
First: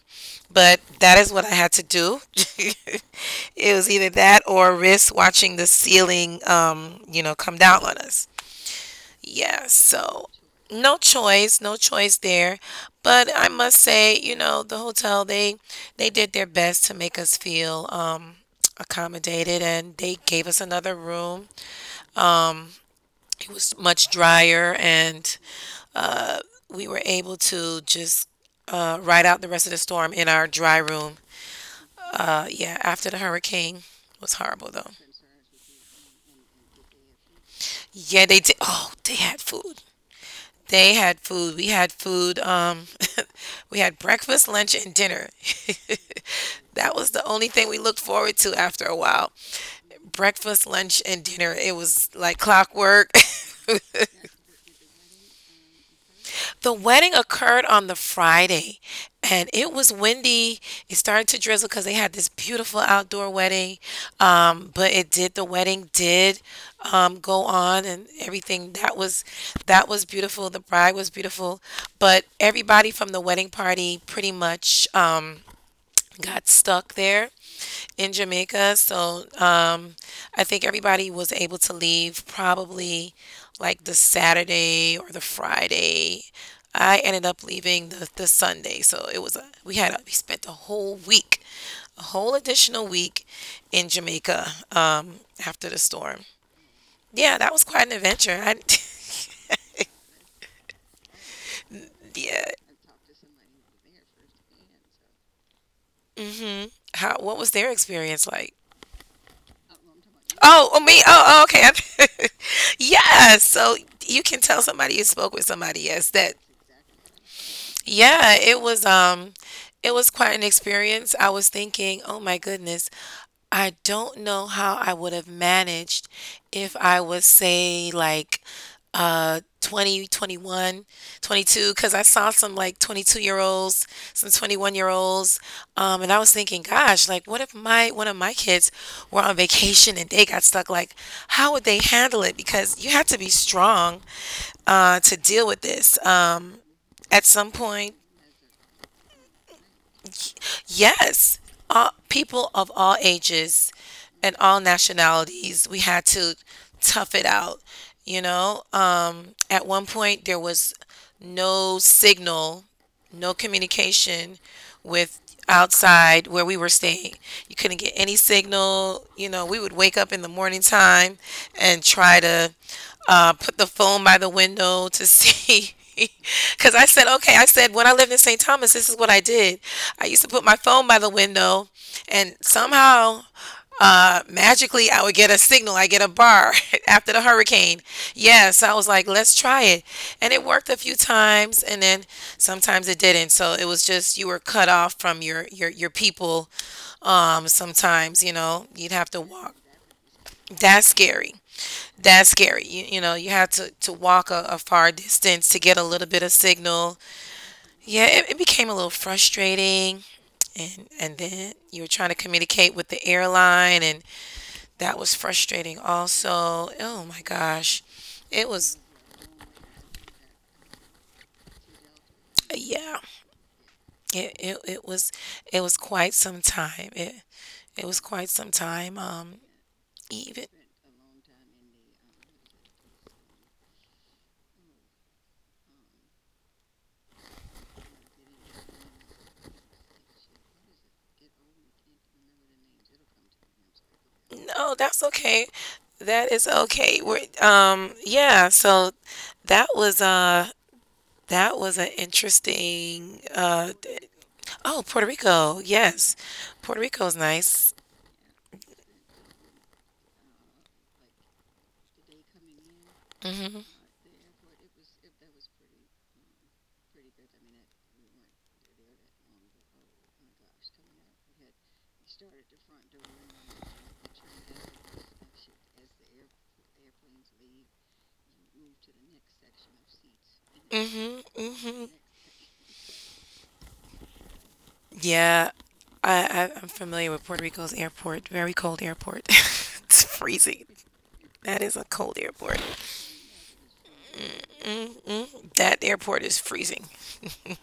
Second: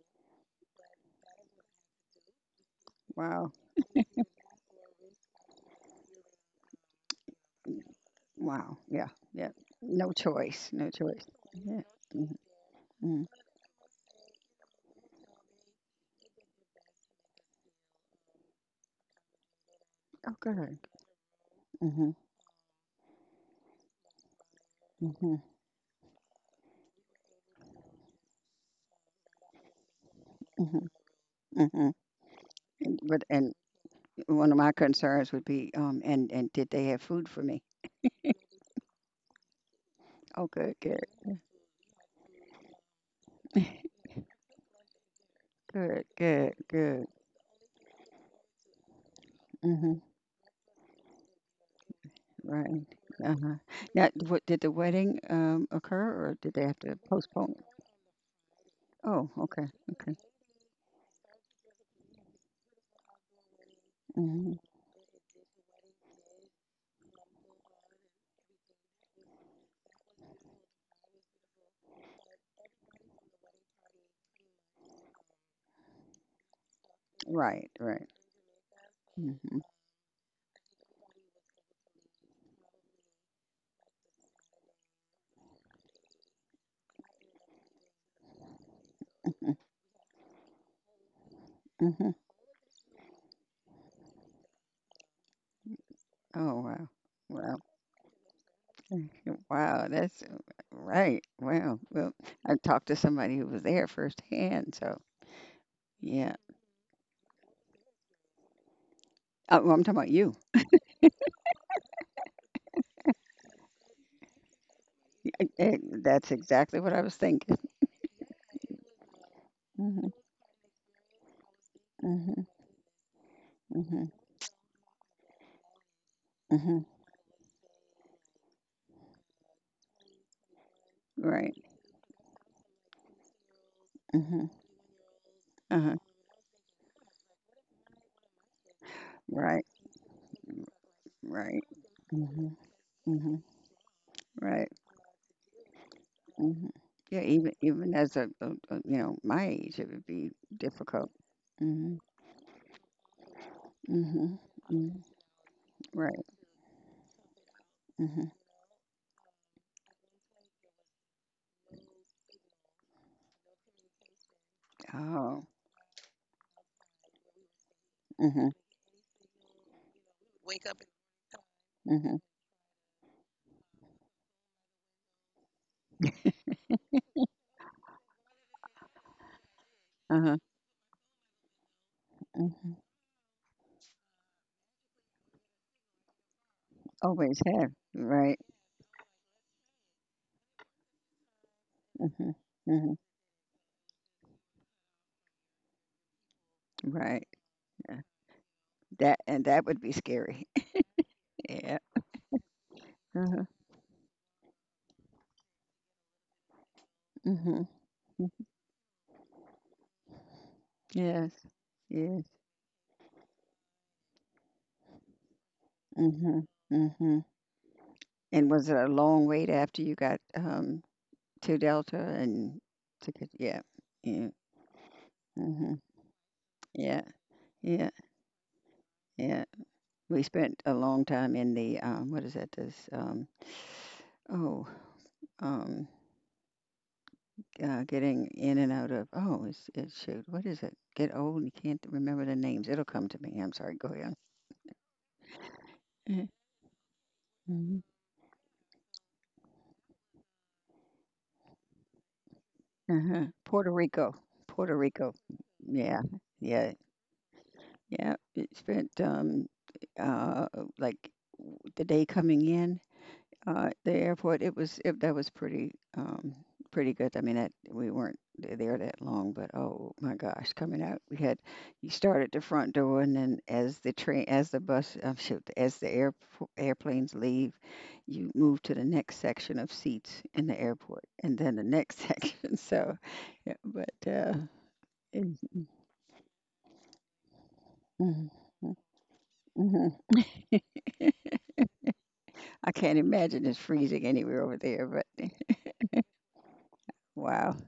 [SPEAKER 2] but that is what I had to do.
[SPEAKER 1] Wow.
[SPEAKER 2] It was either that or risk watching the ceiling, come down on us.
[SPEAKER 1] Wow. Yeah. Yeah.
[SPEAKER 2] Yeah,
[SPEAKER 1] No
[SPEAKER 2] so
[SPEAKER 1] choice. No
[SPEAKER 2] no
[SPEAKER 1] choice.
[SPEAKER 2] choice, no
[SPEAKER 1] Yeah.
[SPEAKER 2] choice there.
[SPEAKER 1] Mm-hmm.
[SPEAKER 2] But I must say, the hotel they did their best to make us feel accommodated, and they
[SPEAKER 1] Oh,
[SPEAKER 2] gave us
[SPEAKER 1] good.
[SPEAKER 2] another room.
[SPEAKER 1] Mm-hmm.
[SPEAKER 2] It was much drier,
[SPEAKER 1] Mm-hmm.
[SPEAKER 2] and uh we were able to just ride out the rest of the storm in our dry
[SPEAKER 1] Mm-hmm.
[SPEAKER 2] room.
[SPEAKER 1] Mm-hmm.
[SPEAKER 2] Yeah,
[SPEAKER 1] And,
[SPEAKER 2] after the
[SPEAKER 1] but and
[SPEAKER 2] hurricane, it was
[SPEAKER 1] one of my
[SPEAKER 2] horrible though.
[SPEAKER 1] concerns would be, and did they have food for me?
[SPEAKER 2] Yeah, they did. Oh, they had food.
[SPEAKER 1] Oh, good.
[SPEAKER 2] They
[SPEAKER 1] Good.
[SPEAKER 2] had food. We had food. We had breakfast, lunch, and dinner.
[SPEAKER 1] Good. Good.
[SPEAKER 2] That
[SPEAKER 1] Good.
[SPEAKER 2] was the only thing we looked forward to after a while.
[SPEAKER 1] Mm-hmm.
[SPEAKER 2] Breakfast, lunch, and dinner. It was like
[SPEAKER 1] Right.
[SPEAKER 2] clockwork.
[SPEAKER 1] Uh-huh. Now, what, did the wedding occur, or did they
[SPEAKER 2] The
[SPEAKER 1] have to
[SPEAKER 2] wedding
[SPEAKER 1] postpone
[SPEAKER 2] occurred
[SPEAKER 1] it?
[SPEAKER 2] on the Friday
[SPEAKER 1] Oh,
[SPEAKER 2] and
[SPEAKER 1] okay.
[SPEAKER 2] it was
[SPEAKER 1] Okay.
[SPEAKER 2] windy. It started to drizzle because they had this beautiful outdoor wedding.
[SPEAKER 1] Mhm.
[SPEAKER 2] But the wedding did go on and everything. That was beautiful. The bride was beautiful. But everybody from the wedding party pretty much got stuck there
[SPEAKER 1] Right, right.
[SPEAKER 2] in Jamaica. So
[SPEAKER 1] Mhm,
[SPEAKER 2] I think everybody was able to leave probably like the Saturday or the Friday. I ended up leaving the Sunday. So it was a,
[SPEAKER 1] mhm,
[SPEAKER 2] we had a, we spent a whole week, a
[SPEAKER 1] mhm.
[SPEAKER 2] whole additional week in Jamaica after the storm.
[SPEAKER 1] Oh, wow.
[SPEAKER 2] Yeah, that
[SPEAKER 1] Wow.
[SPEAKER 2] was quite an adventure. I,
[SPEAKER 1] Wow, that's right. Wow. Well,
[SPEAKER 2] yeah.
[SPEAKER 1] I talked to somebody who was there firsthand, so yeah.
[SPEAKER 2] Hmm. How what was their experience like?
[SPEAKER 1] Well, I'm talking about you.
[SPEAKER 2] Oh, oh, me. Oh, oh, okay. Yes. So you can tell somebody you spoke with somebody. Yes,
[SPEAKER 1] That's
[SPEAKER 2] that
[SPEAKER 1] exactly what I was thinking.
[SPEAKER 2] yeah, it was um it
[SPEAKER 1] Hmm.
[SPEAKER 2] was quite an experience. I was thinking, "Oh my
[SPEAKER 1] Hmm.
[SPEAKER 2] goodness, I
[SPEAKER 1] Hmm.
[SPEAKER 2] don't know how I would have managed if
[SPEAKER 1] Hmm.
[SPEAKER 2] I was say like 20, 21,
[SPEAKER 1] Right.
[SPEAKER 2] 22," because I saw some like 22-year-olds, some
[SPEAKER 1] Hmm.
[SPEAKER 2] 21-year-olds
[SPEAKER 1] Uh-huh.
[SPEAKER 2] and I was thinking, "Gosh, like what if my one of my kids were on
[SPEAKER 1] Right.
[SPEAKER 2] vacation and they got stuck? Like how
[SPEAKER 1] Right.
[SPEAKER 2] would they handle it?"
[SPEAKER 1] Hmm.
[SPEAKER 2] Because you have to be
[SPEAKER 1] Hmm.
[SPEAKER 2] strong
[SPEAKER 1] Right.
[SPEAKER 2] to deal with this.
[SPEAKER 1] Hmm. Yeah,
[SPEAKER 2] At
[SPEAKER 1] even
[SPEAKER 2] some
[SPEAKER 1] even
[SPEAKER 2] point,
[SPEAKER 1] as my age, it would be difficult.
[SPEAKER 2] yes,
[SPEAKER 1] Mm-hmm.
[SPEAKER 2] people of all ages
[SPEAKER 1] Mm-hmm.
[SPEAKER 2] and all
[SPEAKER 1] Mm-hmm.
[SPEAKER 2] nationalities, we had
[SPEAKER 1] Right.
[SPEAKER 2] to tough it out. You
[SPEAKER 1] Mhm.
[SPEAKER 2] know, at one point, there was no signal, no communication with
[SPEAKER 1] Oh.
[SPEAKER 2] outside where we were staying. You couldn't get any
[SPEAKER 1] Mhm.
[SPEAKER 2] signal. You know, we would wake up in the morning time and
[SPEAKER 1] Mhm.
[SPEAKER 2] try to put the phone by the window to see. Because I said, okay, I said, when I lived in St. Thomas, this is what I did. I used to
[SPEAKER 1] Uh-huh.
[SPEAKER 2] put my phone by the window, and
[SPEAKER 1] Mhm.
[SPEAKER 2] somehow magically I would get a signal, I get a bar after the
[SPEAKER 1] Always have.
[SPEAKER 2] hurricane.
[SPEAKER 1] Right.
[SPEAKER 2] Yes, I was like, let's try it. And it worked a few times and then
[SPEAKER 1] Mhm.
[SPEAKER 2] sometimes
[SPEAKER 1] Mhm.
[SPEAKER 2] it didn't. So it was just you were cut off from your people
[SPEAKER 1] Right. Yeah.
[SPEAKER 2] sometimes, you know, you'd have
[SPEAKER 1] That
[SPEAKER 2] to
[SPEAKER 1] and
[SPEAKER 2] walk.
[SPEAKER 1] that would be scary.
[SPEAKER 2] That's scary.
[SPEAKER 1] Yeah.
[SPEAKER 2] That's scary. You, you
[SPEAKER 1] Uh-huh.
[SPEAKER 2] had to walk a far distance to get a little bit of signal.
[SPEAKER 1] Mhm.
[SPEAKER 2] Yeah,
[SPEAKER 1] Mm.
[SPEAKER 2] it became a little frustrating. And
[SPEAKER 1] Yes.
[SPEAKER 2] then you were trying to
[SPEAKER 1] Yes.
[SPEAKER 2] communicate with the airline, and that was frustrating
[SPEAKER 1] Mhm.
[SPEAKER 2] also. Oh
[SPEAKER 1] Mhm.
[SPEAKER 2] my gosh, it
[SPEAKER 1] And was it
[SPEAKER 2] was,
[SPEAKER 1] a long wait after you got to Delta and
[SPEAKER 2] yeah,
[SPEAKER 1] to get, yeah. Yeah.
[SPEAKER 2] it, it, it was it
[SPEAKER 1] Mhm.
[SPEAKER 2] was quite some time,
[SPEAKER 1] Yeah.
[SPEAKER 2] it
[SPEAKER 1] Yeah.
[SPEAKER 2] was quite some time,
[SPEAKER 1] Yeah. We
[SPEAKER 2] even.
[SPEAKER 1] spent a long time in the, what is that, this, oh um getting in and out of. Oh, it's, it shoot. What is it? Get old and you can't remember the names. It'll come to me. I'm sorry. Go ahead.
[SPEAKER 2] No, that's okay. That is okay. We're,
[SPEAKER 1] Mhm.
[SPEAKER 2] yeah, so that was, that was an
[SPEAKER 1] Uh-huh.
[SPEAKER 2] interesting,
[SPEAKER 1] Puerto Rico. Puerto
[SPEAKER 2] oh puerto
[SPEAKER 1] Rico.
[SPEAKER 2] Rico,
[SPEAKER 1] Yeah.
[SPEAKER 2] yes.
[SPEAKER 1] Yeah.
[SPEAKER 2] Puerto Rico's nice.
[SPEAKER 1] Yeah. It spent uh like the day coming in.
[SPEAKER 2] Mm-hmm.
[SPEAKER 1] The airport, that was pretty pretty good. I mean, that we weren't there that long, but oh my gosh, coming out, we had, you start at the front door, and then as the train, as the bus, shoot, as the air airplanes leave, you move to the next section of seats in the airport,
[SPEAKER 2] Mm-hmm.
[SPEAKER 1] and then the
[SPEAKER 2] Mm-hmm.
[SPEAKER 1] next section. So, yeah, but
[SPEAKER 2] Yeah,
[SPEAKER 1] mhm,
[SPEAKER 2] I'm familiar with Puerto Rico's
[SPEAKER 1] mhm.
[SPEAKER 2] airport. Very cold airport.
[SPEAKER 1] Mhm.
[SPEAKER 2] It's freezing. That is a cold airport.
[SPEAKER 1] I can't imagine it's freezing anywhere over there. But
[SPEAKER 2] Mm-mm. That airport is freezing.
[SPEAKER 1] wow.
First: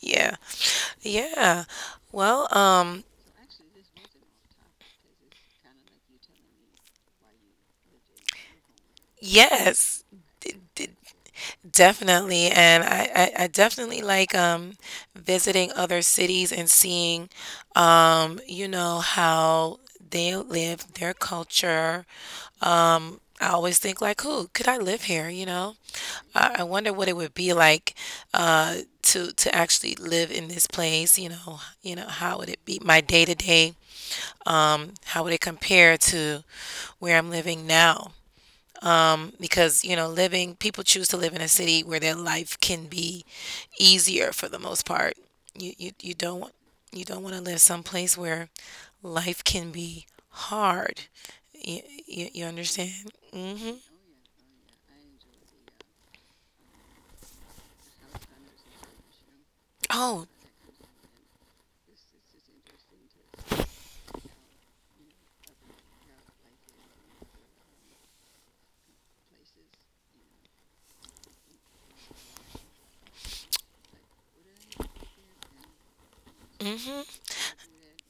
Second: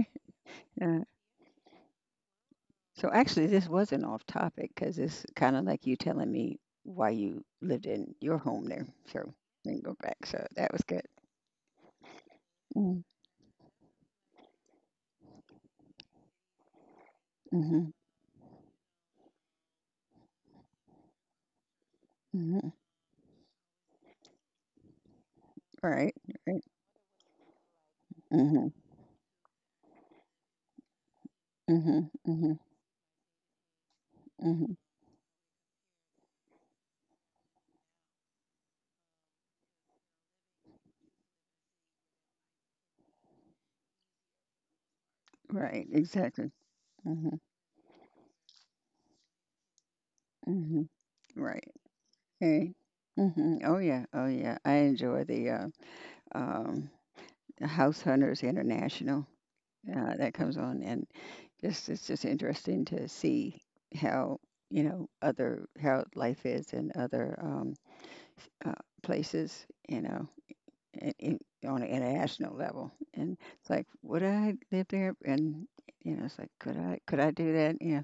[SPEAKER 2] Yeah.
[SPEAKER 1] Uh,
[SPEAKER 2] Yeah. Well,
[SPEAKER 1] So actually, this was not off topic because it's kind of like you telling me why you lived in your home there. So then go
[SPEAKER 2] yes.
[SPEAKER 1] back. So that was good.
[SPEAKER 2] Definitely, and I definitely like visiting other cities and seeing
[SPEAKER 1] Mm-hmm.
[SPEAKER 2] how they live, their culture.
[SPEAKER 1] Mm-hmm.
[SPEAKER 2] I always think like, who could I live here?
[SPEAKER 1] Right.
[SPEAKER 2] I
[SPEAKER 1] Right.
[SPEAKER 2] wonder what it would be like
[SPEAKER 1] Mm-hmm.
[SPEAKER 2] uh to actually live in this place.
[SPEAKER 1] Mm-hmm.
[SPEAKER 2] How would
[SPEAKER 1] Mm-hmm.
[SPEAKER 2] it be my day to day?
[SPEAKER 1] Mm-hmm.
[SPEAKER 2] How would it compare to where I'm living now? Because living people choose to live in a city where their life can be easier for the most part. you
[SPEAKER 1] Right.
[SPEAKER 2] you, you
[SPEAKER 1] Exactly.
[SPEAKER 2] don't you don't want
[SPEAKER 1] Mm-hmm.
[SPEAKER 2] to live someplace where life can be
[SPEAKER 1] Mm-hmm.
[SPEAKER 2] hard.
[SPEAKER 1] Right.
[SPEAKER 2] You, you, you
[SPEAKER 1] Hey.
[SPEAKER 2] understand.
[SPEAKER 1] Mm-hmm.
[SPEAKER 2] Hmm.
[SPEAKER 1] Oh yeah. Oh yeah. I enjoy the um, House Hunters International.
[SPEAKER 2] Oh.
[SPEAKER 1] That comes on, and Just it's just interesting to see how, you know, other, how life is in other, uh, places. You know, in, in, on an international level, and it's like, would I live there? And you know, it's like,
[SPEAKER 2] Hmm.
[SPEAKER 1] could I do that? Yeah,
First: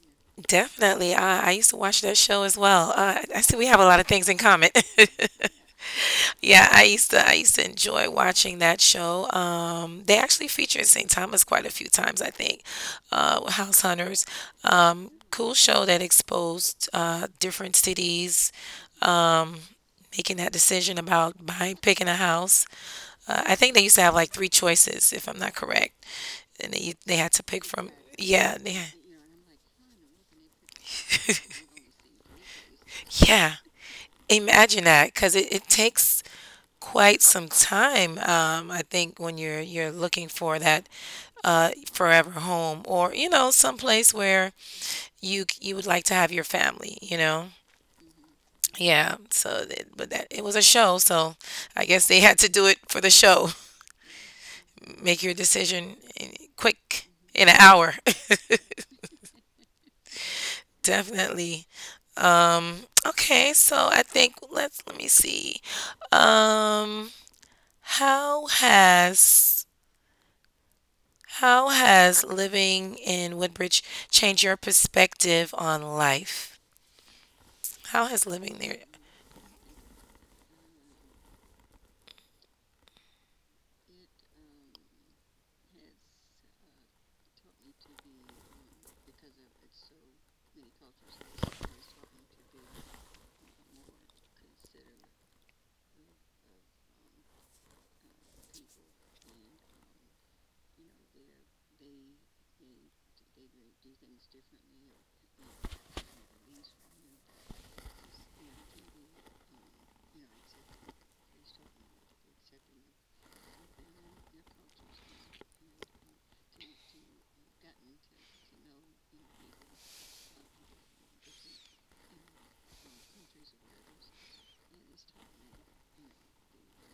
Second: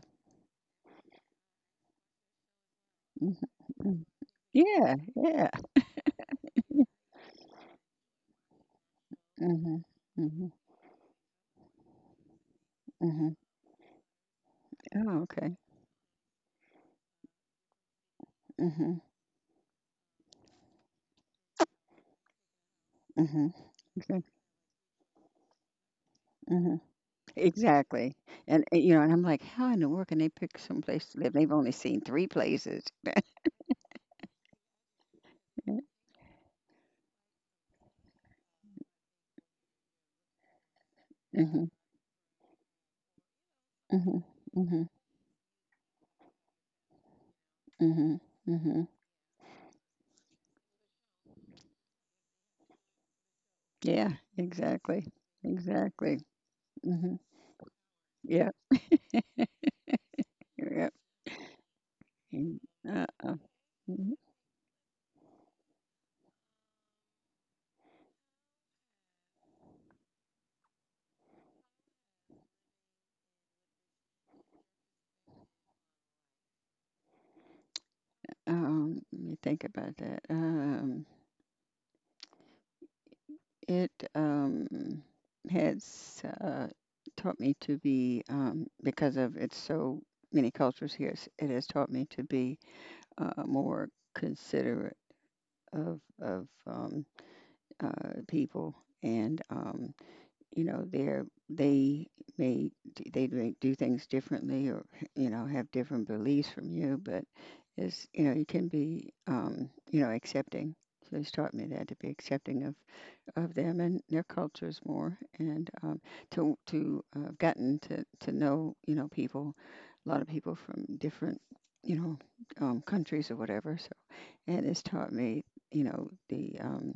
[SPEAKER 2] Definitely, I used to watch that show as well. I see we have a
[SPEAKER 1] mm-hmm.
[SPEAKER 2] lot of things in common.
[SPEAKER 1] Yeah, yeah.
[SPEAKER 2] Yeah, I used to enjoy watching that show.
[SPEAKER 1] Hmm.
[SPEAKER 2] They actually
[SPEAKER 1] Hmm.
[SPEAKER 2] featured St. Thomas quite a few times, I think.
[SPEAKER 1] Hmm.
[SPEAKER 2] House Hunters,
[SPEAKER 1] Oh,
[SPEAKER 2] cool
[SPEAKER 1] okay.
[SPEAKER 2] show that exposed different cities,
[SPEAKER 1] Hmm.
[SPEAKER 2] um, making that decision about buying, picking a house.
[SPEAKER 1] Hmm.
[SPEAKER 2] I think they used to have
[SPEAKER 1] Okay.
[SPEAKER 2] like three choices, if I'm not correct, and
[SPEAKER 1] Hmm.
[SPEAKER 2] they had to pick from.
[SPEAKER 1] Exactly.
[SPEAKER 2] Yeah,
[SPEAKER 1] And
[SPEAKER 2] yeah,
[SPEAKER 1] you know, and I'm like, how in the world can they pick some place to live? They've only seen three places.
[SPEAKER 2] yeah. Imagine that, because it takes quite some time. I think when you're looking for that,
[SPEAKER 1] Hmm.
[SPEAKER 2] forever home, or someplace
[SPEAKER 1] Mhm.
[SPEAKER 2] where
[SPEAKER 1] Mhm.
[SPEAKER 2] you would like to have your family,
[SPEAKER 1] Mhm. Mhm.
[SPEAKER 2] yeah, so but that, it was a show, so I guess they had to do it for the show.
[SPEAKER 1] Yeah, exactly.
[SPEAKER 2] Make your decision,
[SPEAKER 1] Exactly.
[SPEAKER 2] quick,
[SPEAKER 1] Hmm.
[SPEAKER 2] in an hour.
[SPEAKER 1] Yeah. Yeah.
[SPEAKER 2] Definitely.
[SPEAKER 1] And,
[SPEAKER 2] um
[SPEAKER 1] uh, uh,
[SPEAKER 2] okay, so I
[SPEAKER 1] mhm.
[SPEAKER 2] think, let me see. um how has how has living in Woodbridge changed your perspective on life? How has living there?
[SPEAKER 1] Let me think about that. It has taught me to be, because of it's so many cultures here, it has taught me to be more considerate of, people, and you know, they may they may do things differently, or you know, have different beliefs from you, but it's, you know, you can be, you know, accepting. So he's taught me that, to be accepting of them and their cultures more, and to I've gotten to know, you know, people, a lot of people from different, you know, countries or whatever. So, and it's taught me, you know, the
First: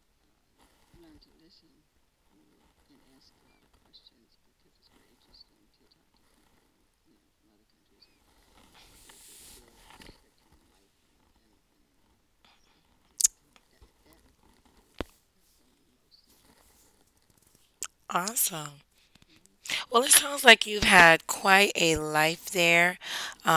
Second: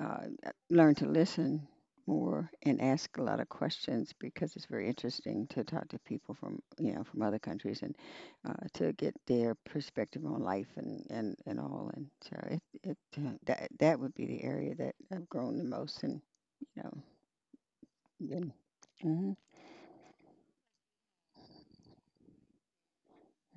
[SPEAKER 1] uh, learn to listen more and ask a lot of questions because it's very interesting to talk to people from, you know, from other countries, and to get their perspective on life, and all. And so it that would be the area that I've grown the most, and you know, been.
[SPEAKER 2] Awesome.
[SPEAKER 1] Mhm,
[SPEAKER 2] Well, it sounds like you've had quite a life there.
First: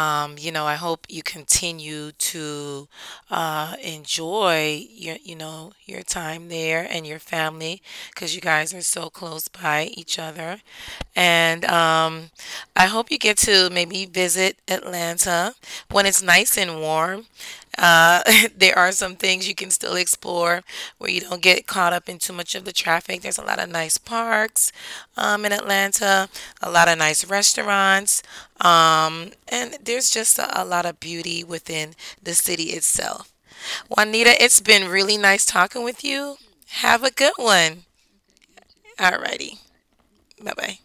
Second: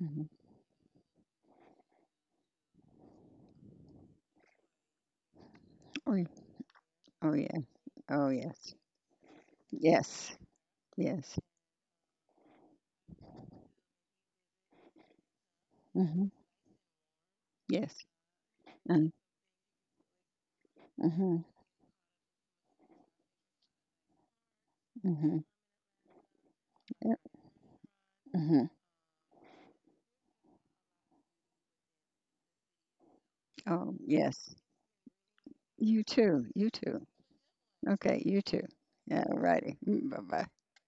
[SPEAKER 1] mhm.
[SPEAKER 2] you know, I hope you continue to enjoy your
[SPEAKER 1] Oh yeah.
[SPEAKER 2] time there and your
[SPEAKER 1] Oh yeah.
[SPEAKER 2] family,
[SPEAKER 1] Oh
[SPEAKER 2] because you guys
[SPEAKER 1] yes.
[SPEAKER 2] are so close by each
[SPEAKER 1] Yes.
[SPEAKER 2] other.
[SPEAKER 1] Yes.
[SPEAKER 2] And I hope you get to maybe visit Atlanta when it's
[SPEAKER 1] Hmm.
[SPEAKER 2] nice and warm.
[SPEAKER 1] Yes.
[SPEAKER 2] Uh, there are
[SPEAKER 1] Mm-hmm.
[SPEAKER 2] some things you can still explore where you
[SPEAKER 1] Mm-hmm.
[SPEAKER 2] don't get caught up in too much of the traffic. There's a lot of nice parks, in Atlanta, a lot of
[SPEAKER 1] Yep.
[SPEAKER 2] nice restaurants,
[SPEAKER 1] Hmm.
[SPEAKER 2] and there's just a lot of beauty within the city itself.
[SPEAKER 1] Oh
[SPEAKER 2] Juanita,
[SPEAKER 1] yes.
[SPEAKER 2] it's been really nice talking
[SPEAKER 1] You
[SPEAKER 2] with you.
[SPEAKER 1] too. You too.
[SPEAKER 2] Have a good one.
[SPEAKER 1] Okay, you too. Yeah,
[SPEAKER 2] Alrighty.
[SPEAKER 1] righty. Mm, bye-bye.
[SPEAKER 2] Bye bye.